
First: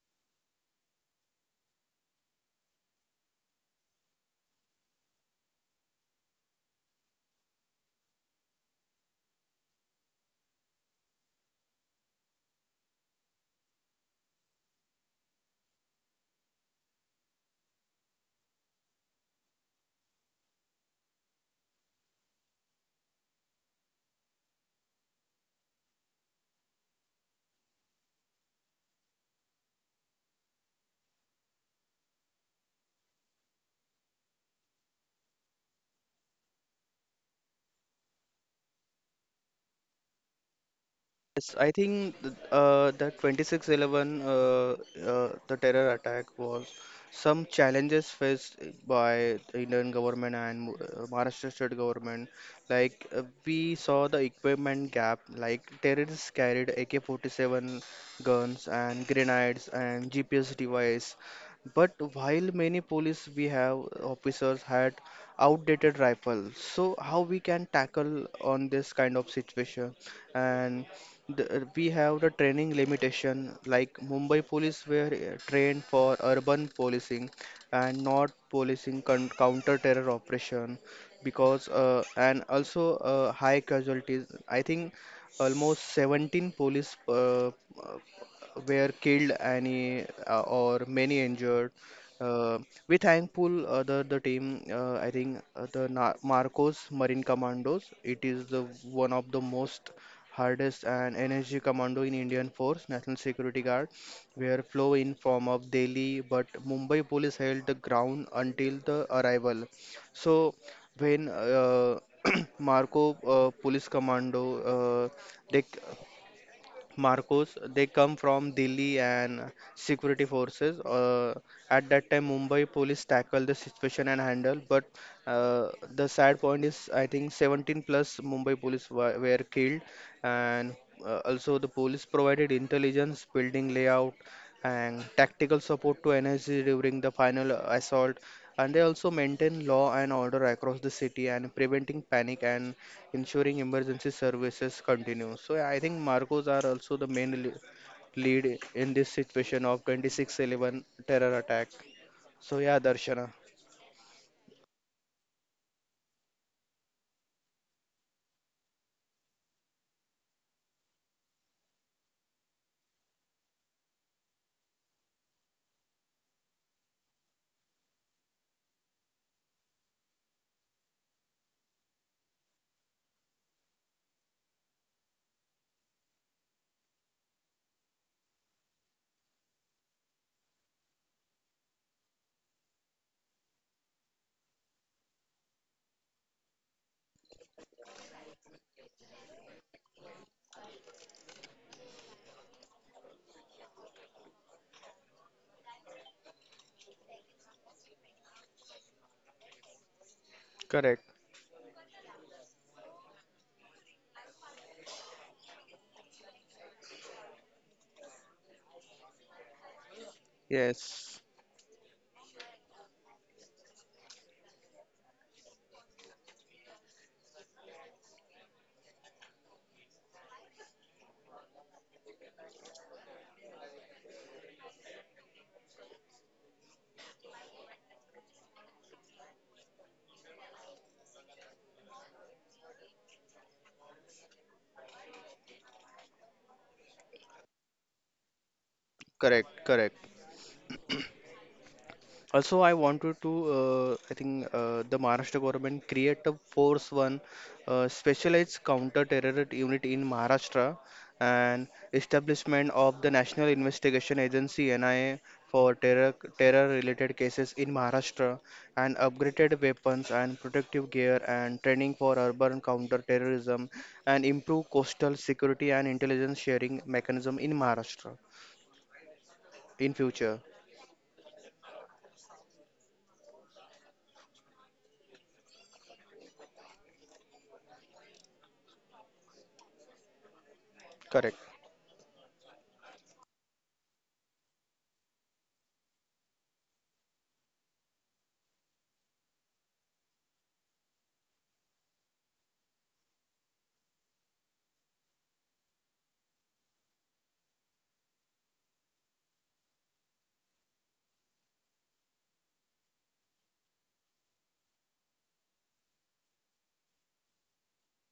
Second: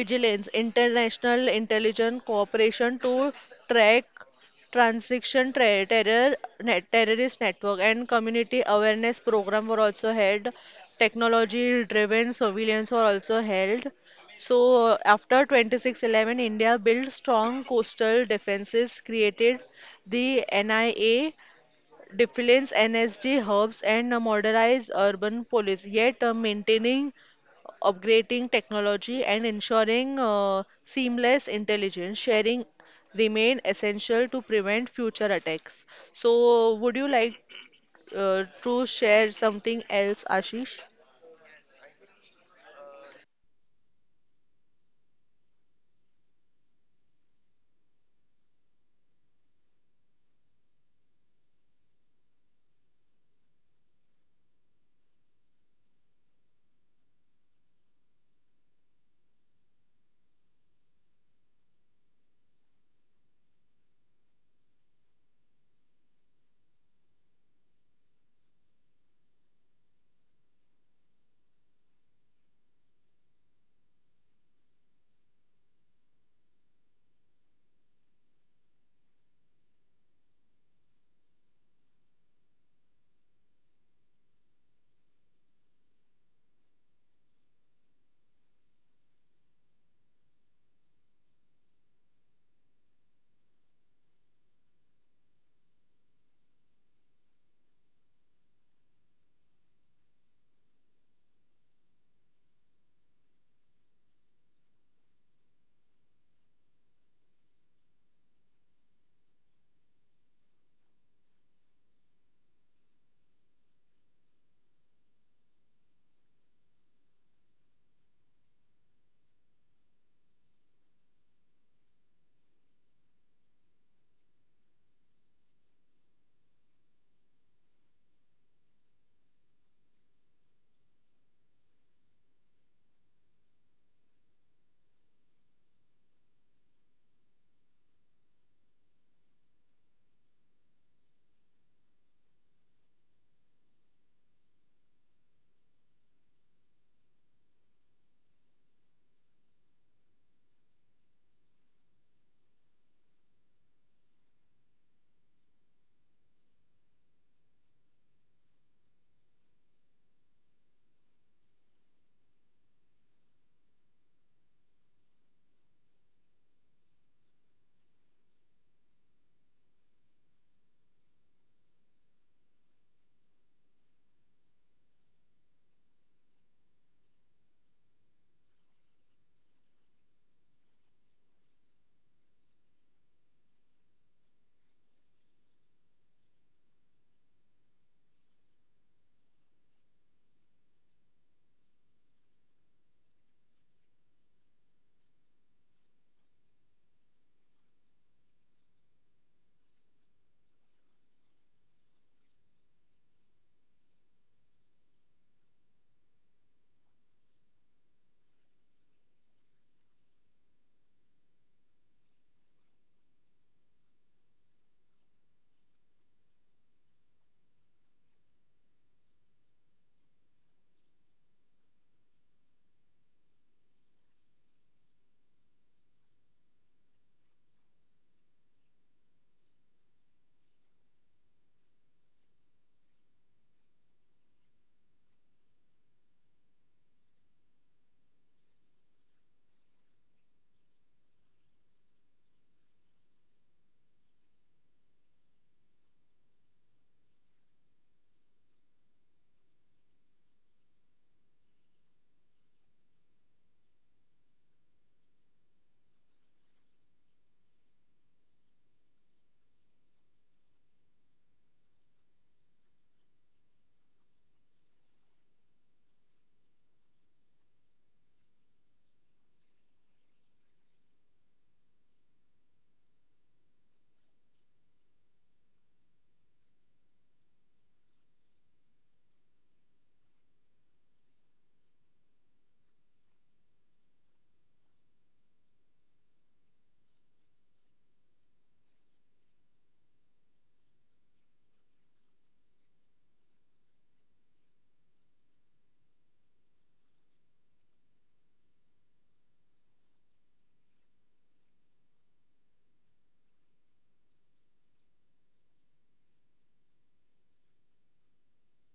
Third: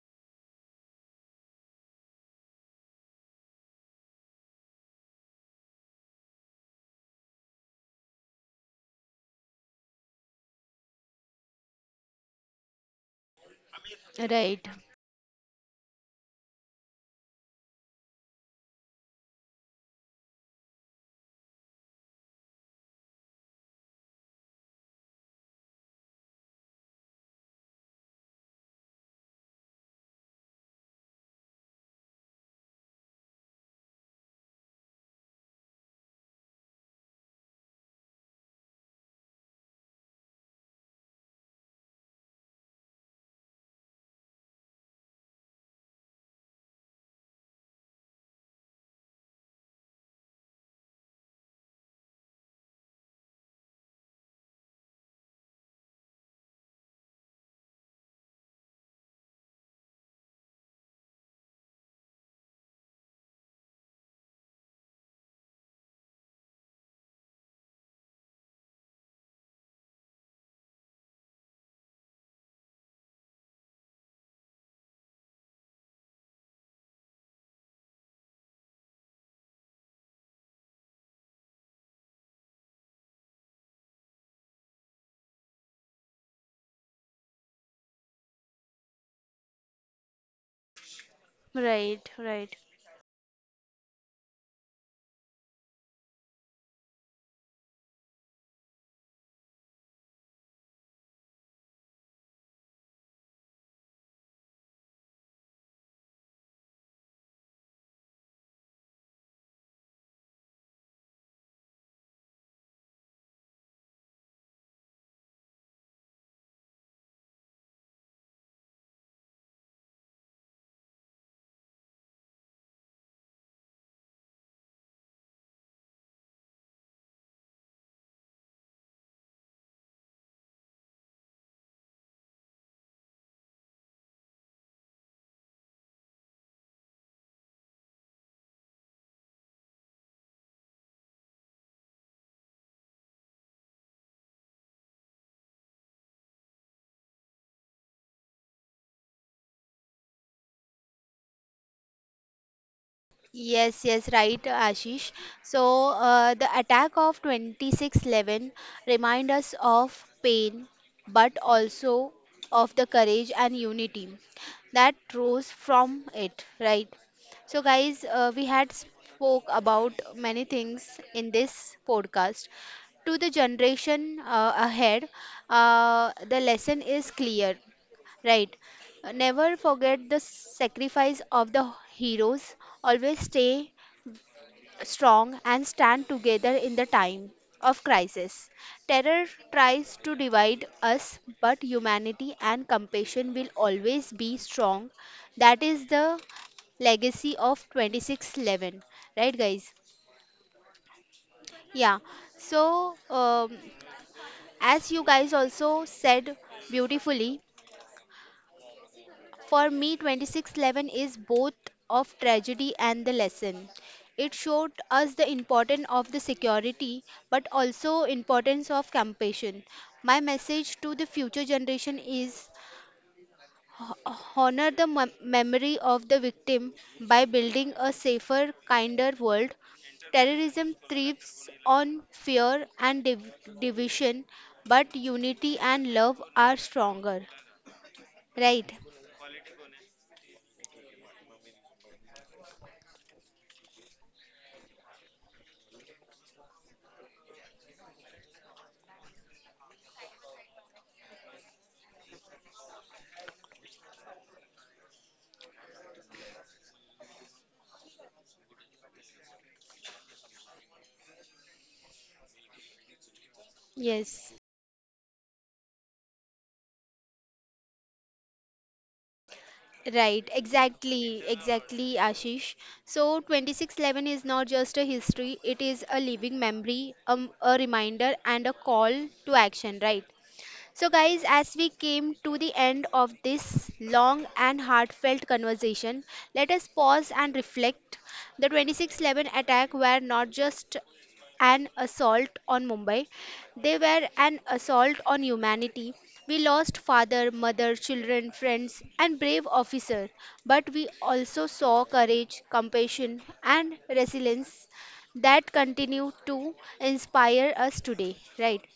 Speaker 2: vigilance, international intelligence cooperation to track transaction tra terror net terrorist network and community awareness program were also held. Technology-driven surveillance were also held. So,
Speaker 1: Right.
Speaker 2: after 2611, India built strong coastal defenses, created the NIA defines NSG hubs and modernize urban police, yet maintaining upgrading technology and ensuring seamless intelligence sharing remain essential to prevent future attacks. So, would you like to share something else, Ashish?
Speaker 3: Yes, I think the 26/11, the terror attack was some challenges faced by the Indian government and Maharashtra state government. Like we saw the equipment gap, like terrorists carried AK-47 guns and grenades and GPS device. But while many police we have officers had outdated rifles, so how we can tackle on this kind of situation? And the, we have the training limitation, like mumbai police were trained for urban policing and not policing counter terror operation because and also high casualties, I think almost 17 police were killed any or many injured.
Speaker 1: Right. Right.
Speaker 3: uh, we thankful the team. I think the Na Marcos Marine Commandos. It is the one of the most hardest and energy commando in Indian Force, National Security Guard, were flow in from of Delhi, but Mumbai police held the ground until the arrival. So when *clears throat* Marco Police Commando, they Marcos, they come from Delhi and security forces. At that time, Mumbai police tackle the situation and handle. But uh, the sad point is, I think 17 plus Mumbai police were killed, and also the police provided intelligence, building layout, and tactical support to NSG during the final assault. And they also maintain law and order across the city and preventing panic and ensuring emergency services continue. So yeah, I think Marcos are also the main lead in this situation of 26/11 terror attack. So yeah, Darshana.
Speaker 1: Yes, yes, right, Ashish. So, the attack of 26/11 remind us of pain, but also of the courage and unity that rose from it, right? So, guys, we had spoke about many things in this podcast. To the generation ahead, the lesson is clear. Right. Never forget the sacrifice of the heroes. Always stay strong and stand together in the time of crisis. Terror tries to divide us, but humanity and compassion will always be strong. That is the legacy of 26/11. Right, guys?
Speaker 3: Correct.
Speaker 1: Yeah. So, as you guys also said beautifully, for me, 26/11 is
Speaker 3: Yes.
Speaker 1: both of tragedy and the lesson. It showed us the importance of the security, but also importance of compassion. My message to the future generation is honor the memory of the victim by building a safer, kinder world. Terrorism thrives on fear and division, but unity and love are stronger. Right?
Speaker 3: Correct. Correct. Also, I wanted to, I think the Maharashtra government create a force one, specialized counter-terror unit in Maharashtra, and establishment of the National Investigation Agency NIA for terror-related cases in Maharashtra, and upgraded weapons and protective gear and training for urban
Speaker 1: Yes.
Speaker 3: counter-terrorism, and improve coastal security and intelligence sharing mechanism in Maharashtra
Speaker 1: Right,
Speaker 3: in future.
Speaker 1: exactly, exactly, Ashish. So, 26/11 is not just a history, it is a living memory, a reminder, and a call to action, right? So, guys, as we
Speaker 3: Correct.
Speaker 1: came to the end of this long and heartfelt conversation, let us pause and reflect. The 26/11 attack were not just an assault on Mumbai, they were an assault on humanity. We lost father, mother, children, friends, and brave officer, but we also saw courage, compassion, and resilience that continue to inspire us today, right?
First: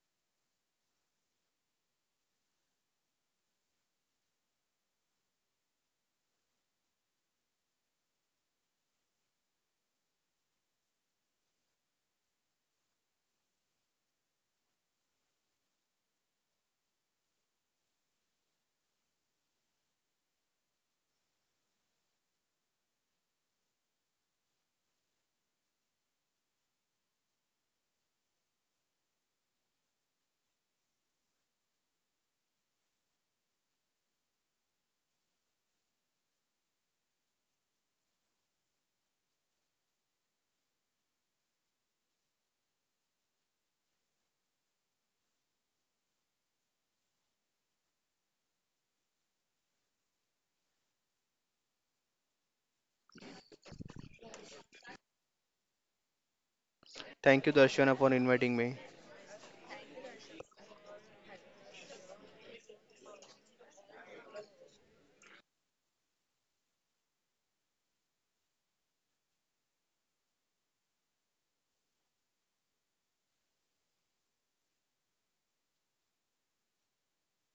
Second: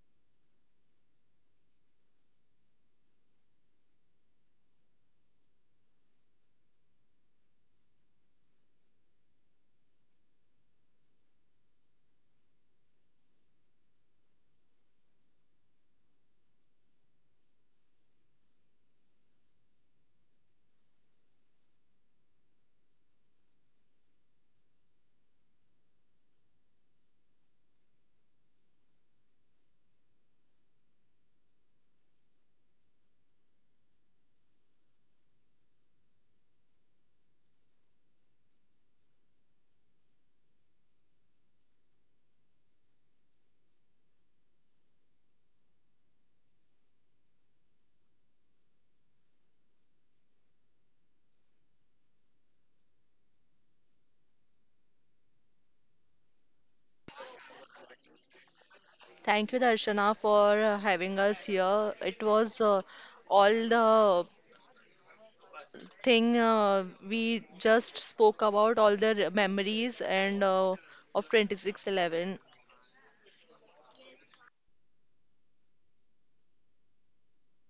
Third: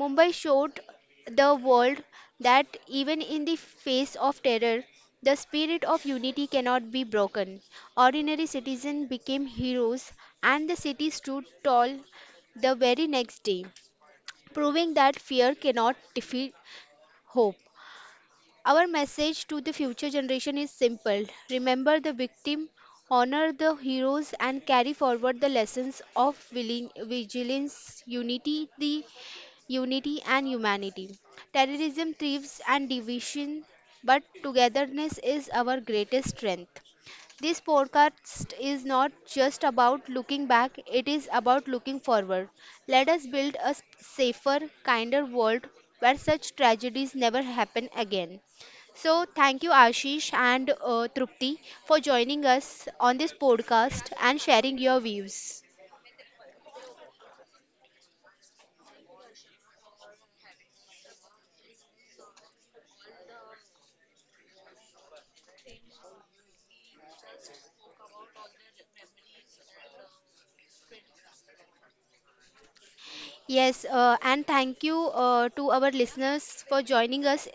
Speaker 1: Mumbai showed the world that even in the face of terror, the spirit of unity cannot be broken. Ordinary citizens became heroes, and the city stood tall the very next day, proving that fear cannot defeat hope. Our message to the future generation is simple: remember the victim, honor the heroes, and carry forward the lessons of vigilance, unity, and humanity. Terrorism thrives and division, but togetherness is our greatest strength. This podcast is not just about looking back, it is about looking forward. Let us build a safer, kinder world where such tragedies never happen again. So, thank you, Ashish and Trupti, for joining us on this podcast and sharing your views.
Speaker 3: Thank you, Darshana, for inviting me.
Speaker 2: Thank you, Darshana, for having us here. It was all the thing we just spoke about all the memories and of 2611.
Speaker 1: Yes, and thank you to our listeners for joining us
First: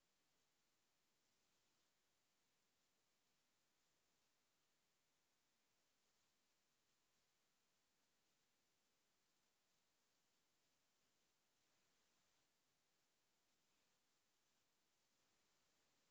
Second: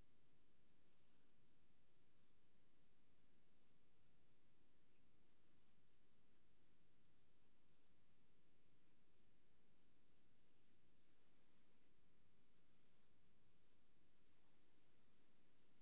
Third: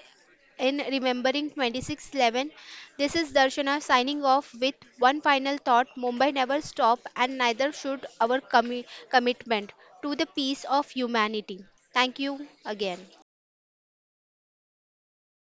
Speaker 1: in Remembering 26/11. This is Darshana signing off with one final thought: Mumbai never stop, and neither should our commitment to the peace of humanity. Thank you again.